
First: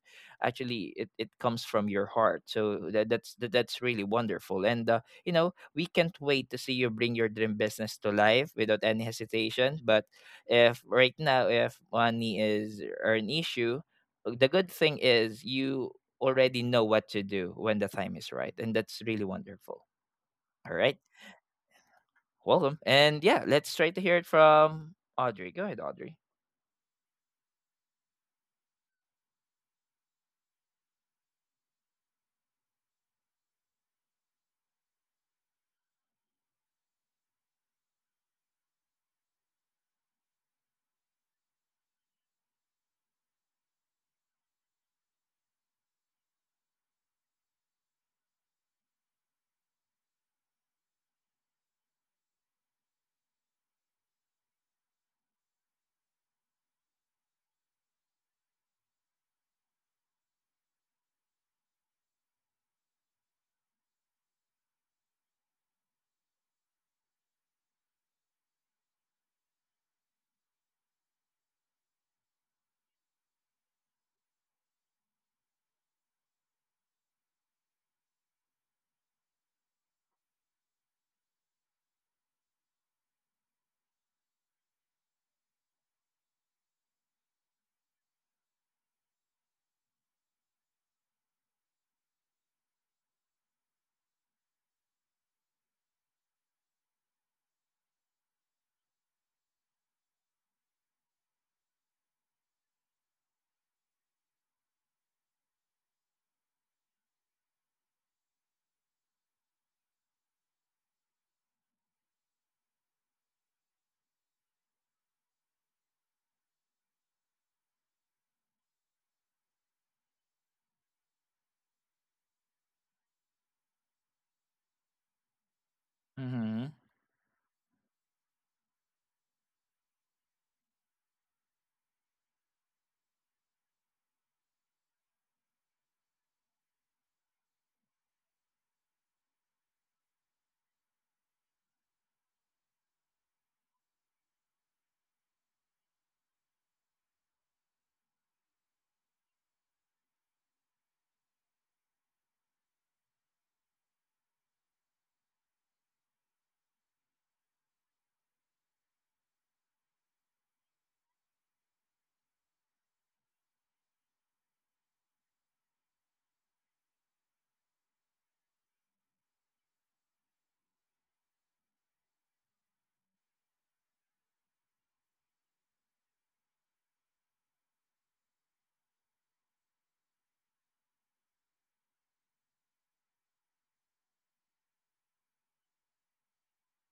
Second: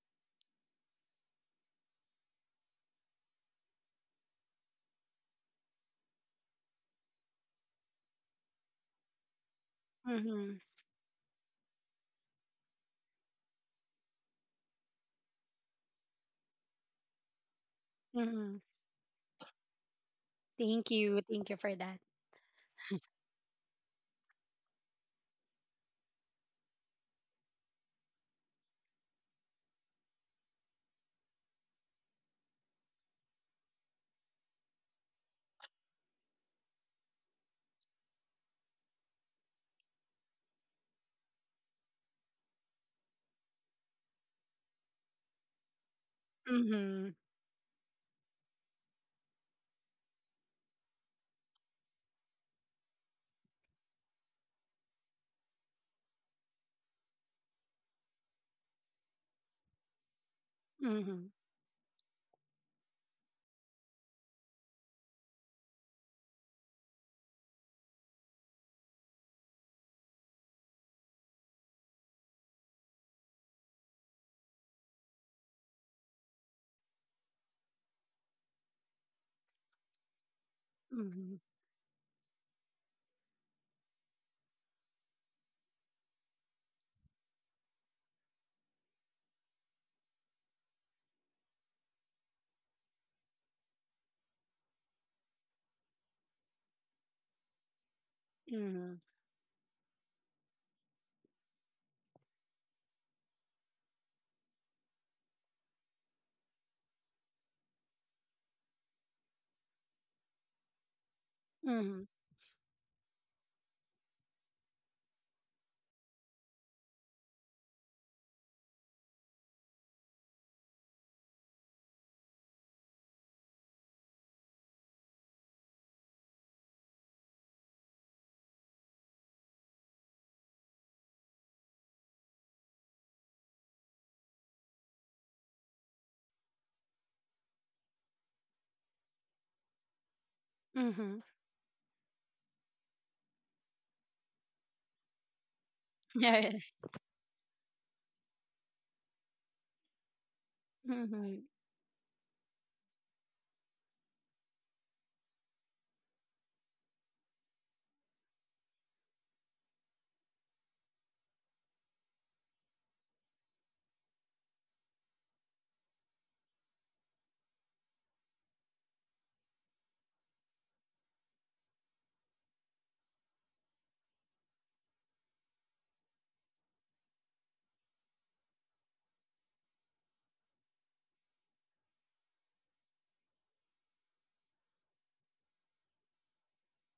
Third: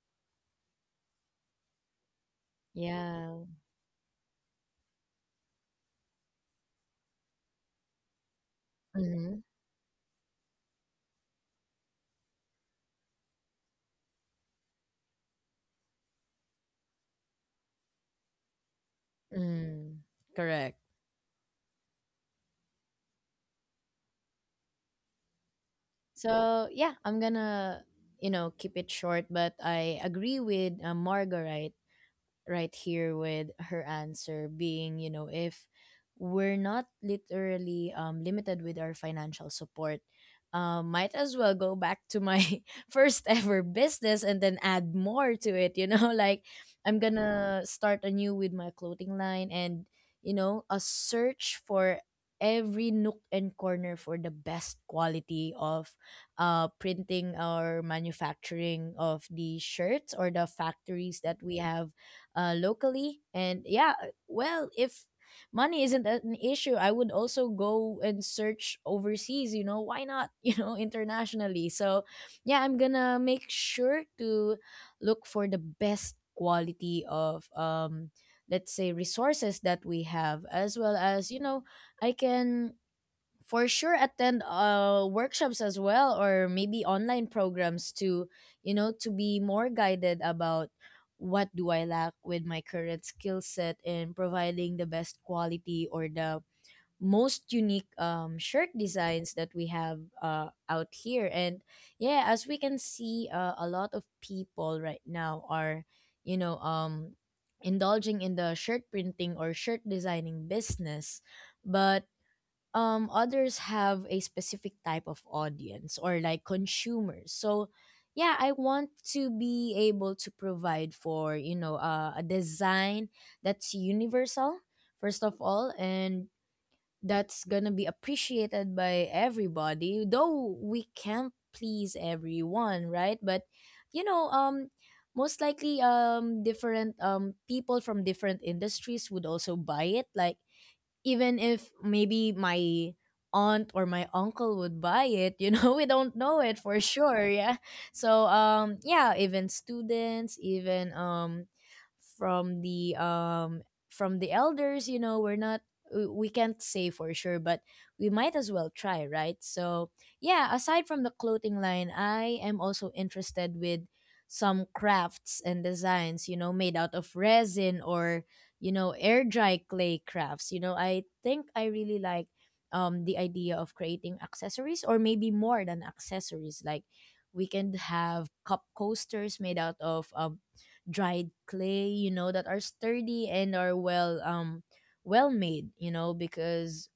A: actually it, it comes from your heart. So that, that's
C: Yeah.
A: that, that's really wonderful. And uh, you know, we can't wait to see you bring your dream business to life without any
C: Mhm,
A: hesitation. But
B: Mm-hmm.
A: if right now, if money is or an issue, the good thing is you already know what to do when the time is right.
B: Mm-hmm.
A: And that's really wonderful.
C: mm,
A: All
C: correct.
B: Thank
A: right.
B: you. Thank you for that.
A: Welcome. And yeah, let's try to hear it from Audrey. Go ahead, Audrey.
C: So yeah, I'm gonna you know keep it short, but I agree with uh, Margaret right here with her answer being, you know, if we're not literally um, limited with our financial support, um, might as well go back to my [laughs] first ever business and then add more to it. You know, [laughs] like I'm
B: Mm-hmm.
C: gonna start anew with my clothing line and, you know, a search for every nook and corner for the best quality of uh, printing or manufacturing of the shirts or the factories
B: Mm-hmm.
C: that we have uh, locally. And yeah, uh, well, if money isn't an issue, I would also go and search overseas, you know, why not, [laughs] you know, internationally. So yeah, I'm gonna make sure to look for the best quality of um let's say resources that we have, as well as you
B: Mhm.
C: know I can for sure attend uh workshops as well, or maybe online programs to you know to be more guided about what do I lack with my current skill set in providing the best quality or the most unique um, shirt
B: Mhm.
C: designs that we have uh, out here. And yeah, as we can see, uh, a lot of people right now are you know um indulging in the shirt printing or shirt designing business.
B: Mhm.
C: But um others have a specific type of audience, or like consumers. So yeah, I want to be able to provide for, you know uh, a design that's universal first of all, and
A: Mm-hmm.
C: that's gonna be appreciated by everybody, though we can't please everyone, right? But you know um most likely um different um people from different industries would also buy it. Like,
B: Mhm.
C: even if maybe my aunt or my uncle would buy it, you know [laughs] we don't
B: [laughs]
C: know
B: Yeah.
C: it for sure. [laughs] Yeah. So um yeah, even students, even
B: Mhm.
C: um from the um from the elders, you know we're not, we we can't say for sure, but we might as well try, right? So yeah, aside from the clothing line, I am also interested with some crafts and designs, you know made out of resin, or you know, air dry clay crafts. You know, I think I really like um the idea of creating accessories, or maybe more than accessories. Like, we can have cup coasters made out of um dried clay, you know, that are sturdy and are well um well made, you know, because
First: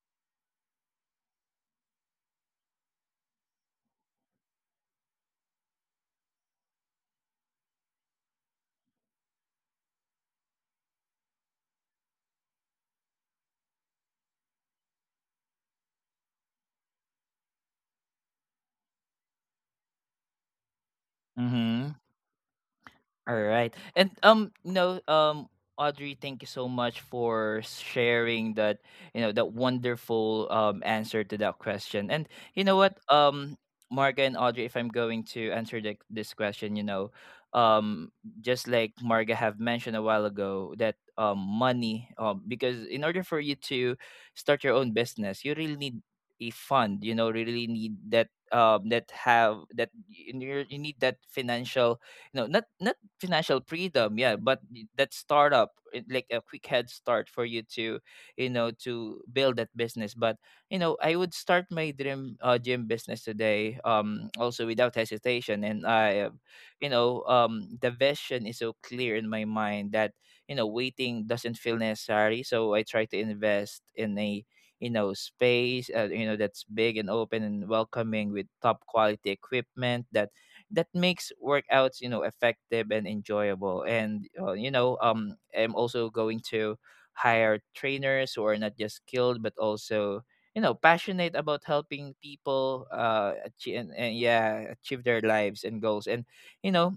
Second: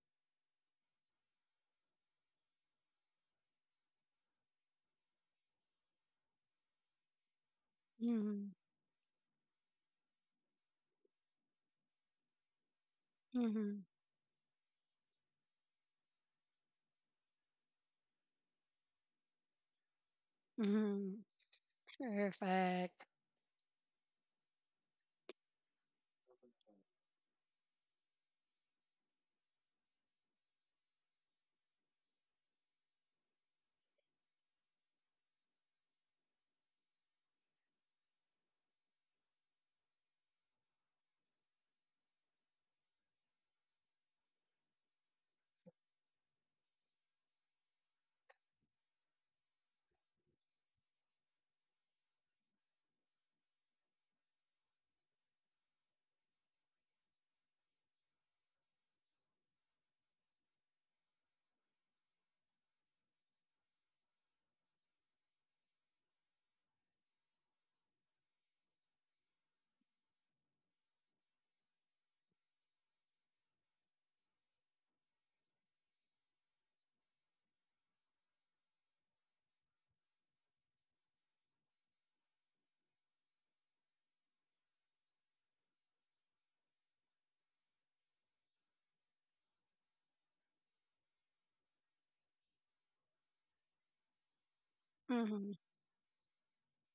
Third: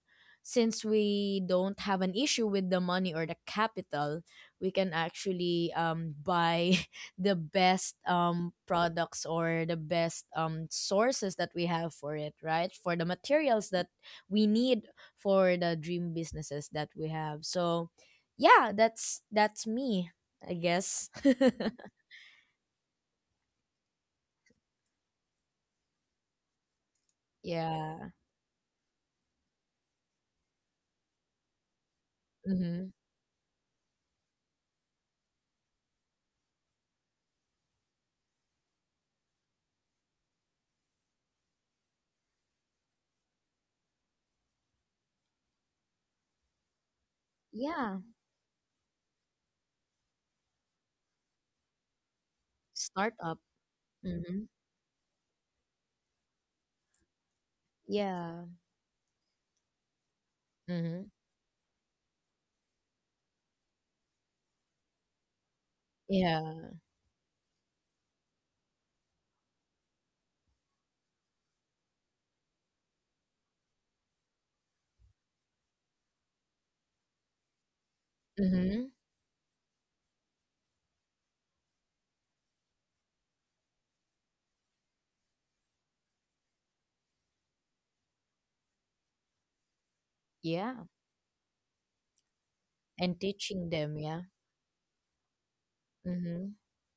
C: since we don't have an issue with the money or the capital, we can actually um buy the best
B: Mhm.
C: um products or the best um sources that we have for it, right, for the materials
B: Mhm.
C: that we need for the dream businesses that we have. So yeah, that's that's me, I guess.
B: Mhm.
C: [laughs]
A: Mm-hmm.
B: Perfect.
A: All right. And um no, um Audrey, thank you so much for
C: Yeah.
A: sharing that, you know, that wonderful um answer to that question. And you know
C: Mm-hmm.
A: what, um Marga and Audrey, if I'm going to answer the, this question, you know, um just like Marga have mentioned a while ago, that um money, um because in order for you to start your own business, you really need a fund, you know, really
C: Yeah.
A: need that, um that have that, you, you need that financial. You know, not not
C: Startup.
A: financial freedom, yeah,
C: Mm-hmm.
A: but that startup, it- like a quick head start for you to,
C: Yeah.
A: you know, to build that business. But you know,
C: Mm-hmm.
A: I would start my dream uh, gym business today, um also without hesitation. And I, uh,
C: Yeah.
A: you know, um the vision is so clear in my mind that, you know, waiting doesn't feel necessary. So I try to invest in a, you know, space, uh, you know, that's big and open and welcoming, with top
C: Mm-hmm.
A: quality equipment, that that makes workouts, you know, effective and enjoyable. And uh, you know, um I'm also going to hire trainers who are not just skilled but also, you
C: Yeah.
A: know, passionate about helping people
C: And
A: uh
C: teaching
A: achieve, and,
C: them.
A: and
C: Yeah.
A: yeah, achieve their
B: Mhm.
A: lives and goals. And
C: Mm-hmm.
A: you know,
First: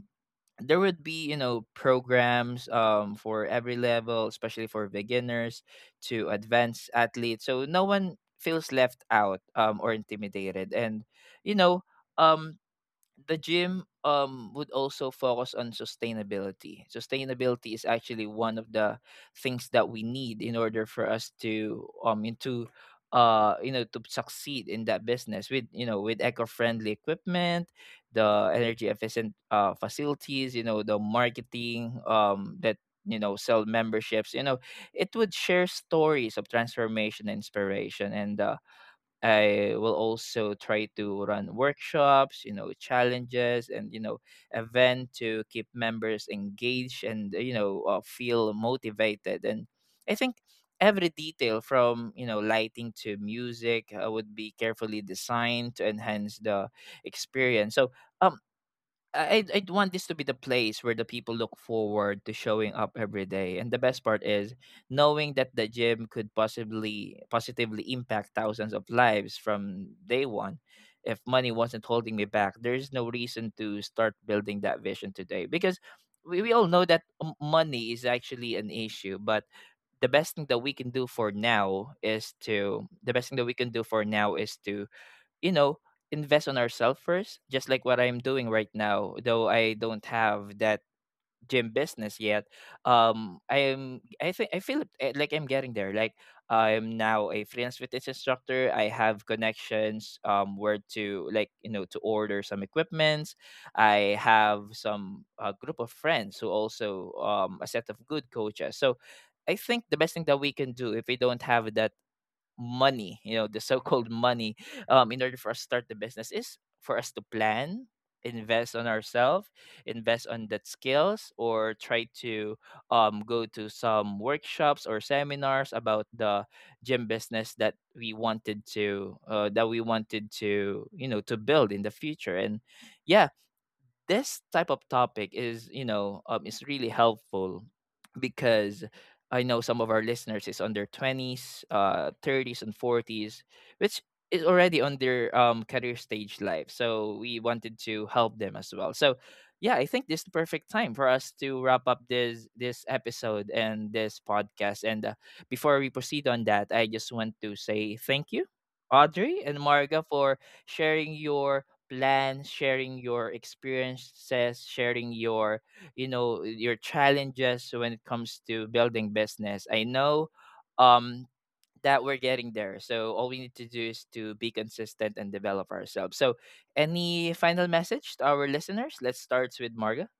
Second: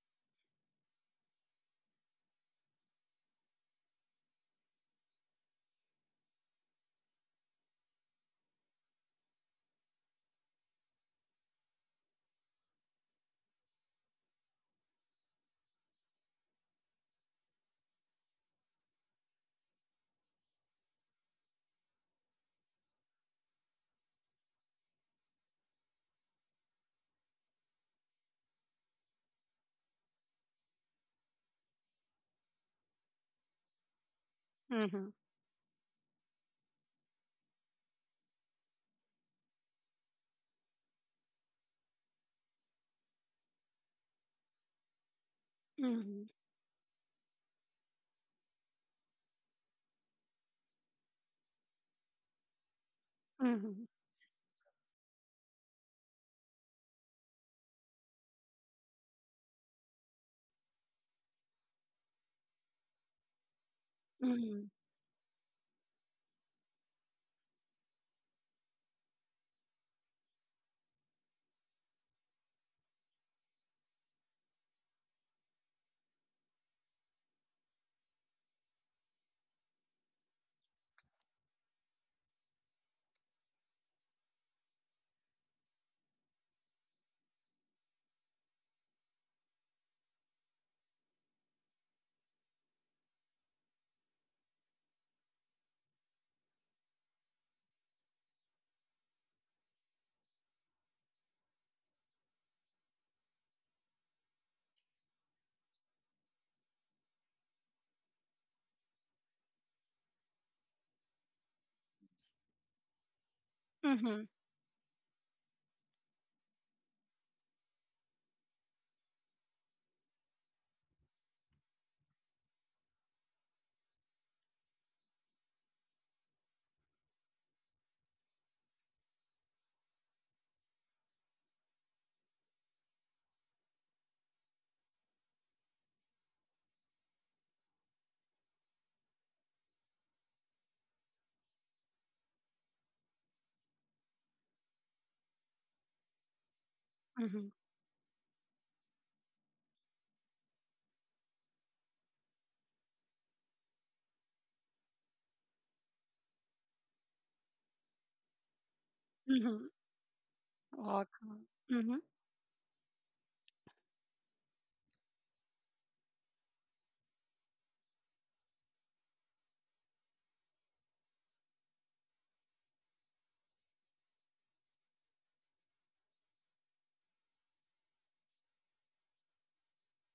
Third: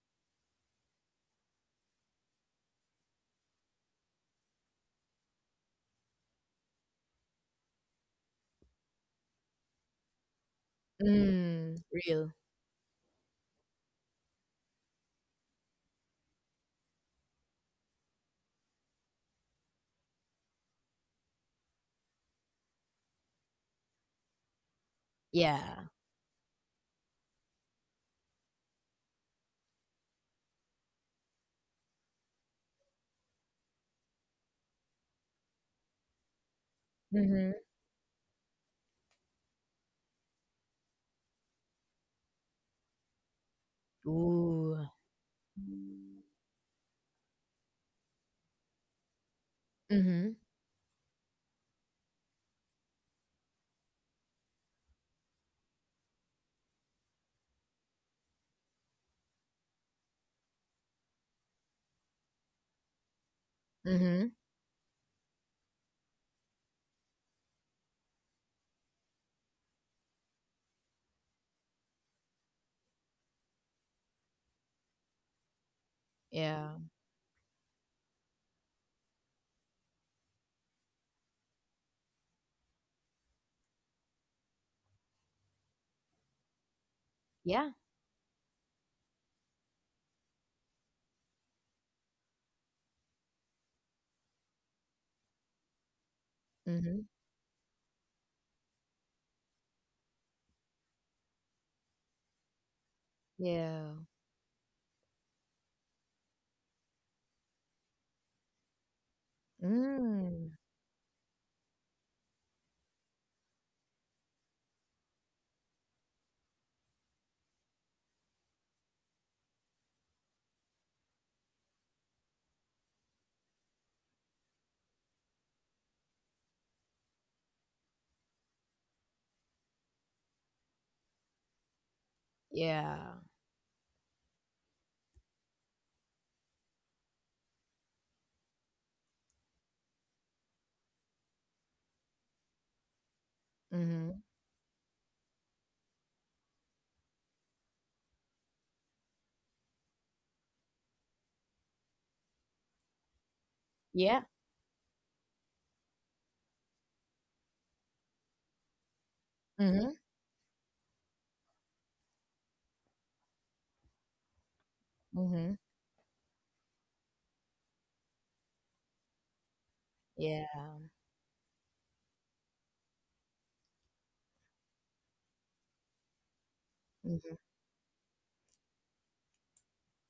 A: there would be, you know, programs um for every level, especially for beginners to advanced athletes, so no one feels left out um or intimidated. And you
C: Mm,
A: know,
C: real.
A: um the gym, um would also focus on sustainability. Sustainability is actually one of the things that we need in order for us to um into uh you know, to succeed in that business, with, you
C: Yeah.
A: know, with eco-friendly equipment, the energy efficient uh facilities, you know, the marketing um that, you know, sell memberships. You know, it
B: Mhm.
A: would share stories of transformation and
C: Mm-hmm.
A: inspiration. And uh, I will also try to run workshops, you know, challenges, and you know,
C: Ooh.
A: event to keep members
B: Mhm.
A: engaged and uh, you know, uh, feel motivated. And I think
C: Mm-hmm.
A: every detail from, you know, lighting to
B: Mhm.
A: music uh, would be carefully designed to enhance the experience. So, um I I want this to be the place where the people look forward to showing up every day. And the best part
C: Mm-hmm.
A: is
B: Mhm.
A: knowing that the gym could possibly positively impact thousands of lives from day one. If money wasn't holding me back, there's no reason to start building that vision today, because we, we all
C: Yeah.
A: know that m- money is actually an issue. But the best thing that we can do for now is to the best thing that we can do for now is to you know, invest on ourselves first, just
C: Yeah.
A: like what I'm doing right now. Though I don't have that gym business yet, um, I am. I think I feel eh, like I'm getting there. Like I'm
C: Mhm.
A: now a freelance fitness instructor. I have connections. Um, where to, like, you know, to order some equipments.
C: Yeah.
A: I have some a group of friends who also um a set of good coaches. So I think the best thing that we
C: Mm.
A: can do if we don't have that money, you know, the so-called
B: Mhm.
A: money, um, in order for us to start the business, is for us to plan, invest on ourselves, invest on that skills, or try to um, go to some workshops or seminars about the gym business that we wanted to uh, that we wanted to you know, to build in the future. And
C: Yeah.
A: yeah, this type of topic is, you know, um, is really helpful, because I know some of our listeners is on their twenties, uh, thirties, and forties, which
C: Mhm.
A: is already on their um, career stage life. So we
B: Mhm.
A: wanted to help them as well. So yeah, I think this is the perfect time for us to wrap up this this episode and this
C: Yeah.
A: podcast. And uh, before we proceed on that, I just want to say thank you, Audrey and
B: Mhm.
C: Mhm.
A: Marga, for sharing
B: Welcome.
A: your
B: Mhm.
A: plans, sharing your experiences, sharing your,
C: Mhm.
A: you know, your challenges when it comes to building business. I know,
C: Yeah.
A: um that we're getting there, so all we need to do is to be consistent and develop ourselves. So any
C: Mhm.
A: final message to our listeners? Let's start with Marga.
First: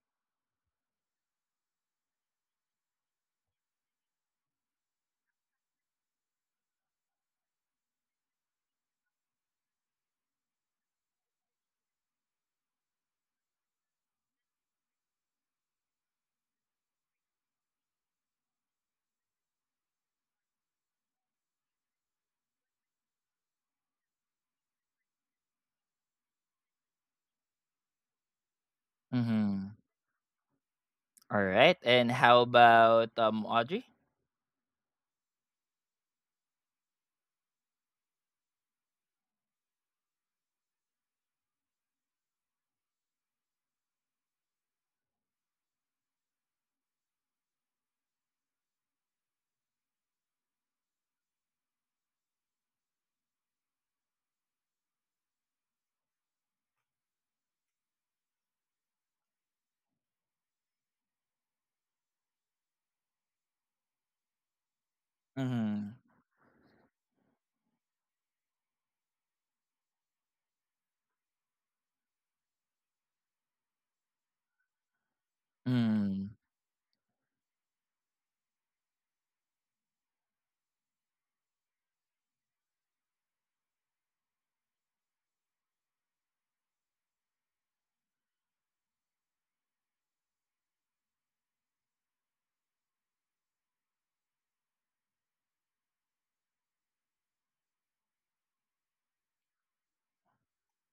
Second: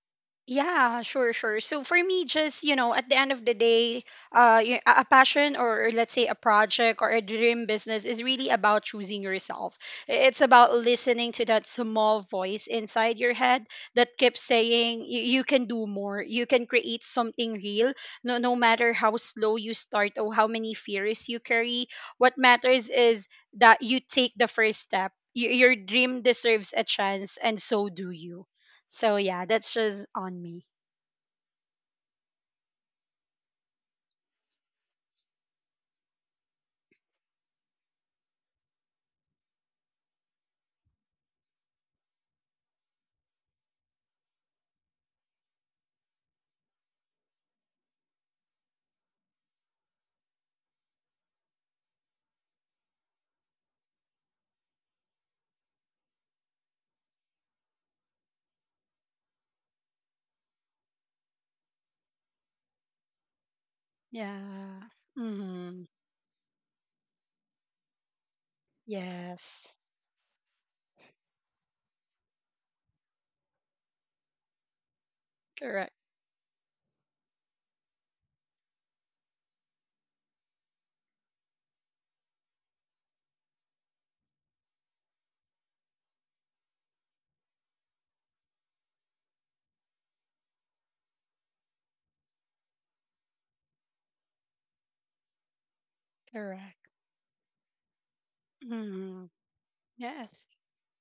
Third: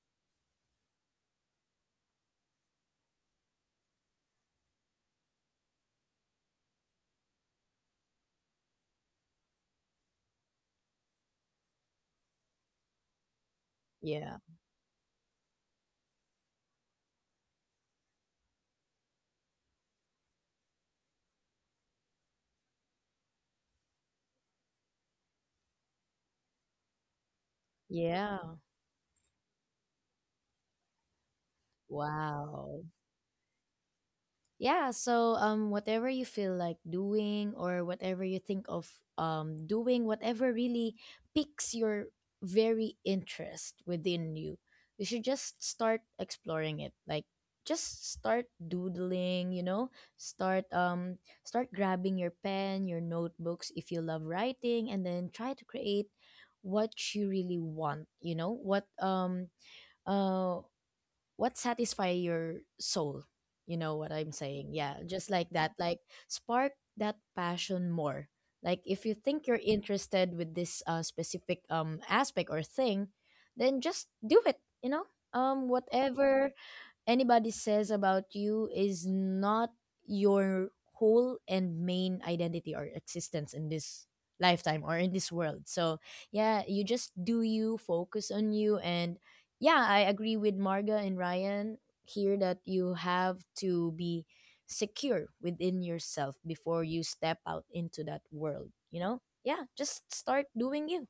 B: Yeah, sure, sure. So for me, just, you know, at the end of the day, uh, y- a a passion, or, let's say, a project or a dream business is really about choosing yourself. I- It's about listening to that small voice inside your head that
C: Yeah.
B: keeps saying you, you can do more. You can create something real. No, No matter how slow you start or how many fears you carry, what matters is that you take the first step. Y- Your dream deserves a chance, and so do
C: Yeah.
B: you. So yeah, that's
A: Mm-hmm.
B: just on me.
A: All right, and how
C: Wow.
A: about um Audrey?
C: Yeah, so um whatever you feel like doing, or whatever you think of um doing, whatever really piques your very interest within you, you should just start exploring it. Like, just start doodling, you know? Start um start grabbing your pen, your notebooks if you love writing, and then try to create what you really want, you know? What um uh what satisfy your soul, you know what I'm saying? Yeah,
B: Yeah.
C: just like that.
B: Mm-hmm.
C: Like,
A: Mm-hmm.
C: spark that passion more. Like, if you think you're
B: Yes.
C: interested with this uh, specific um aspect or thing, then just do it, you know um
B: Correct.
C: whatever anybody says about you is not your whole and main identity or existence in this lifetime or in this world. So, yeah, you just do you, focus on you. And yeah, I agree with Marga and Ryan here that you have to be secure within yourself before
B: Correct.
C: you step out into that world, you know?
B: Mm-hmm.
C: Yeah, just start
B: Yes.
C: doing you.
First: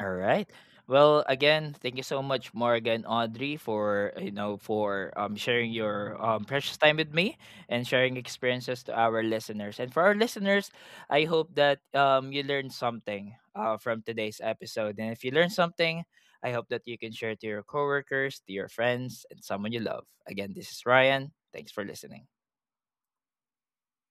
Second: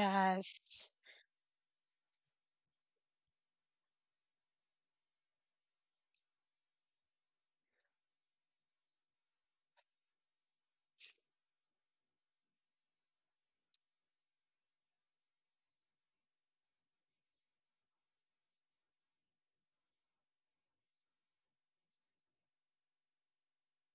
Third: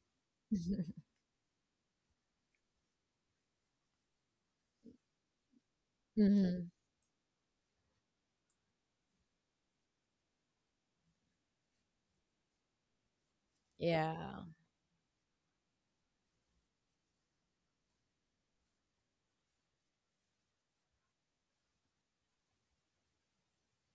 A: All right.
C: [laughs]
A: Well, again, thank you so much, Morgan, Audrey, for, you know, for um, sharing your um,
C: Mhm.
A: precious time with me, and sharing experiences to our listeners. And for our listeners, I hope that um, you learned something uh, from today's
C: Yeah.
A: episode. And if you learned something, I hope that you can share to your coworkers, to your friends, and someone you love. Again, this is Ryan. Thanks for listening.